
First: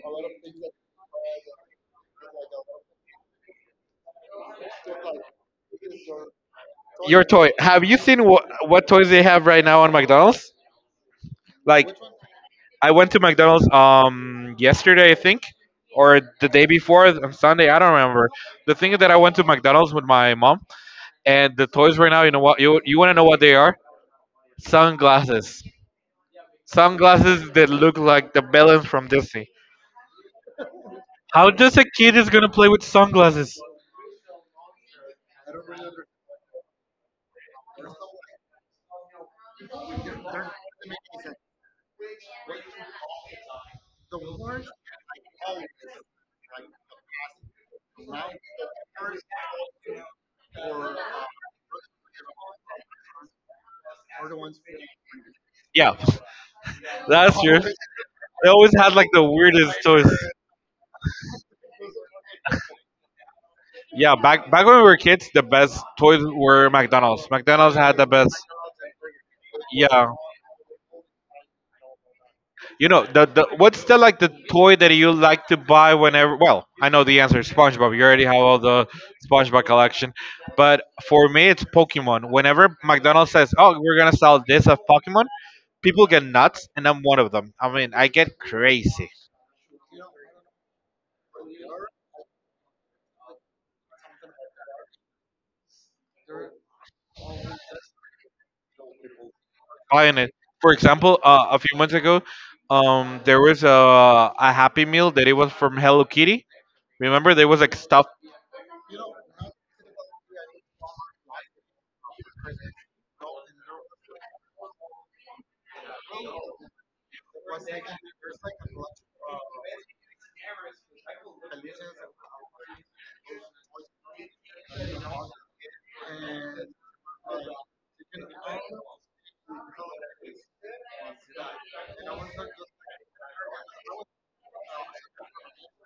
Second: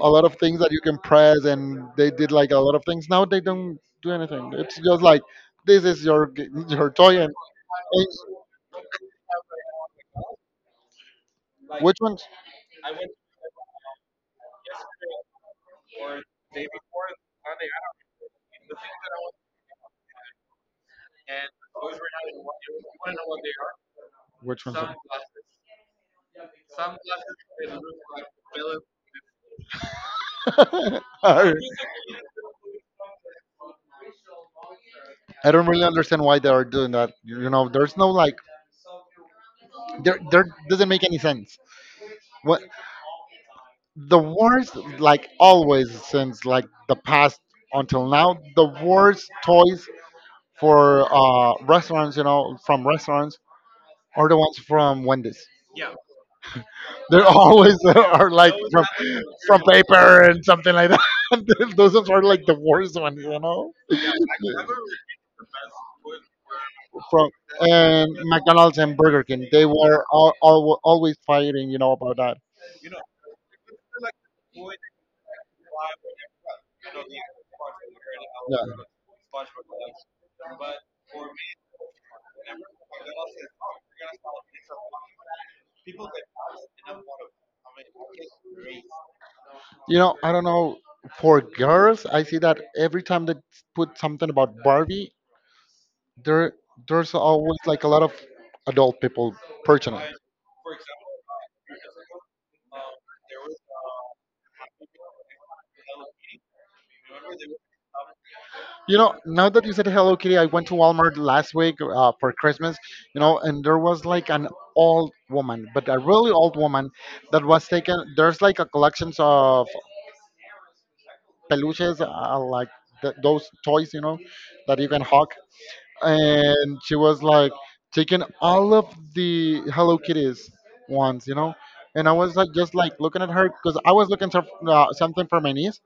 Speaker 2: a lot of things that you can press, and they did like a lot of things. Now they don't do anything. It's just like this is your your toy,
Speaker 1: Your toy. Have you
Speaker 2: and
Speaker 1: seen what toys they have right now on McDonald's? Like,
Speaker 2: which ones?
Speaker 1: I went to McDonald's yesterday, I think, or the day before on Sunday. I don't remember. The thing is that I went to McDonald's with my mom, and the toys right now. You know what? You want to know what they are?
Speaker 2: Which ones? Are,
Speaker 1: Sunglasses. Sunglasses that look like the villains from Disney. How
Speaker 2: are-
Speaker 1: does a kid is gonna play with sunglasses?
Speaker 2: I don't really understand why they are doing that. There's no like there doesn't make any sense. What? The worst, like, always since like the past until now, the worst toys for restaurants, you know, from restaurants are the ones from Wendy's.
Speaker 1: Yeah,
Speaker 2: They're
Speaker 1: last year
Speaker 2: always
Speaker 1: they
Speaker 2: are like
Speaker 1: always had like the
Speaker 2: from
Speaker 1: weirdest toys.
Speaker 2: paper and something like that. Those ones are like the worst ones, you know,
Speaker 1: Yeah, back when we were kids, the best toys were McDonald's.
Speaker 2: from
Speaker 1: McDonald's had the
Speaker 2: and
Speaker 1: best.
Speaker 2: McDonald's and Burger King, they were
Speaker 1: Yeah,
Speaker 2: always fighting, you know, about that.
Speaker 1: you know the what's the like the toy that you like to buy whenever? Well, I know the answer is SpongeBob. You already have
Speaker 2: Yeah.
Speaker 1: all the SpongeBob collection, but for me it's Pokemon. Whenever McDonald's says, "Oh, we're gonna sell this of Pokemon," people get nuts, and I'm one of them. I mean, I get crazy
Speaker 2: I don't know. For girls, I see that every time they put something about Barbie, there there's always like a lot of adult people purchasing it.
Speaker 1: buying it. For example, a few months ago, there was a Happy Meal that it was from Hello Kitty. Remember, there was like stuff.
Speaker 2: You know, now that you said Hello Kitty, I went to Walmart last week for Christmas, you know, and there was like an old woman, but a really old woman that was taken. There's like a collections of peluches, like those toys, you know, that you can hug. And she was like taking all of the Hello Kitties ones, you know. And I was like just like looking at her because I was looking for something for my niece,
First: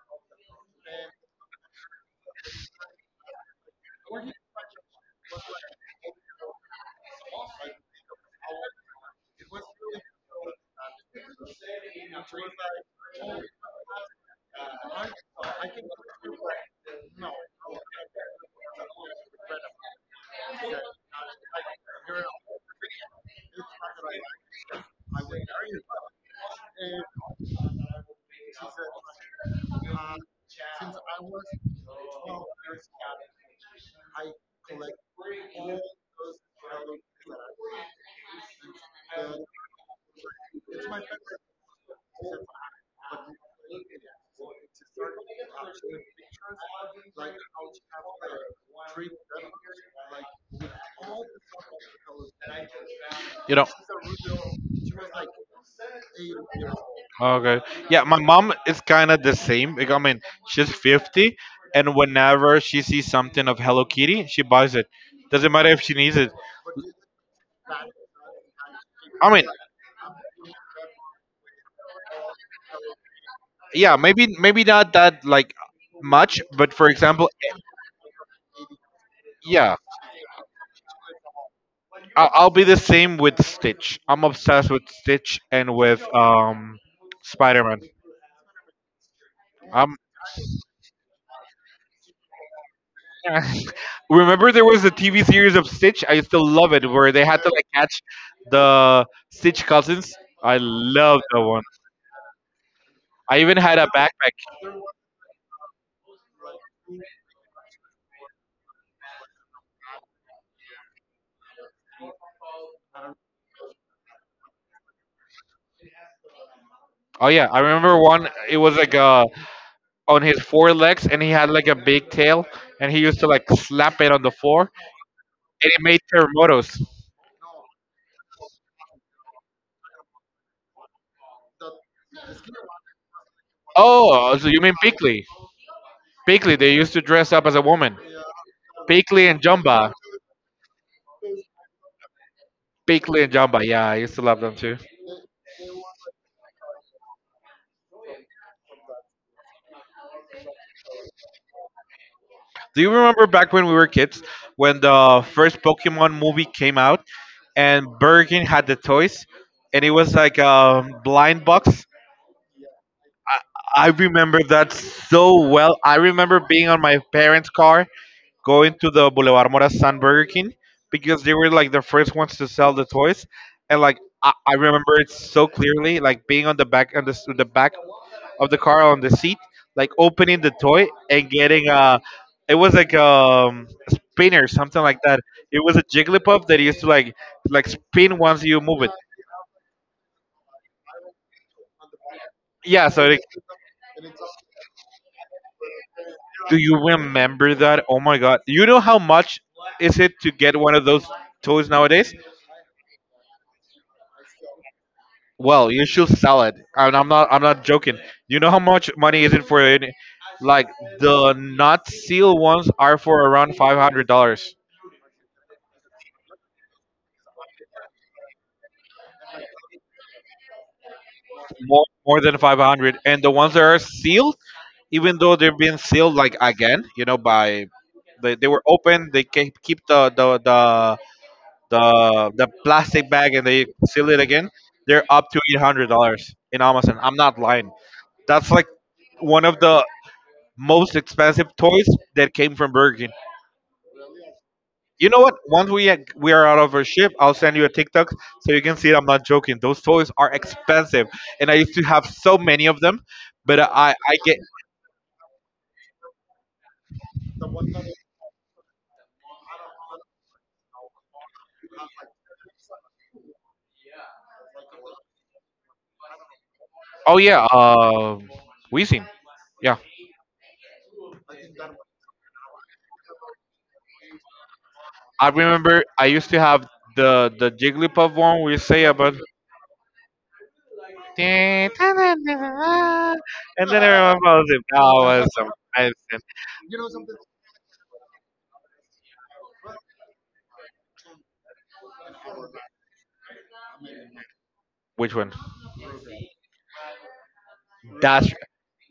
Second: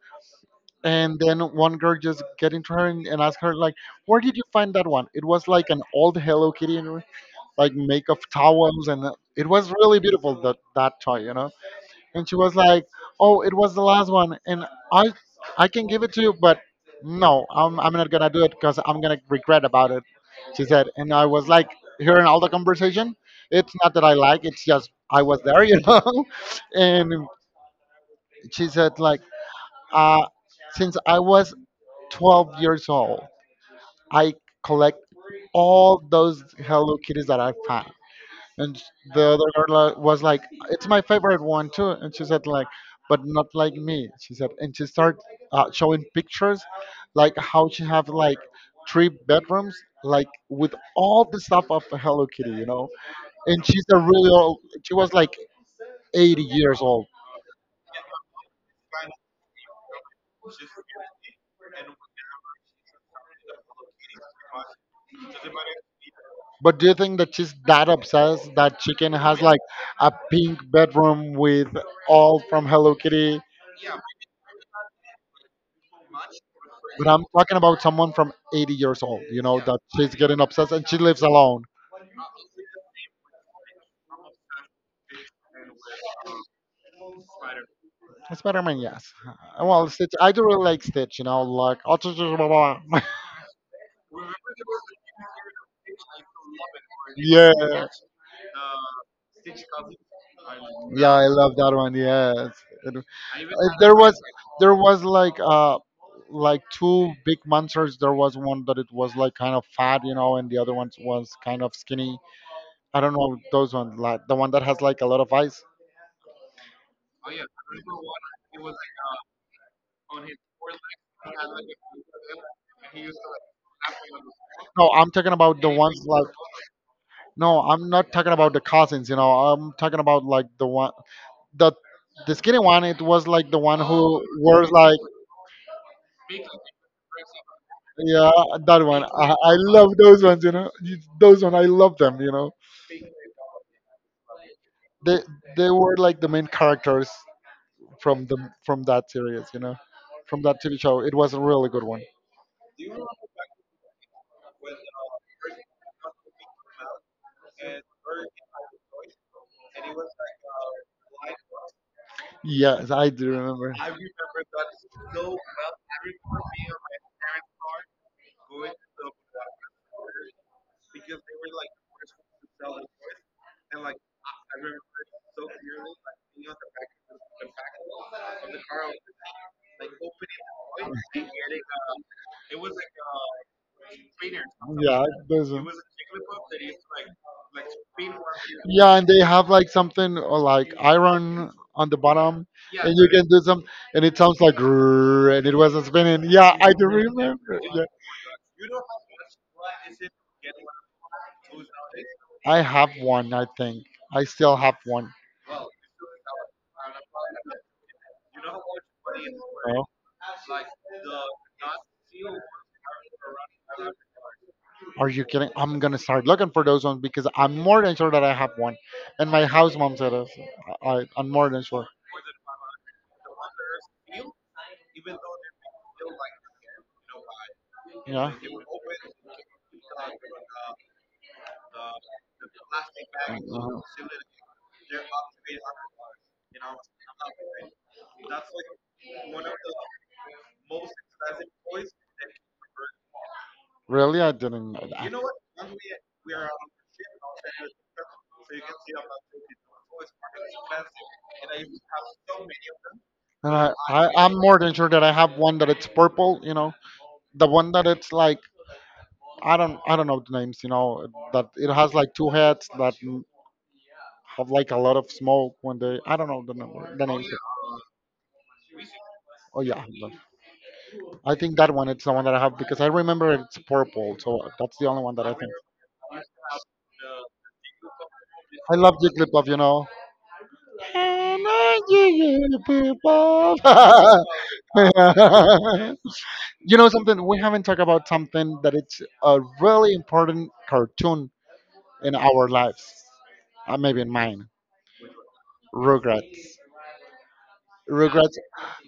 Speaker 2: and then one girl just get into her and ask her like, "Where did you find that one?" It was like an old Hello Kitty, and like make of towels, and it was really beautiful that toy, you know. And she was like, "Oh, it was the last one, and I, I can give it to you, but no, I'm not gonna do it because I'm gonna regret about it," she said. And I was like, hearing all the conversation, it's not that I like, it's just
Speaker 1: And
Speaker 2: I
Speaker 1: she
Speaker 2: was there, you know. And she said like, uh, since I was 12 years old, I collect all those Hello Kitties that I found. And the other girl was like, "It's my favorite one too." And she said like, "But not like me." She said, and she started showing pictures, like how she have like three bedrooms, like with all the stuff of Hello Kitty, you know. And she's a really old. She was like 80 years old.
Speaker 1: okay. Yeah, my mom is kind of the same. Like, I mean, she's 50, and whenever she sees something of Hello Kitty, she buys it. Doesn't matter if she needs it.
Speaker 2: But do you think that she's that obsessed that chicken
Speaker 1: I
Speaker 2: has
Speaker 1: mean,
Speaker 2: like a pink bedroom with all from Hello Kitty?
Speaker 1: yeah, maybe not that like much, but for
Speaker 2: But I'm
Speaker 1: example,
Speaker 2: talking about someone from 80 years old, you know,
Speaker 1: yeah,
Speaker 2: that she's getting obsessed and she lives alone.
Speaker 1: I'll be the same with Stitch. I'm obsessed with Stitch and with Spider-Man.
Speaker 2: Spider-Man, yes. Well, Stitch. I do really like Stitch. You know, like
Speaker 1: Remember, there was a TV series of Stitch. I still love it, where they had to
Speaker 2: yeah,
Speaker 1: like catch the Stitch cousins. I
Speaker 2: yeah.
Speaker 1: love
Speaker 2: I
Speaker 1: that
Speaker 2: love
Speaker 1: one.
Speaker 2: that one. Yes. It-
Speaker 1: I even
Speaker 2: if
Speaker 1: had a
Speaker 2: there was,
Speaker 1: backpack.
Speaker 2: there was like two big monsters. There was one that it was like kind of fat, you know, and the other one was kind of skinny. I don't know those ones. Like the one that has like a lot of eyes.
Speaker 1: Oh yeah, I remember one. It was like on his four legs, and he had like a big tail, and he used to like slap it on the floor,
Speaker 2: No, I'm talking about the
Speaker 1: and it made
Speaker 2: ones like.
Speaker 1: terremotos.
Speaker 2: No, I'm not talking about the cousins. You know, I'm talking about like the one the the skinny one. It was like the one who
Speaker 1: Oh, so you
Speaker 2: wears
Speaker 1: mean
Speaker 2: like
Speaker 1: Pickley? Pickley. They used to dress up as a woman.
Speaker 2: yeah, that one.
Speaker 1: Pickley and
Speaker 2: I
Speaker 1: Jumba.
Speaker 2: love those ones. You know, those one. I love them. You know,
Speaker 1: Pickley and Jumba. Yeah, I used to love them too.
Speaker 2: they they were like the main characters from the from that series. You know, from that TV show. It was a really good one.
Speaker 1: Do you remember back when we were kids when the first Pokemon movie came out and Burger King had the toys and it was like a blind box?
Speaker 2: Yes, I do remember.
Speaker 1: I remember that so well. I remember being on my parents' car going to the Boulevard Morazan Burger King because they were like the first ones to sell the toys and like I remember it so clearly like being on the back on the back of the car on the seat, like opening the toy and getting a. It was like a spinner, something like
Speaker 2: Yeah,
Speaker 1: that.
Speaker 2: those
Speaker 1: It
Speaker 2: one.
Speaker 1: was a Jigglypuff that used to like spin once you move it.
Speaker 2: Yeah, and they have like something or like iron on the bottom,
Speaker 1: Yeah,
Speaker 2: and
Speaker 1: so
Speaker 2: you
Speaker 1: like,
Speaker 2: can do some, and it sounds like "Grrr," and it wasn't spinning.
Speaker 1: do
Speaker 2: Yeah, I
Speaker 1: you
Speaker 2: do
Speaker 1: remember
Speaker 2: remember.
Speaker 1: that?
Speaker 2: Yeah.
Speaker 1: Oh my god! You know how much is it to get one of those toys nowadays?
Speaker 2: I have one. I think I still have one.
Speaker 1: Well, you should sell it. And I'm not joking. You know how much money is it for it? Like the not sealed ones are for around $500.
Speaker 2: Are you kidding? I'm gonna start looking for those ones because I'm more than sure that I have one. And my house mom said it. I'm more than
Speaker 1: More
Speaker 2: sure.
Speaker 1: more than 500. And the ones that are sealed even though they're being sealed like again, you know, by they,
Speaker 2: Yeah.
Speaker 1: they were open, they keep the plastic bag and they
Speaker 2: Uh,
Speaker 1: seal it again. They're up to $800 in Amazon. I'm not lying. That's like one of the most expensive toys that came from Burger King.
Speaker 2: really, I didn't know
Speaker 1: You
Speaker 2: that.
Speaker 1: know what? Once we are out of our ship, I'll send you a TikTok so you can see I'm not joking. Those toys are expensive, and I used to have so many of them.
Speaker 2: And
Speaker 1: But I I
Speaker 2: I'm
Speaker 1: get
Speaker 2: more than sure that I have one that it's purple. You know, the one that it's like I don't know the names. You know, that it has like two heads that have like a lot of smoke when they. I don't know the number, the
Speaker 1: oh
Speaker 2: names.
Speaker 1: yeah, Weezing.
Speaker 2: Oh
Speaker 1: Yeah,
Speaker 2: yeah, I think that one. It's the one that I have because I remember it's purple. So that's the only one that
Speaker 1: I
Speaker 2: I think.
Speaker 1: remember I used to have the Jigglypuff one where you
Speaker 2: I
Speaker 1: say
Speaker 2: love
Speaker 1: about
Speaker 2: Jigglypuff. You know, can
Speaker 1: and
Speaker 2: I give
Speaker 1: then
Speaker 2: you the people?
Speaker 1: everyone follows it. That was amazing.
Speaker 2: You know something? We haven't talked about something that it's a really important cartoon in our lives. Maybe in mine.
Speaker 1: Which one?
Speaker 2: Rugrats.
Speaker 1: That's.
Speaker 2: Rugrats.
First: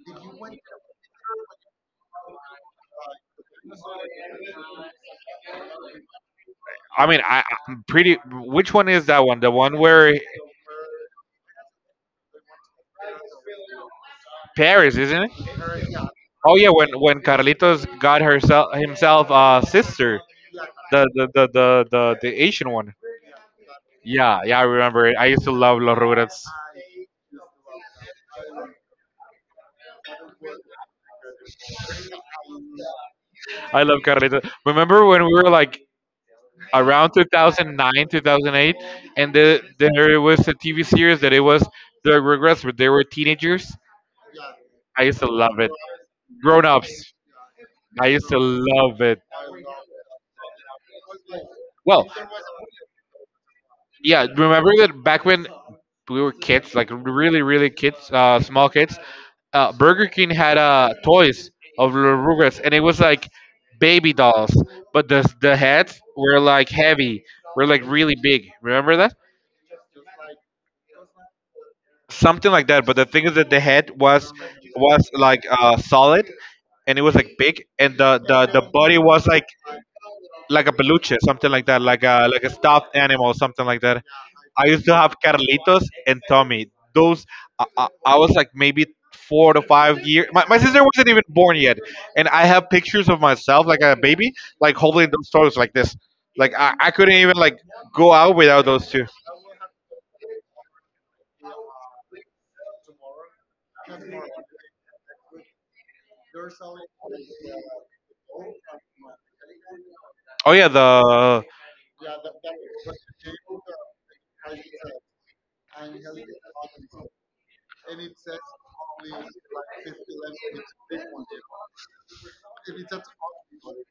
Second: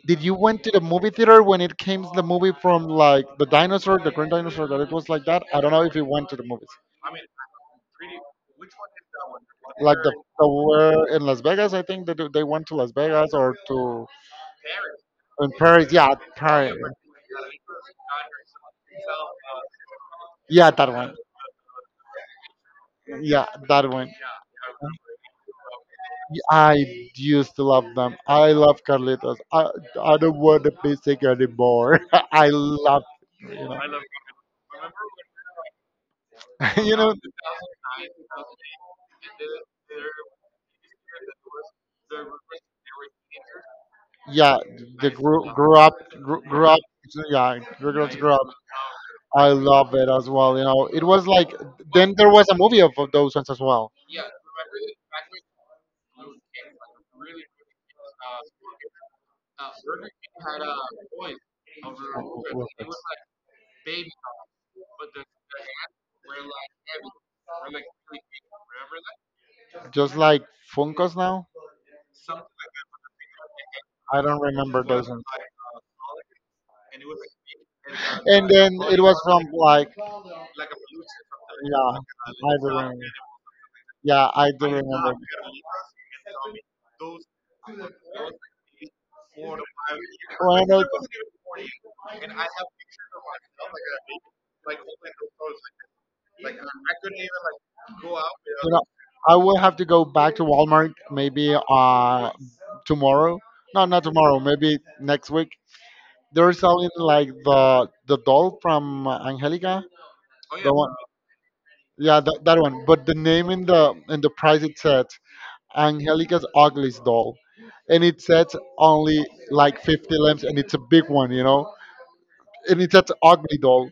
Speaker 2: Did you went to the movie theater when it came the movie from like the dinosaur, the green dinosaur that it was like that? I don't know if you went to the movies.
Speaker 1: I mean, I, I'm pretty. Which one is that one? The one
Speaker 2: Like
Speaker 1: where
Speaker 2: the were in Las Vegas, I think they they went to Las Vegas or to
Speaker 1: Paris, isn't it?
Speaker 2: in Paris. Yeah,
Speaker 1: Oh yeah,
Speaker 2: Paris.
Speaker 1: when Carlitos got herself himself sister,
Speaker 2: Yeah, that
Speaker 1: the
Speaker 2: one.
Speaker 1: the the the the, the Asian one.
Speaker 2: Yeah, that one.
Speaker 1: Yeah, yeah, I remember it. I used to love Los Rugrats.
Speaker 2: I used to love them. I love Carlitos. I don't want a basic anymore. I love, you know,
Speaker 1: I love Carlitos. Remember when we were like
Speaker 2: you
Speaker 1: around
Speaker 2: know,
Speaker 1: 2009, 2008? And the, there was a TV series that it was the Rugrats, but they were teenagers.
Speaker 2: yeah.
Speaker 1: I
Speaker 2: The
Speaker 1: used to love it.
Speaker 2: grew up,
Speaker 1: Grown
Speaker 2: grew up,
Speaker 1: ups,
Speaker 2: yeah.
Speaker 1: I
Speaker 2: Regrets
Speaker 1: used
Speaker 2: grew
Speaker 1: to
Speaker 2: up.
Speaker 1: love it.
Speaker 2: I love it as well. You know, it was like
Speaker 1: Well,
Speaker 2: then there was a movie of those ones as well.
Speaker 1: yeah, remember that back when we were kids, like really, really kids, small kids. Burger King had toys of the Rugrats, and it was like baby dolls, but the heads were like heavy, were like really big. Remember that?
Speaker 2: Just like Funkos now.
Speaker 1: Something like that. But the thing is that the head
Speaker 2: I
Speaker 1: was
Speaker 2: don't remember those
Speaker 1: was
Speaker 2: ones.
Speaker 1: like solid, and it was like big, and the the
Speaker 2: And
Speaker 1: the
Speaker 2: then
Speaker 1: body
Speaker 2: it was
Speaker 1: was
Speaker 2: from like
Speaker 1: like a peluche, something like that,
Speaker 2: yeah,
Speaker 1: like a
Speaker 2: I
Speaker 1: like a
Speaker 2: do
Speaker 1: stuffed
Speaker 2: remember.
Speaker 1: animal, something like that.
Speaker 2: Yeah, I do
Speaker 1: I used to
Speaker 2: remember.
Speaker 1: have Carlitos and Tommy. Those I was like maybe 4 to 5 years. My
Speaker 2: Well,
Speaker 1: sister
Speaker 2: no,
Speaker 1: wasn't even born yet, and I have pictures of myself like a baby, like holding those toys like this. Like I couldn't even like go out without
Speaker 2: you know,
Speaker 1: those two.
Speaker 2: I will have to go back to Walmart maybe tomorrow. No, not tomorrow. Maybe next week. They're selling like the doll from Angelica.
Speaker 1: Oh yeah,
Speaker 2: The one,
Speaker 1: the
Speaker 2: yeah, that one. But the name in the price it said Angelica's ugliest doll, and it says only like 50 lamps, and it's a big one, you know. And it says ugly doll,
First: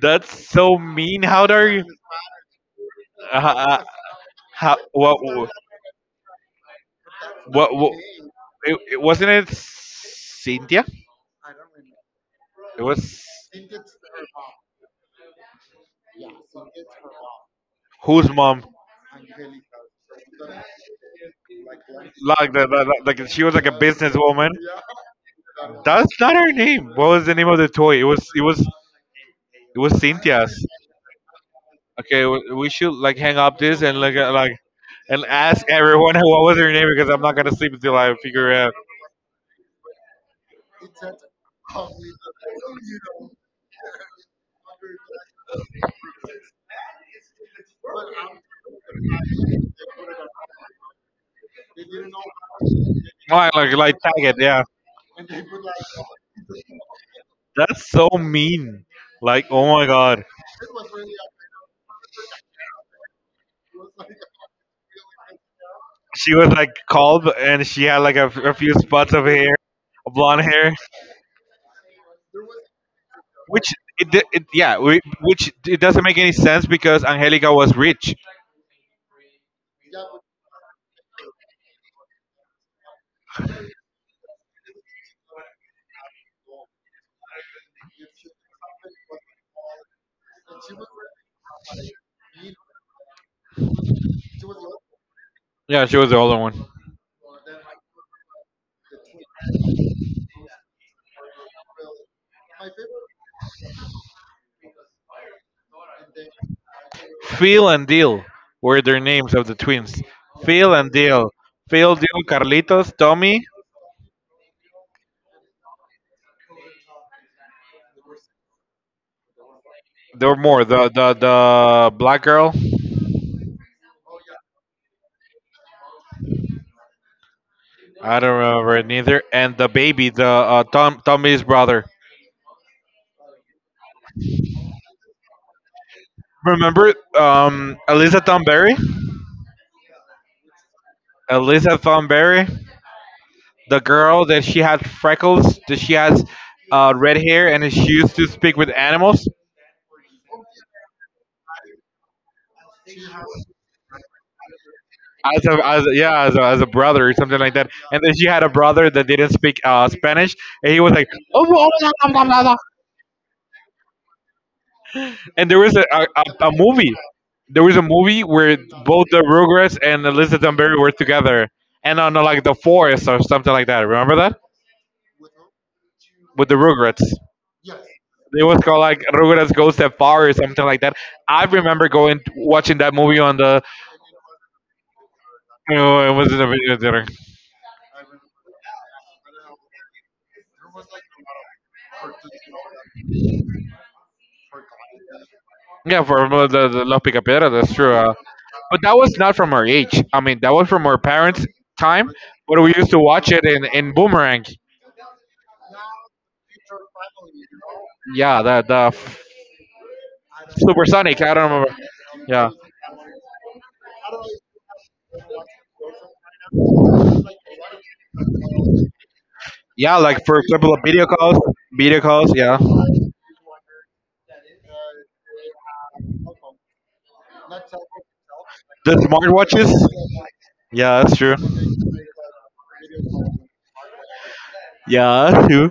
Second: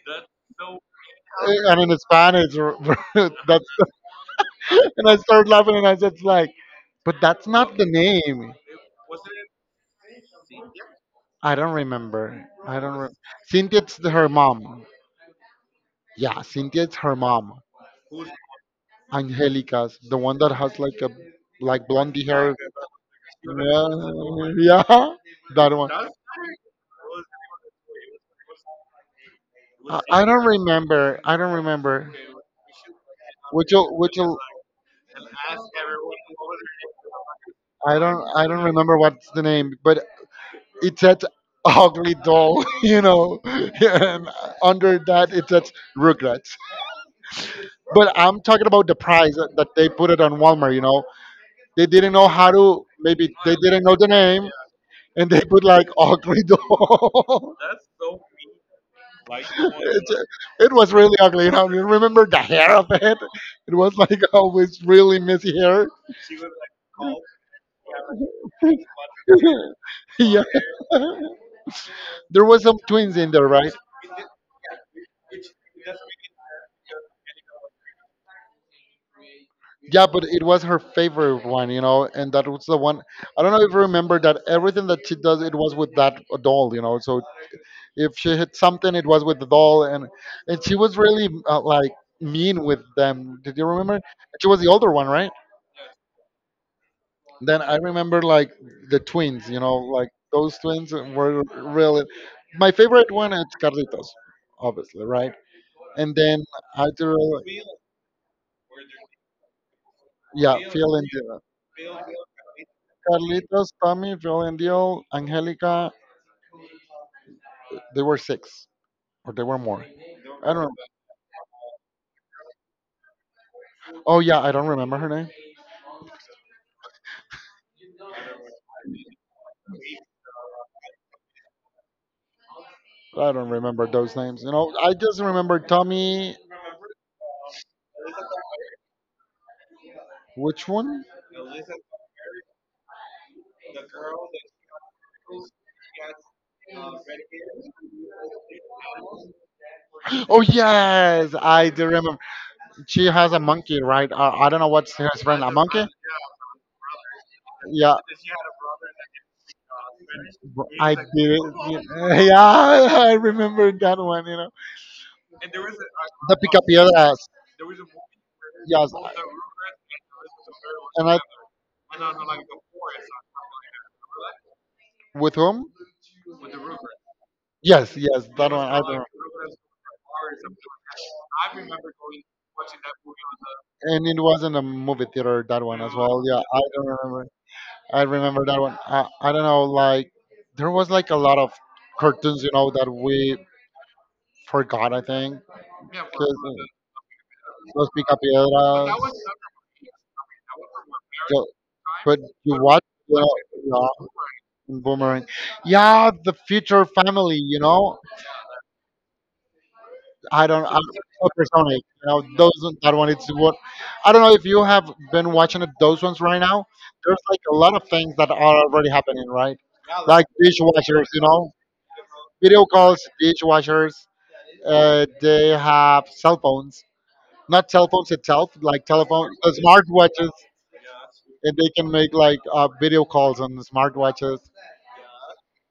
Speaker 1: that's so mean. How dare you?
Speaker 2: and in Spanish,
Speaker 1: Uh,
Speaker 2: that's
Speaker 1: uh, how,
Speaker 2: and I
Speaker 1: what?
Speaker 2: started laughing and I said, like, but that's not the
Speaker 1: What
Speaker 2: name.
Speaker 1: it, it wasn't it Cynthia?
Speaker 2: I don't remember. I
Speaker 1: It
Speaker 2: don't remember.
Speaker 1: was
Speaker 2: Cynthia's her mom. Yeah, Cynthia's her mom.
Speaker 1: whose mom?
Speaker 2: Angelica's the one that has like a like blondie
Speaker 1: Like
Speaker 2: hair.
Speaker 1: the like she was like a
Speaker 2: Yeah,
Speaker 1: businesswoman.
Speaker 2: yeah, that one.
Speaker 1: That's not her name. What was the name of the toy? It was it was
Speaker 2: I don't
Speaker 1: Cynthia's.
Speaker 2: remember. I don't remember.
Speaker 1: Okay, w- we should like hang up this and
Speaker 2: Which will
Speaker 1: like and ask everyone what was her name because I'm not gonna sleep until I
Speaker 2: I
Speaker 1: figure it
Speaker 2: don't
Speaker 1: out.
Speaker 2: remember what's the name, but it says ugly doll, you know. And under that it says Rugrats. But I'm talking about the price that they put it on Walmart. You know, they didn't know how to. Maybe
Speaker 1: Like
Speaker 2: they
Speaker 1: like
Speaker 2: didn't
Speaker 1: like
Speaker 2: know the
Speaker 1: tag it.
Speaker 2: name,
Speaker 1: Yeah,
Speaker 2: and they put like ugly doll.
Speaker 1: that's so mean. Like oh my god,
Speaker 2: it, it was really ugly. You know, you remember the hair of it? It was like always really messy hair.
Speaker 1: she was like called and she had like a few spots of hair, blonde
Speaker 2: Yeah,
Speaker 1: hair.
Speaker 2: there was some twins in there, right?
Speaker 1: Which it yeah, we, which it doesn't make any sense because Angelica was rich.
Speaker 2: Yeah, but it was her favorite one, you know, and that was the one. I don't know if you remember that everything that she does, it was with that doll, you know. So if she hit something, it was with the doll, and she was really like mean with them. Did you remember? She was the older one, right?
Speaker 1: Yeah, she was the older one.
Speaker 2: Then I remember like the twins. You know, like those twins were really my favorite one. Is Carlitos, obviously, right? And then I do,
Speaker 1: Phil and Deal were their names of the twins.
Speaker 2: yeah,
Speaker 1: Phil and
Speaker 2: Phil and
Speaker 1: Deal.
Speaker 2: Dio.
Speaker 1: Phil, Deal, Carlitos, Tommy.
Speaker 2: Carlitos, Tommy, Phil and Dio, Angelica. They were six, or they were more.
Speaker 1: There were
Speaker 2: I
Speaker 1: more.
Speaker 2: don't.
Speaker 1: The black girl.
Speaker 2: Oh yeah, I don't remember her name.
Speaker 1: I don't remember it neither. And the baby, the Tommy's brother.
Speaker 2: I don't remember those names. You know, I just remember Tommy.
Speaker 1: Remember Eliza Tom Berry?
Speaker 2: Which one?
Speaker 1: Elizabeth Von Berry, the girl that she had freckles, that she has red hair, and she used to speak with animals
Speaker 2: Oh yes, I do remember. She has a monkey, right? I don't know what's his
Speaker 1: as
Speaker 2: friend. A monkey?
Speaker 1: as a brother or something like that.
Speaker 2: Yeah,
Speaker 1: And then she had a brother that didn't speak Spanish, and he was
Speaker 2: I did.
Speaker 1: like, oh, blah, blah,
Speaker 2: It.
Speaker 1: blah, blah,
Speaker 2: Yeah,
Speaker 1: blah, blah."
Speaker 2: I remember that one. You know,
Speaker 1: And there was
Speaker 2: the
Speaker 1: a movie.
Speaker 2: Picapiedras.
Speaker 1: There was a movie where
Speaker 2: Yes,
Speaker 1: both
Speaker 2: yes.
Speaker 1: the Rugrats and Elizabeth Dunbury were
Speaker 2: And I
Speaker 1: together, and on like the forest or something like that. Remember that
Speaker 2: with whom?
Speaker 1: with the Rugrats?
Speaker 2: Yes, yes,
Speaker 1: It
Speaker 2: that
Speaker 1: was
Speaker 2: one.
Speaker 1: called
Speaker 2: I
Speaker 1: like
Speaker 2: don't.
Speaker 1: Rugrats Goes That Far or something like that. I remember going watching that movie on the
Speaker 2: And it was in the movie theater. That
Speaker 1: you
Speaker 2: one as
Speaker 1: know, it
Speaker 2: well.
Speaker 1: was in
Speaker 2: Yeah,
Speaker 1: a
Speaker 2: I
Speaker 1: video
Speaker 2: don't
Speaker 1: theater.
Speaker 2: remember. I remember that one. I don't know. Like there was like a lot of cartoons, you know, that we forgot, I think.
Speaker 1: Yeah,
Speaker 2: Yeah, for
Speaker 1: for
Speaker 2: Que
Speaker 1: the La Picapedra, that's
Speaker 2: los but
Speaker 1: true. But that
Speaker 2: picapiedras.
Speaker 1: was not from our age. I mean, that was from our parents'
Speaker 2: Yo,
Speaker 1: time.
Speaker 2: but
Speaker 1: But
Speaker 2: you
Speaker 1: we
Speaker 2: watch
Speaker 1: used to
Speaker 2: you
Speaker 1: watch it
Speaker 2: know,
Speaker 1: in
Speaker 2: yeah,
Speaker 1: Boomerang.
Speaker 2: and Boomerang. Yeah, the future family. You know,
Speaker 1: Yeah, the
Speaker 2: I don't. I'm
Speaker 1: Supersonic.
Speaker 2: so
Speaker 1: I don't remember.
Speaker 2: personic. You know,
Speaker 1: Yeah,
Speaker 2: those that one. It's what I don't know if you have been watching it, those ones right now. There's like a lot of things that are already happening, right?
Speaker 1: yeah. Like
Speaker 2: Like
Speaker 1: for example,
Speaker 2: dishwashers. You know,
Speaker 1: video calls. Yeah,
Speaker 2: video calls, dishwashers. They have cell phones. Not cell phones itself, like
Speaker 1: the
Speaker 2: telephone,
Speaker 1: smartwatches.
Speaker 2: smartwatches.
Speaker 1: Yeah, that's true.
Speaker 2: And they can make like video calls on smartwatches.
Speaker 1: Yeah, that's true.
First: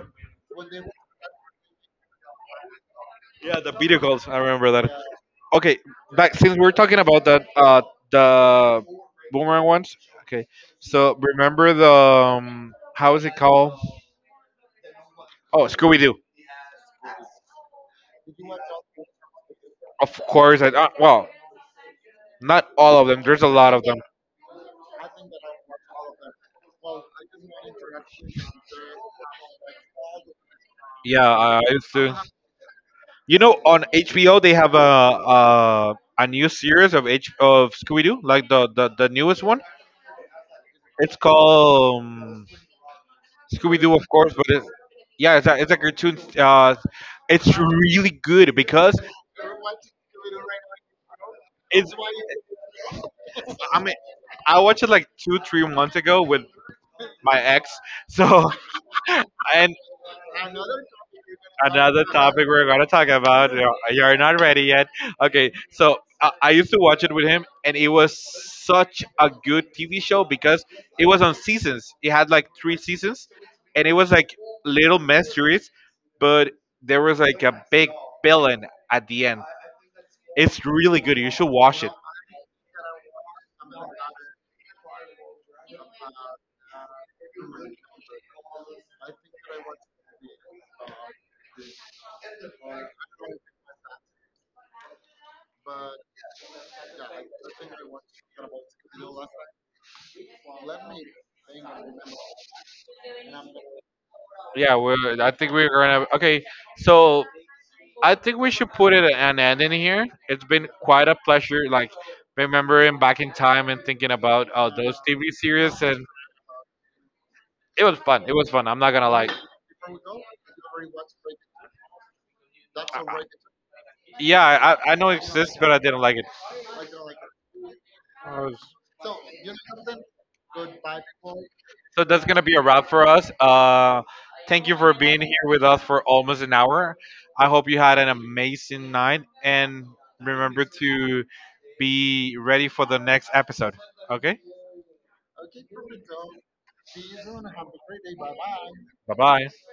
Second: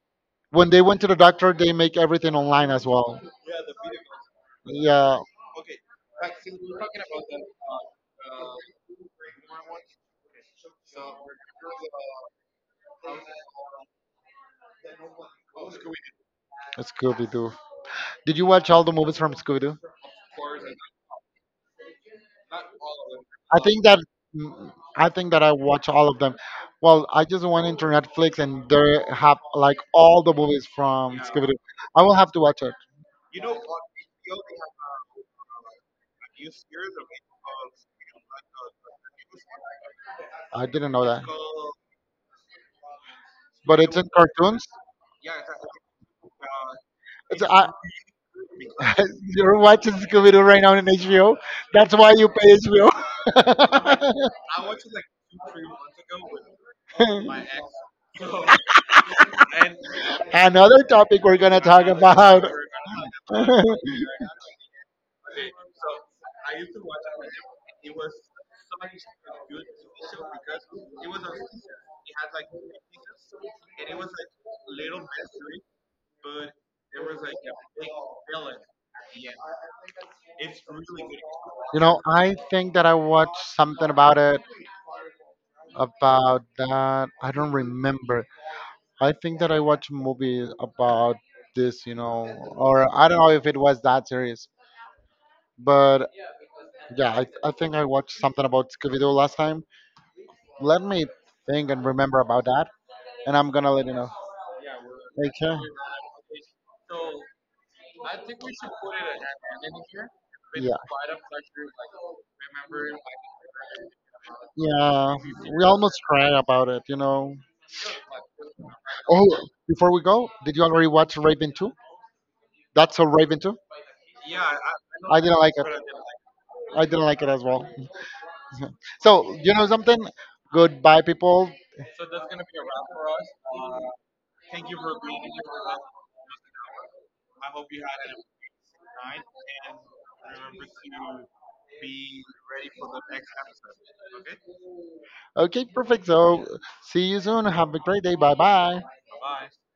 Speaker 2: When they went to the doctor, they make everything online as well.
Speaker 1: Yeah, the video calls. I remember that.
Speaker 2: Yeah,
Speaker 1: Okay, back since we're talking about that, the boomerang ones. Okay, so remember the how is it called? Oh, Scooby Doo.
Speaker 2: Scooby Doo. Did you watch all the movies from Scooby Doo?
Speaker 1: Of course, I well, not all of them. There's a
Speaker 2: I
Speaker 1: lot of
Speaker 2: think
Speaker 1: them.
Speaker 2: that mm, I think that I watch all of them. Well, I just went into Netflix and they have like all the movies from
Speaker 1: Yeah,
Speaker 2: Scooby Doo.
Speaker 1: I used
Speaker 2: I
Speaker 1: to.
Speaker 2: will have to watch it.
Speaker 1: You know, on HBO they have a new series of H of Scooby Doo, like the newest one.
Speaker 2: I didn't know
Speaker 1: It's
Speaker 2: that,
Speaker 1: called. Scooby
Speaker 2: but
Speaker 1: Doo,
Speaker 2: it's in
Speaker 1: of course, but
Speaker 2: cartoons.
Speaker 1: it's, yeah, it's a cartoon.
Speaker 2: It's,
Speaker 1: It's
Speaker 2: I,
Speaker 1: really good because
Speaker 2: you're watching Scooby Doo right now in HBO.
Speaker 1: it's.
Speaker 2: That's why you pay
Speaker 1: I mean, I
Speaker 2: HBO.
Speaker 1: watched it like two, 3 months ago with my ex. So, and
Speaker 2: Another topic we're gonna talk
Speaker 1: another
Speaker 2: about.
Speaker 1: topic we're gonna talk about.
Speaker 2: You
Speaker 1: You're not ready yet. Okay, so I used to watch it with him, and it was such a good TV show because it was on seasons. It had like three seasons, and it was like little mysteries, but there was like a big villain at the end. It's really good. You should watch it.
Speaker 2: know, I think that I watched something about it. About that, I don't remember. I think that I watched a movie about this. You know, or I don't know if it was that serious. But yeah, I think I watched something about Scooby Doo last time. Let me think and remember about that, and I'm gonna let you know.
Speaker 1: Yeah, we're, I think
Speaker 2: Okay.
Speaker 1: we're gonna. Okay, so I think we should put it an end in here. It's been
Speaker 2: Yeah.
Speaker 1: quite a pleasure, like remembering back in time and thinking about those
Speaker 2: Yeah.
Speaker 1: TV
Speaker 2: We
Speaker 1: series,
Speaker 2: almost
Speaker 1: and
Speaker 2: cried about it. You know.
Speaker 1: it was fun. It was fun. I'm not gonna
Speaker 2: Oh,
Speaker 1: lie.
Speaker 2: before we go, did you already watch Raven 2? That's a Raven 2?
Speaker 1: Yeah, I know it
Speaker 2: I didn't like
Speaker 1: exists,
Speaker 2: it.
Speaker 1: but I didn't like it.
Speaker 2: I didn't like it as well.
Speaker 1: I was-
Speaker 2: So, you know something? Goodbye, people.
Speaker 1: So that's gonna be a wrap for us. Thank you for being here with us for almost an hour. I hope you had an amazing night, and remember to be ready for the next episode. Okay,
Speaker 2: Okay, perfect. So, see you soon. Have a great day. Bye bye.
Speaker 1: bye bye.